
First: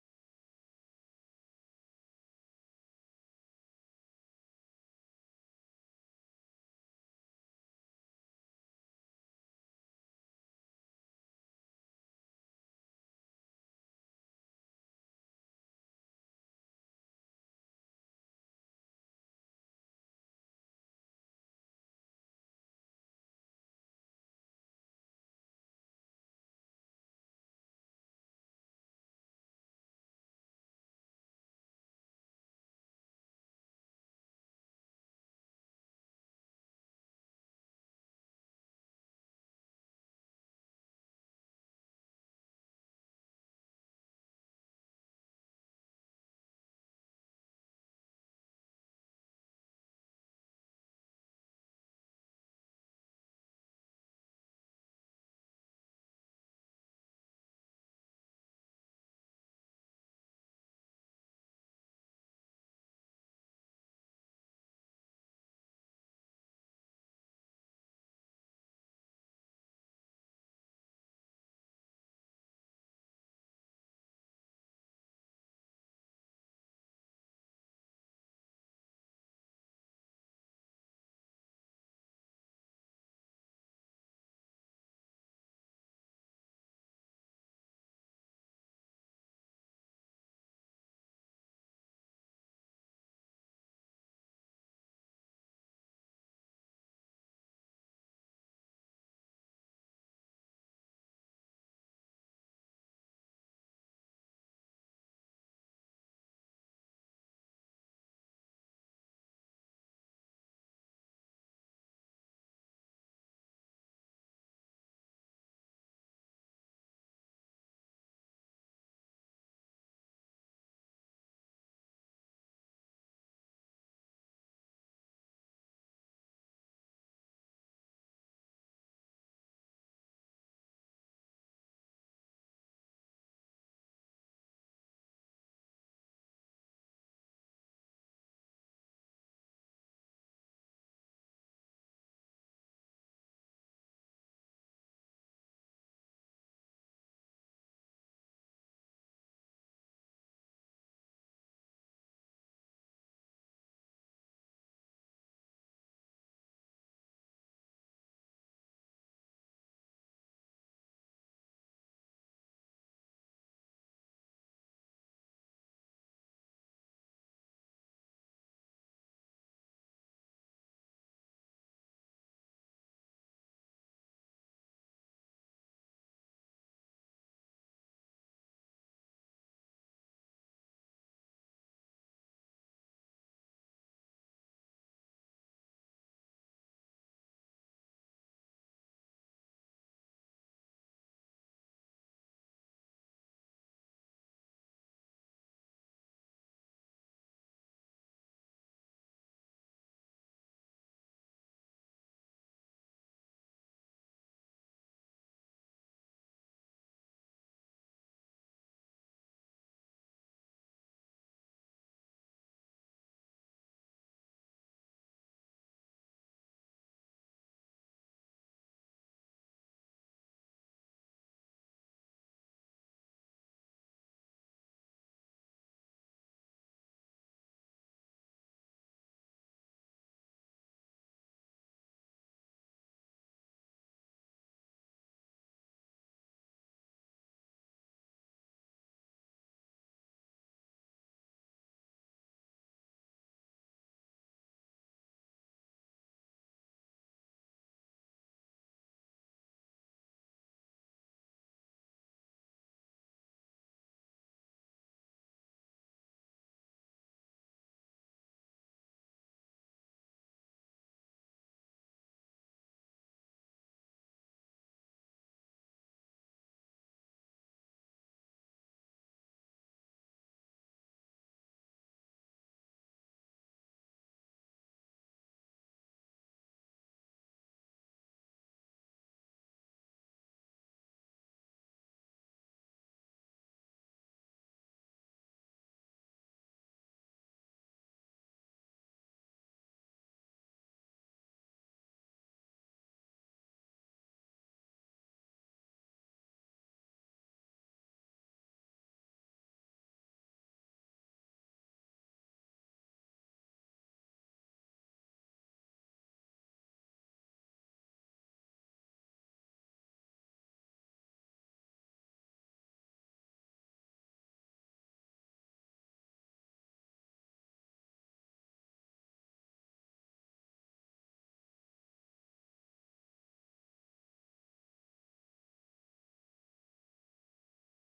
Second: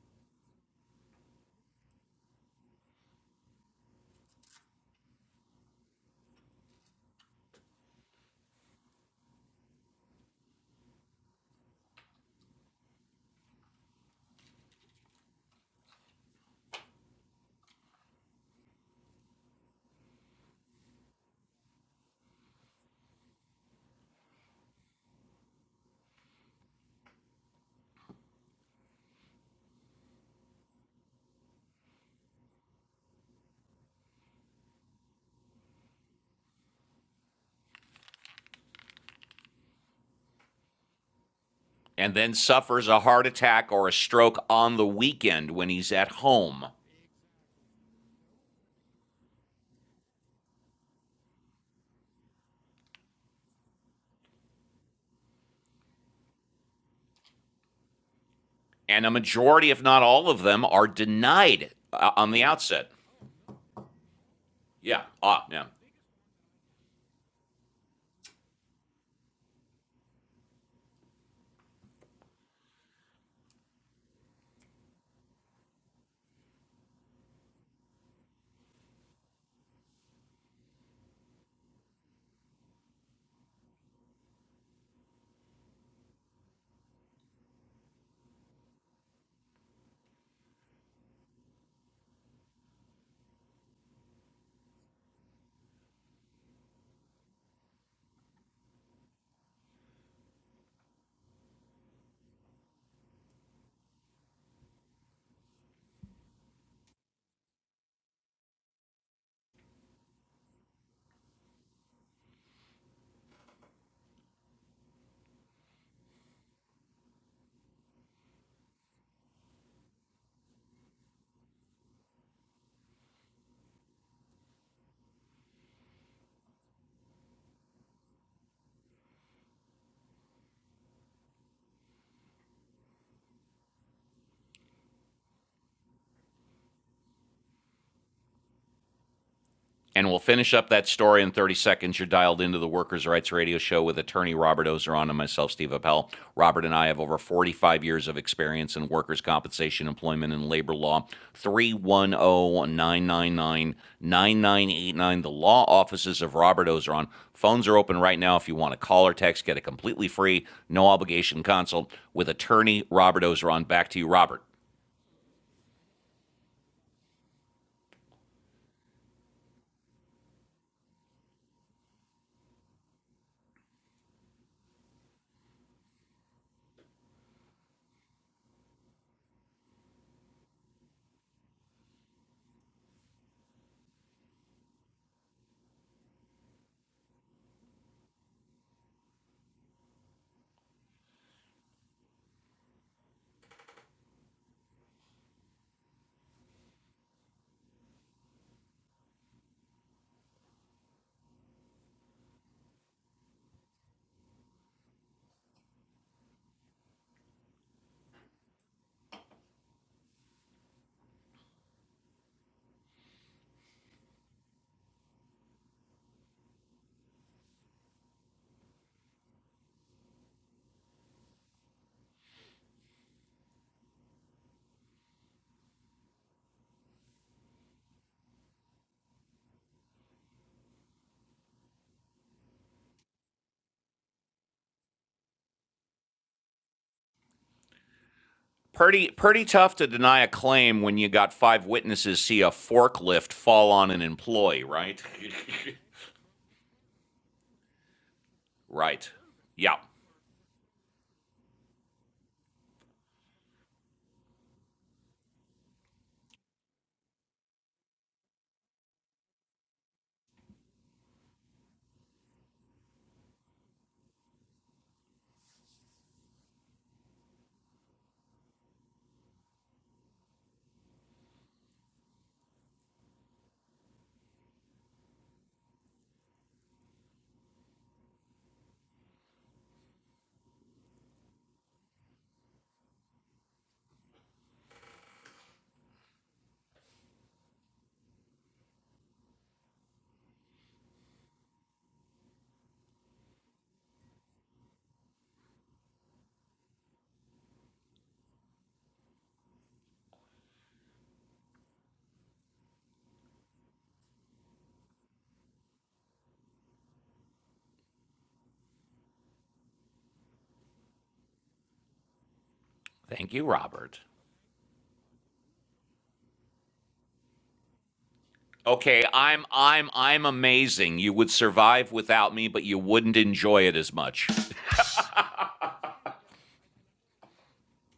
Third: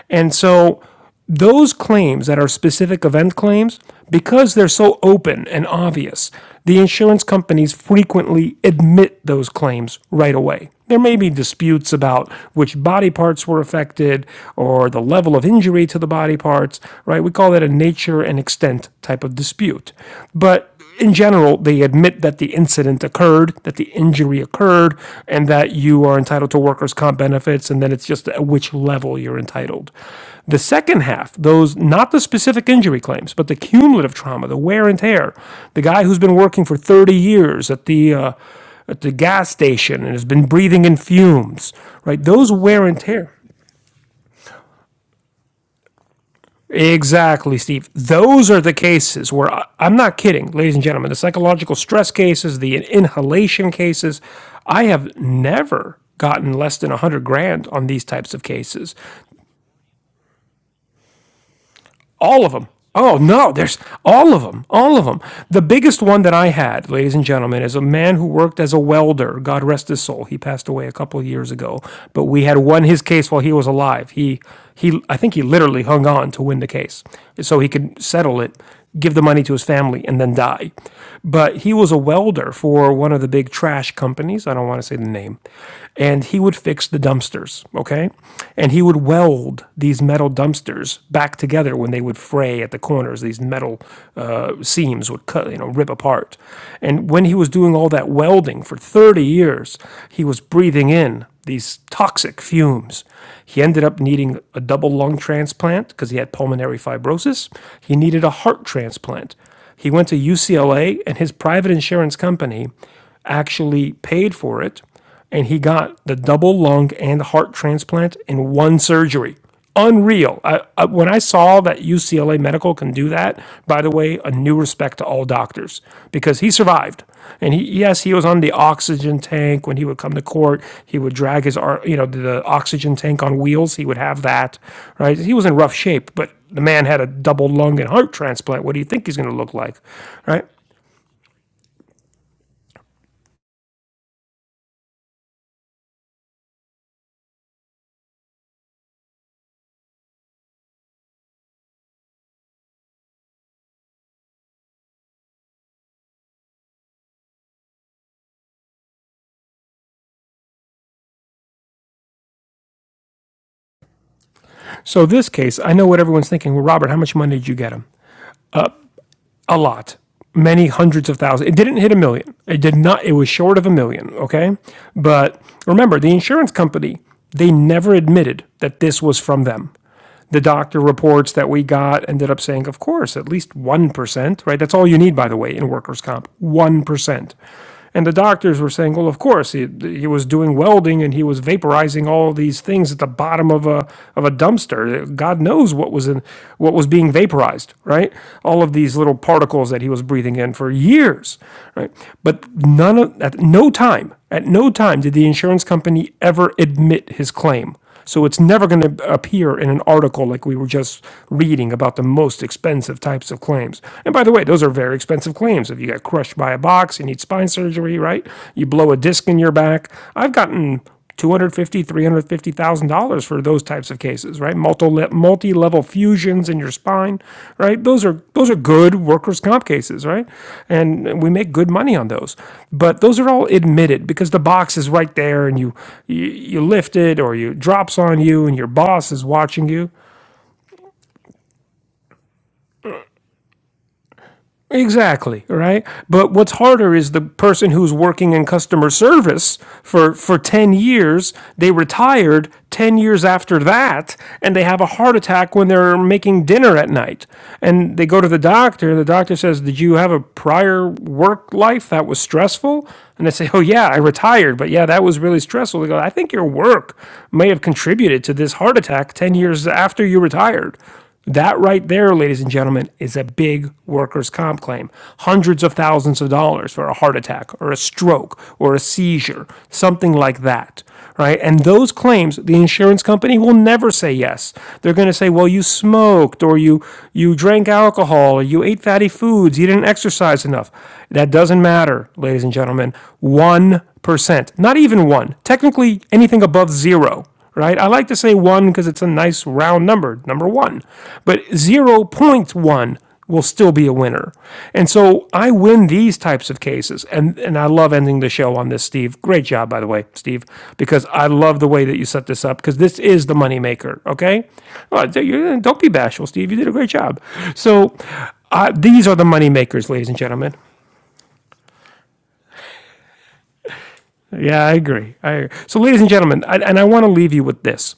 Speaker 2: And so those claims that are specific event claims, because they're so open and obvious, the insurance companies frequently admit those claims right away. There may be disputes about which body parts were affected or the level of injury to the body parts, right? We call that a nature and extent type of dispute. But in general, they admit that the incident occurred, that the injury occurred, and that you are entitled to workers' comp benefits, and then it's just at which level you're entitled. The second half, those not the specific injury claims, but the cumulative trauma, the wear and tear, the guy who's been working for 30 years at the uh, at the gas station and has been breathing in fumes,
Speaker 1: And
Speaker 2: right?
Speaker 1: then
Speaker 2: Those wear
Speaker 1: suffers
Speaker 2: and
Speaker 1: a heart
Speaker 2: tear.
Speaker 1: attack or a stroke on the weekend when he's at home.
Speaker 2: Exactly, Steve. Those are the cases where I- am not kidding, ladies and gentlemen. The psychological stress cases, the inhalation cases, I have never gotten less than 100 grand on these types of cases.
Speaker 1: and a majority, if not all of them, are denied uh, on the
Speaker 2: All of them.
Speaker 1: outset.
Speaker 2: Oh, no, there's all of them. All
Speaker 1: Yeah.
Speaker 2: of them.
Speaker 1: Ah.
Speaker 2: The
Speaker 1: Yeah.
Speaker 2: biggest one that I had, ladies and gentlemen, is a man who worked as a welder. God rest his soul. He passed away a couple of years ago, but we had won his case while he was alive. He he I think he literally hung on to win the case so he could settle it give the money to his family, and then die. But he was a welder for one of the big trash companies. I don't want to say the name. And he would fix the dumpsters, okay? And he would weld these metal dumpsters back together when they would fray at the corners. These metal uh, seams would cut, you know, rip apart. And when he was doing all that welding for 30 years, he was breathing in these toxic fumes. He ended up needing a double lung transplant because he had pulmonary fibrosis. He needed a heart transplant. He went to UCLA, and his private insurance company actually paid for it. And he got the double lung and heart transplant in one surgery unreal. I, I, when I saw that UCLA Medical can do that, by the way, a new respect to all doctors because he survived. And he, yes, he was on the oxygen tank when he would come to court. He would drag his, you know, the oxygen tank on wheels. He would have that, right? He was in rough shape, but the man had a double lung and heart transplant. What do you think he's going to look like,
Speaker 1: And we'll
Speaker 2: right?
Speaker 1: finish up that story in 30 seconds. You're dialed into the Workers' Rights Radio Show with attorney Robert Ozeron and myself, Steve Appel. Robert and I have over 45 years of experience in workers' compensation, employment, and labor law. 310 999 9989. the law offices of Robert Ozeron. Phones are open right now if you want to call or text, get a completely free, no obligation consult with attorney Robert Ozeron. Back to you, Robert.
Speaker 2: So this case, I know what everyone's thinking. Well, Robert, how much money did you get him? a lot, many hundreds of thousands. It didn't hit a million. It did not. It was short of a million. Okay, but remember, the insurance company they never admitted that this was from them. The doctor reports that we got ended up saying, of course, at least 1%, right? That's all you need, by the way, in workers' comp 1%. And the doctors were saying, well, of course, he, he was doing welding and he was vaporizing all these things at the bottom of a of a dumpster. God knows what was in what was being vaporized, right? All of these little particles that he was breathing in for years, right? But none of, at no time, at no time did the insurance company ever admit his claim. So it's never going to appear in an article like we were just reading about the most expensive types of claims. And by the way, those are very expensive claims. If you get crushed by a box, you need spine surgery, right? You blow a disc in your back. I've gotten 250, 350,000 dollars three hundred fifty thousand dollars for those types of types of cases, right? Multi multi level fusions in your spine, right? Those are those are good workers' comp cases, right? And we make good money on those. But those are all admitted because the box is right there, and you you, you lift it or you drops on you, and your
Speaker 1: Pretty
Speaker 2: boss is
Speaker 1: pretty
Speaker 2: watching
Speaker 1: tough to
Speaker 2: you.
Speaker 1: deny a claim when you got five witnesses see a forklift fall on an employee, right?
Speaker 2: Exactly, right? But what's harder is the person who's working in customer
Speaker 1: Right.
Speaker 2: service
Speaker 1: Yeah.
Speaker 2: for for 10 years, they retired 10 years after that and they have a heart attack when they're making dinner at night. And they go to the doctor and the doctor says, "Did you have a prior work life that was stressful?" And they say, "Oh yeah, I retired, but yeah, that was really stressful." They go, "I think your work may have contributed to this heart attack 10 years after you retired." That right there, ladies and gentlemen, is a big workers' comp claim. Hundreds of thousands of dollars for a heart attack or a stroke or a seizure, something like that, right? And those claims, the insurance company will never say yes. They're going to say, "Well, you smoked or you you drank alcohol or you ate fatty foods, you didn't exercise enough." That doesn't matter, ladies and gentlemen. 1%, not even 1. Technically anything above 0 right? I like to say one because it's a nice round number, number one. But zero point 0.1 will still be a winner. And so I win these types of cases. And, and I love ending the show on this, Steve. Great job, by the way, Steve, because I love the way that you set this up because this is the
Speaker 1: Thank you, Robert.
Speaker 2: moneymaker, okay? Well, don't be bashful, Steve. You did a great job. So uh,
Speaker 1: Okay,
Speaker 2: these are the
Speaker 1: I'm I'm
Speaker 2: moneymakers, ladies and
Speaker 1: I'm
Speaker 2: gentlemen.
Speaker 1: amazing. You would survive without me, but you wouldn't enjoy it as much.
Speaker 2: Yeah, I agree. I agree. So, ladies and gentlemen, I, and I want to leave you with this.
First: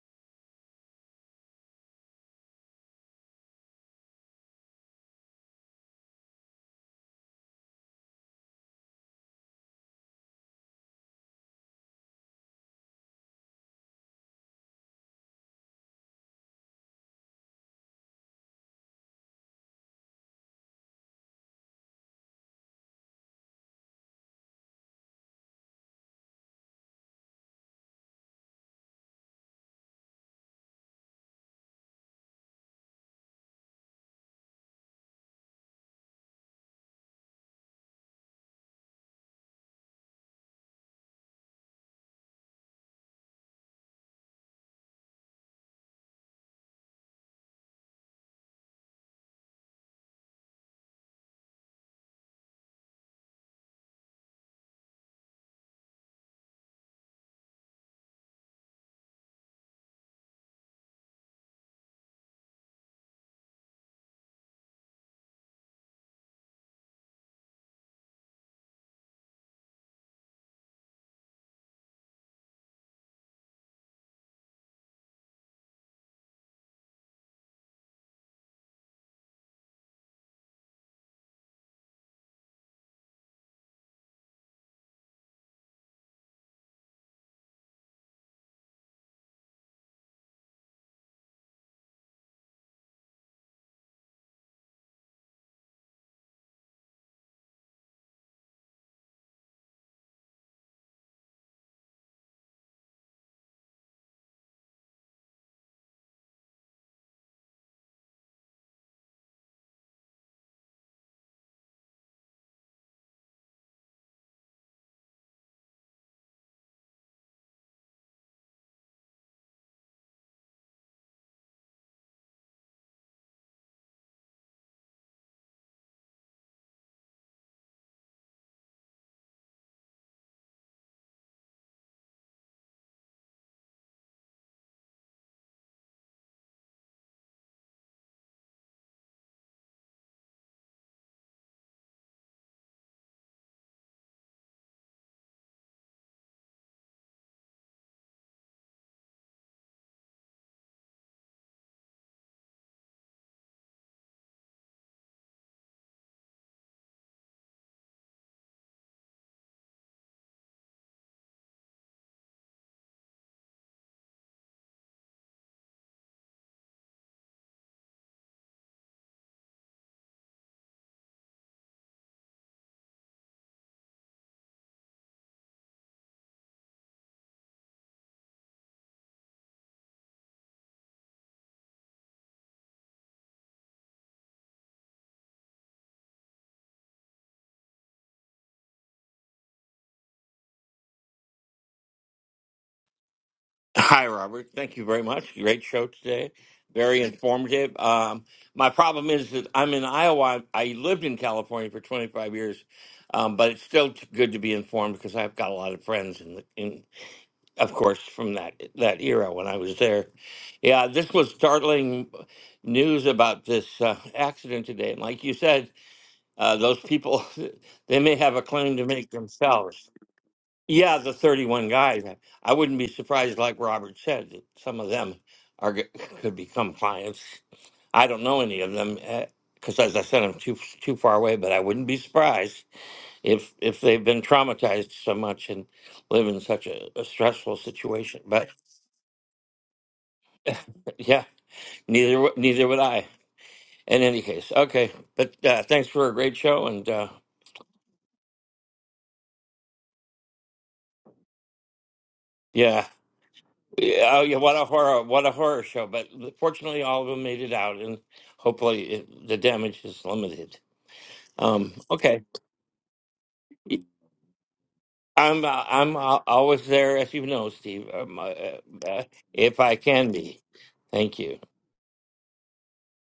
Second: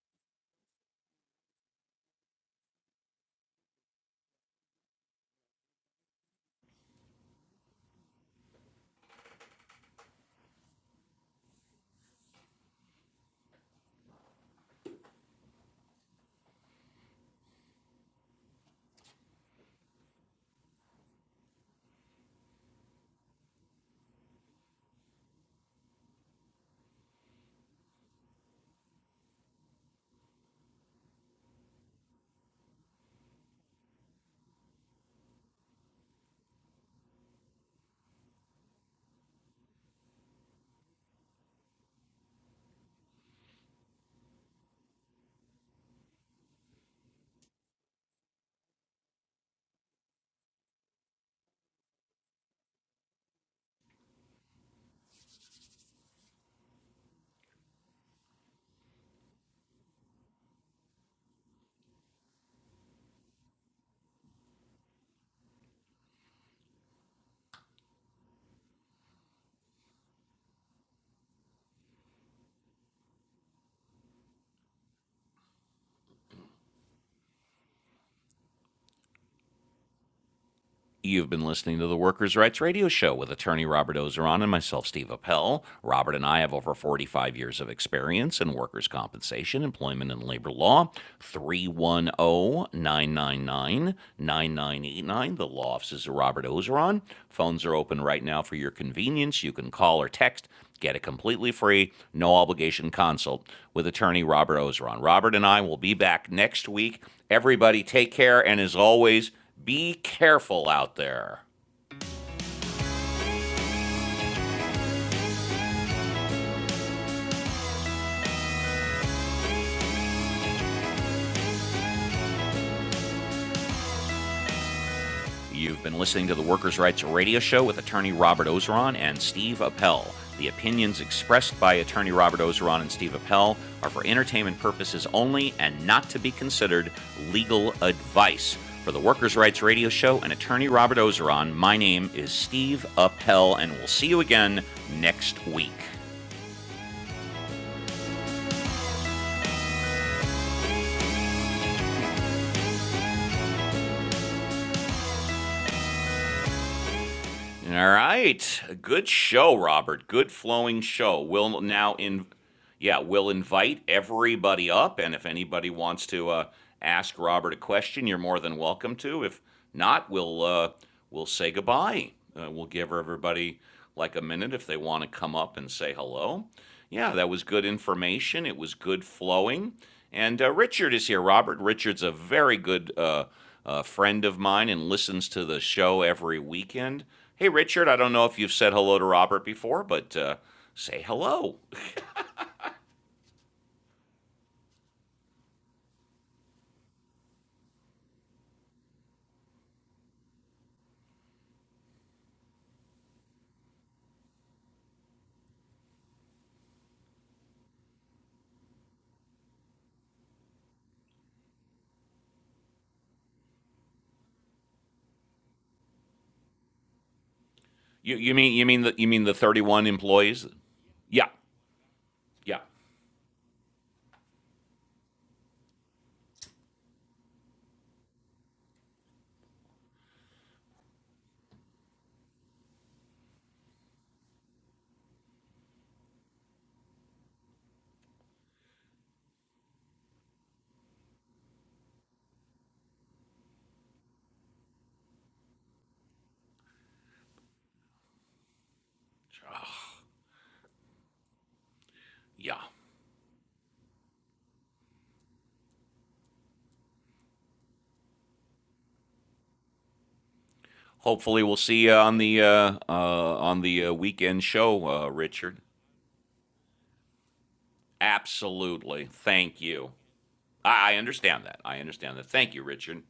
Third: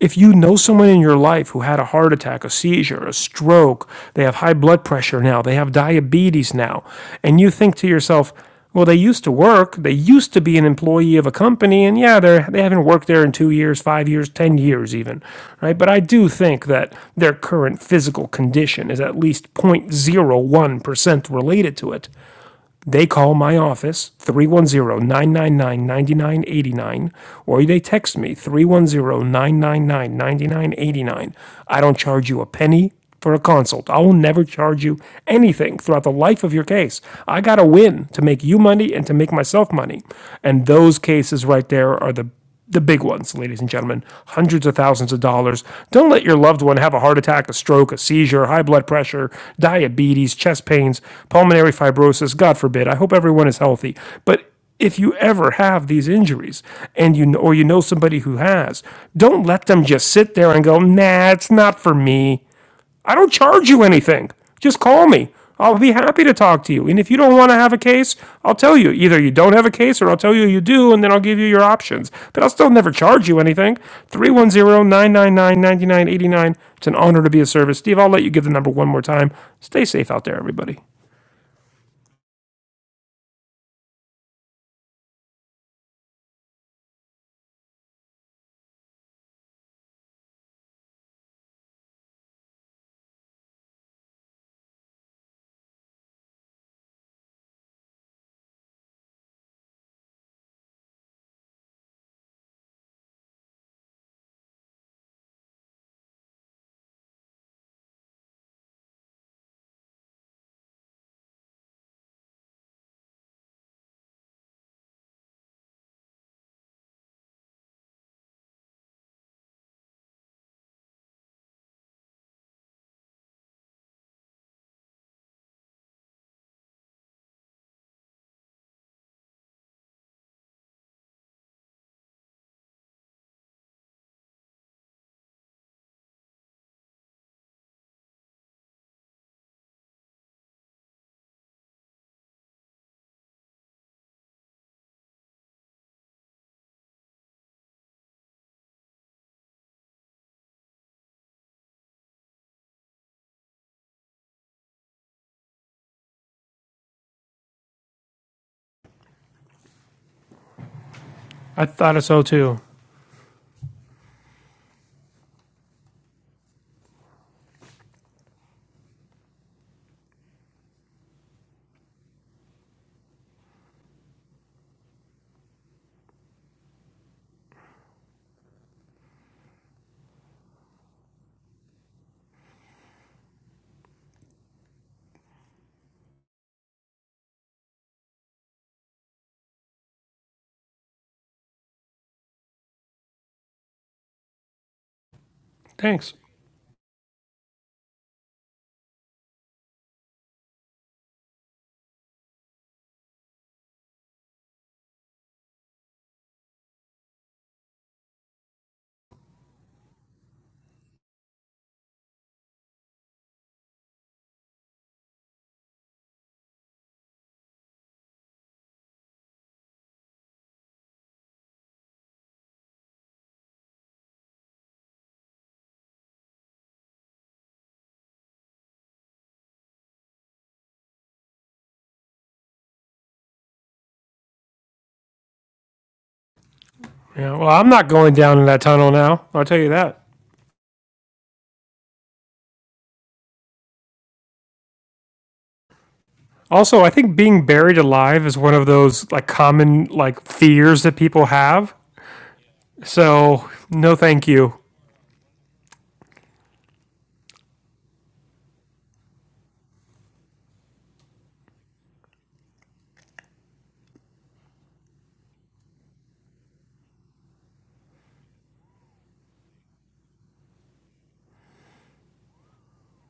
Speaker 2: If you know someone in your life who had a heart attack, a seizure, a stroke, they have high blood pressure now, they have diabetes now, and you think to yourself, well, they used to work, they used to be an employee of a company, and yeah, they're, they they have not worked there in two years, five years, 10 years even, right? But I do think that their current physical condition is at least 0.01% related to it. They call my office three one zero nine nine nine ninety nine eighty nine, or they text me three one zero nine nine nine ninety nine eighty nine. I don't charge you a penny for a consult. I will never charge you anything throughout the life of your case. I got to win to make you money and to make myself money. And those cases right there are the the big ones, ladies and gentlemen, hundreds of thousands of dollars. Don't let your loved one have a heart attack, a stroke, a seizure, high blood pressure, diabetes, chest pains, pulmonary fibrosis. God forbid. I hope everyone is healthy. But if you ever have these injuries and you know, or you know somebody who has, don't let them just sit there and go, "Nah, it's not for me." I don't charge you anything. Just call me. I'll be happy to talk to you. And if you don't want to have a case, I'll tell you. Either you don't have a case or I'll tell you you do, and then I'll give you your options. But I'll still never charge you anything. Three one zero nine nine nine ninety nine eighty nine. It's an honor to be of service. Steve, I'll let you give the number one more time. Stay safe out there, everybody.
Speaker 1: You've been listening to the Workers' Rights Radio Show with attorney Robert Ozeron and myself, Steve Appel. Robert and I have over 45 years of experience in workers' compensation, employment, and labor law. 310 999 9989. The law offices of Robert Ozeron. Phones are open right now for your convenience. You can call or text Get a completely free, no obligation consult with attorney Robert Ozeron. Robert and I will be back next week. Everybody, take care, and as always, be careful out there. You've been listening to the Workers' Rights Radio Show with attorney Robert Ozeron and Steve Appel. The opinions expressed by attorney Robert Ozeron and Steve Appel are for entertainment purposes only and not to be considered legal advice. For the Workers' Rights Radio Show and attorney Robert Ozeron, my name is Steve Appel, and we'll see you again next week. All right. Good show, Robert. Good flowing show. We'll
Speaker 2: I
Speaker 1: now
Speaker 2: thought so
Speaker 1: in
Speaker 2: too.
Speaker 1: yeah, we'll invite everybody up and if anybody wants to uh, ask Robert a question, you're more than welcome to. If not, we'll uh, we'll say goodbye. Uh, we'll give everybody like a minute if they want to come up and say hello. Yeah, that was good information. It was good flowing. And uh, Richard is here, Robert. Richard's a very good uh, a friend of mine and listens to the show every weekend. Hey, Richard, I don't know if you've said hello to Robert before, but uh, say hello.
Speaker 3: Hi, Robert. Thank you very much. Great show
Speaker 2: Thanks.
Speaker 3: today. Very informative. Um, my problem is that I'm in Iowa. I lived in California for 25 years, um, but it's still t- good to be informed because I've got a lot of friends in, the, in, of course, from that that era when I was there. Yeah, this was startling news about this uh, accident today, and like you said, uh, those people they may
Speaker 1: You, you
Speaker 3: have a
Speaker 1: mean you
Speaker 3: claim
Speaker 1: mean
Speaker 3: to
Speaker 1: the you
Speaker 3: make
Speaker 1: mean the
Speaker 3: themselves.
Speaker 1: 31 employees?
Speaker 3: Yeah, the
Speaker 1: Yeah,
Speaker 3: 31 guys. I I
Speaker 1: yeah,
Speaker 3: wouldn't be surprised, like Robert said, that some of them are g- could become clients. I don't know any of them because, as I said, I'm too too far away. But I wouldn't be surprised if if they've been traumatized so much and live in such a, a
Speaker 2: Yeah, well,
Speaker 3: stressful
Speaker 2: I'm not going
Speaker 3: situation.
Speaker 2: down in
Speaker 3: But
Speaker 2: that tunnel now. I'll tell you that.
Speaker 3: yeah, neither w- neither would I. In any case, okay. But uh, thanks for a great show,
Speaker 2: Also,
Speaker 3: and
Speaker 2: I
Speaker 3: uh,
Speaker 2: think being buried alive is one of those like common like fears that people have.
Speaker 1: yeah.
Speaker 3: yeah,
Speaker 2: So no,
Speaker 3: Yeah, oh,
Speaker 2: thank
Speaker 3: yeah, what
Speaker 2: you.
Speaker 3: a horror! What a horror show! But fortunately, all of them made it out, and hopefully, it, the damage is limited.
Speaker 1: Hopefully, we'll
Speaker 3: Um,
Speaker 1: see you on
Speaker 3: okay,
Speaker 1: the uh, uh, on the uh, weekend show, uh,
Speaker 3: I'm
Speaker 1: Richard.
Speaker 3: uh, I'm uh, always there, as you know, Steve. Um, uh, uh,
Speaker 1: Absolutely.
Speaker 3: if
Speaker 1: Thank
Speaker 3: I
Speaker 1: you.
Speaker 3: can be,
Speaker 1: I, I
Speaker 3: thank you.
Speaker 1: understand that. I understand that. Thank you, Richard.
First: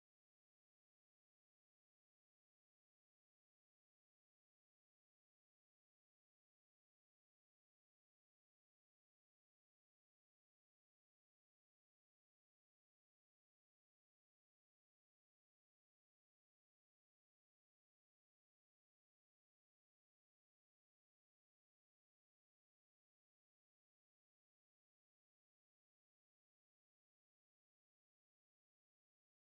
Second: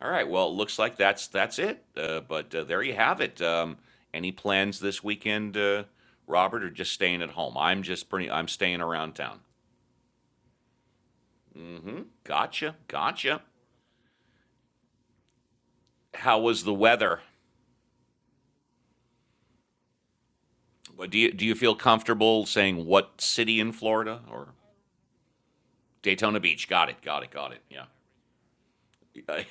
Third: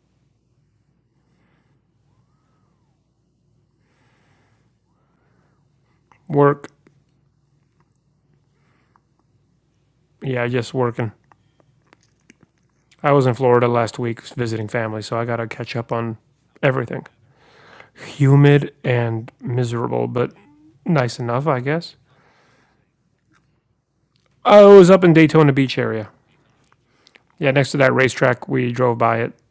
Speaker 1: All right. Well, it looks like that's that's it. Uh, but uh, there you have it. Um, any plans this weekend, uh, Robert,
Speaker 2: Work.
Speaker 1: or just staying at home? I'm just pretty. I'm staying around town.
Speaker 2: Yeah, just working.
Speaker 1: Gotcha.
Speaker 2: I was in
Speaker 1: Gotcha.
Speaker 2: Florida last week visiting family, so I gotta catch up on
Speaker 1: How was the
Speaker 2: everything.
Speaker 1: weather?
Speaker 2: Humid and miserable, but
Speaker 1: What- Do
Speaker 2: nice
Speaker 1: you do
Speaker 2: enough,
Speaker 1: you
Speaker 2: I
Speaker 1: feel
Speaker 2: guess.
Speaker 1: comfortable saying what city in Florida or
Speaker 2: I was up in Daytona Beach area.
Speaker 1: Daytona Beach? Got it. Got it.
Speaker 2: Yeah,
Speaker 1: Got it.
Speaker 2: next to
Speaker 1: Yeah.
Speaker 2: that racetrack, we drove by it.
Speaker 1: Uh,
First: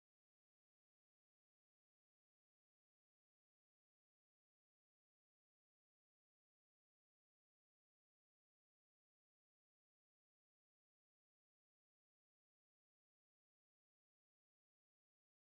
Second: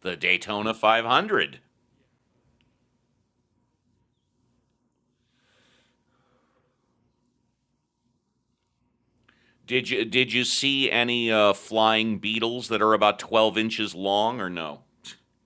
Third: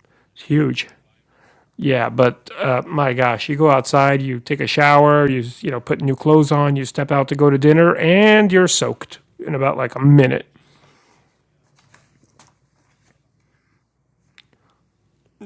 Speaker 1: the
Speaker 2: It's
Speaker 1: Daytona
Speaker 2: huge.
Speaker 1: 500.
Speaker 2: Yeah, but uh, my gosh, you go outside, you take a shower, you you know put new clothes on, you step out to go to dinner, and you're soaked in about
Speaker 1: Did
Speaker 2: like a
Speaker 1: you did you
Speaker 2: minute.
Speaker 1: see any uh, flying beetles that are about 12 inches long or no?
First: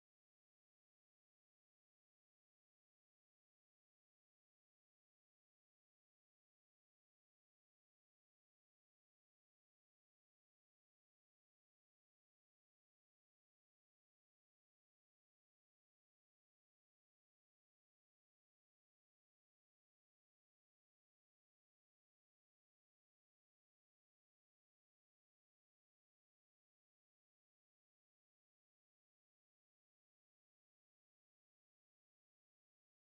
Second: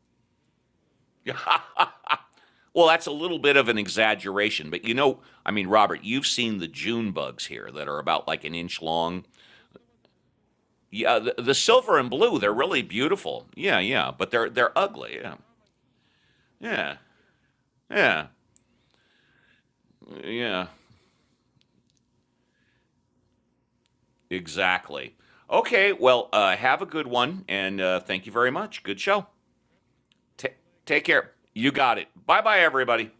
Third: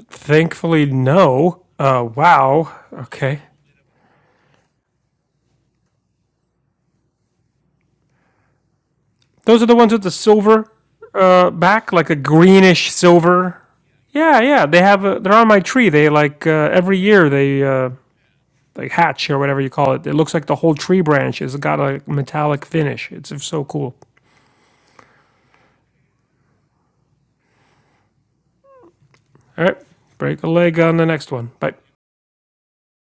Speaker 2: Thankfully, no. Uh, wow.
Speaker 1: Well, that's a little
Speaker 2: Okay.
Speaker 1: bit of an exaggeration, but you know, I mean, Robert, you've seen the June bugs here that are about like an inch long.
Speaker 2: Those are the ones with the silver
Speaker 1: Yeah, the,
Speaker 2: uh,
Speaker 1: the
Speaker 2: back,
Speaker 1: silver and
Speaker 2: like a
Speaker 1: blue, they're really
Speaker 2: greenish
Speaker 1: beautiful.
Speaker 2: silver.
Speaker 1: Yeah, yeah, but
Speaker 2: Yeah,
Speaker 1: they're
Speaker 2: yeah.
Speaker 1: they're
Speaker 2: They have.
Speaker 1: ugly.
Speaker 2: A, they're
Speaker 1: Yeah,
Speaker 2: on my tree. They like uh,
Speaker 1: yeah,
Speaker 2: every year they uh,
Speaker 1: yeah,
Speaker 2: like hatch or whatever you call it. It looks like the
Speaker 1: yeah.
Speaker 2: whole tree branch has got a metallic finish. It's so cool.
Speaker 1: Exactly. Okay. Well, uh, have a good one, and uh, thank you very much. Good show.
Speaker 2: All right, break a
Speaker 1: Ta
Speaker 2: leg on
Speaker 1: take
Speaker 2: the
Speaker 1: care.
Speaker 2: next one.
Speaker 1: You
Speaker 2: Bye.
Speaker 1: got it. Bye, bye, everybody.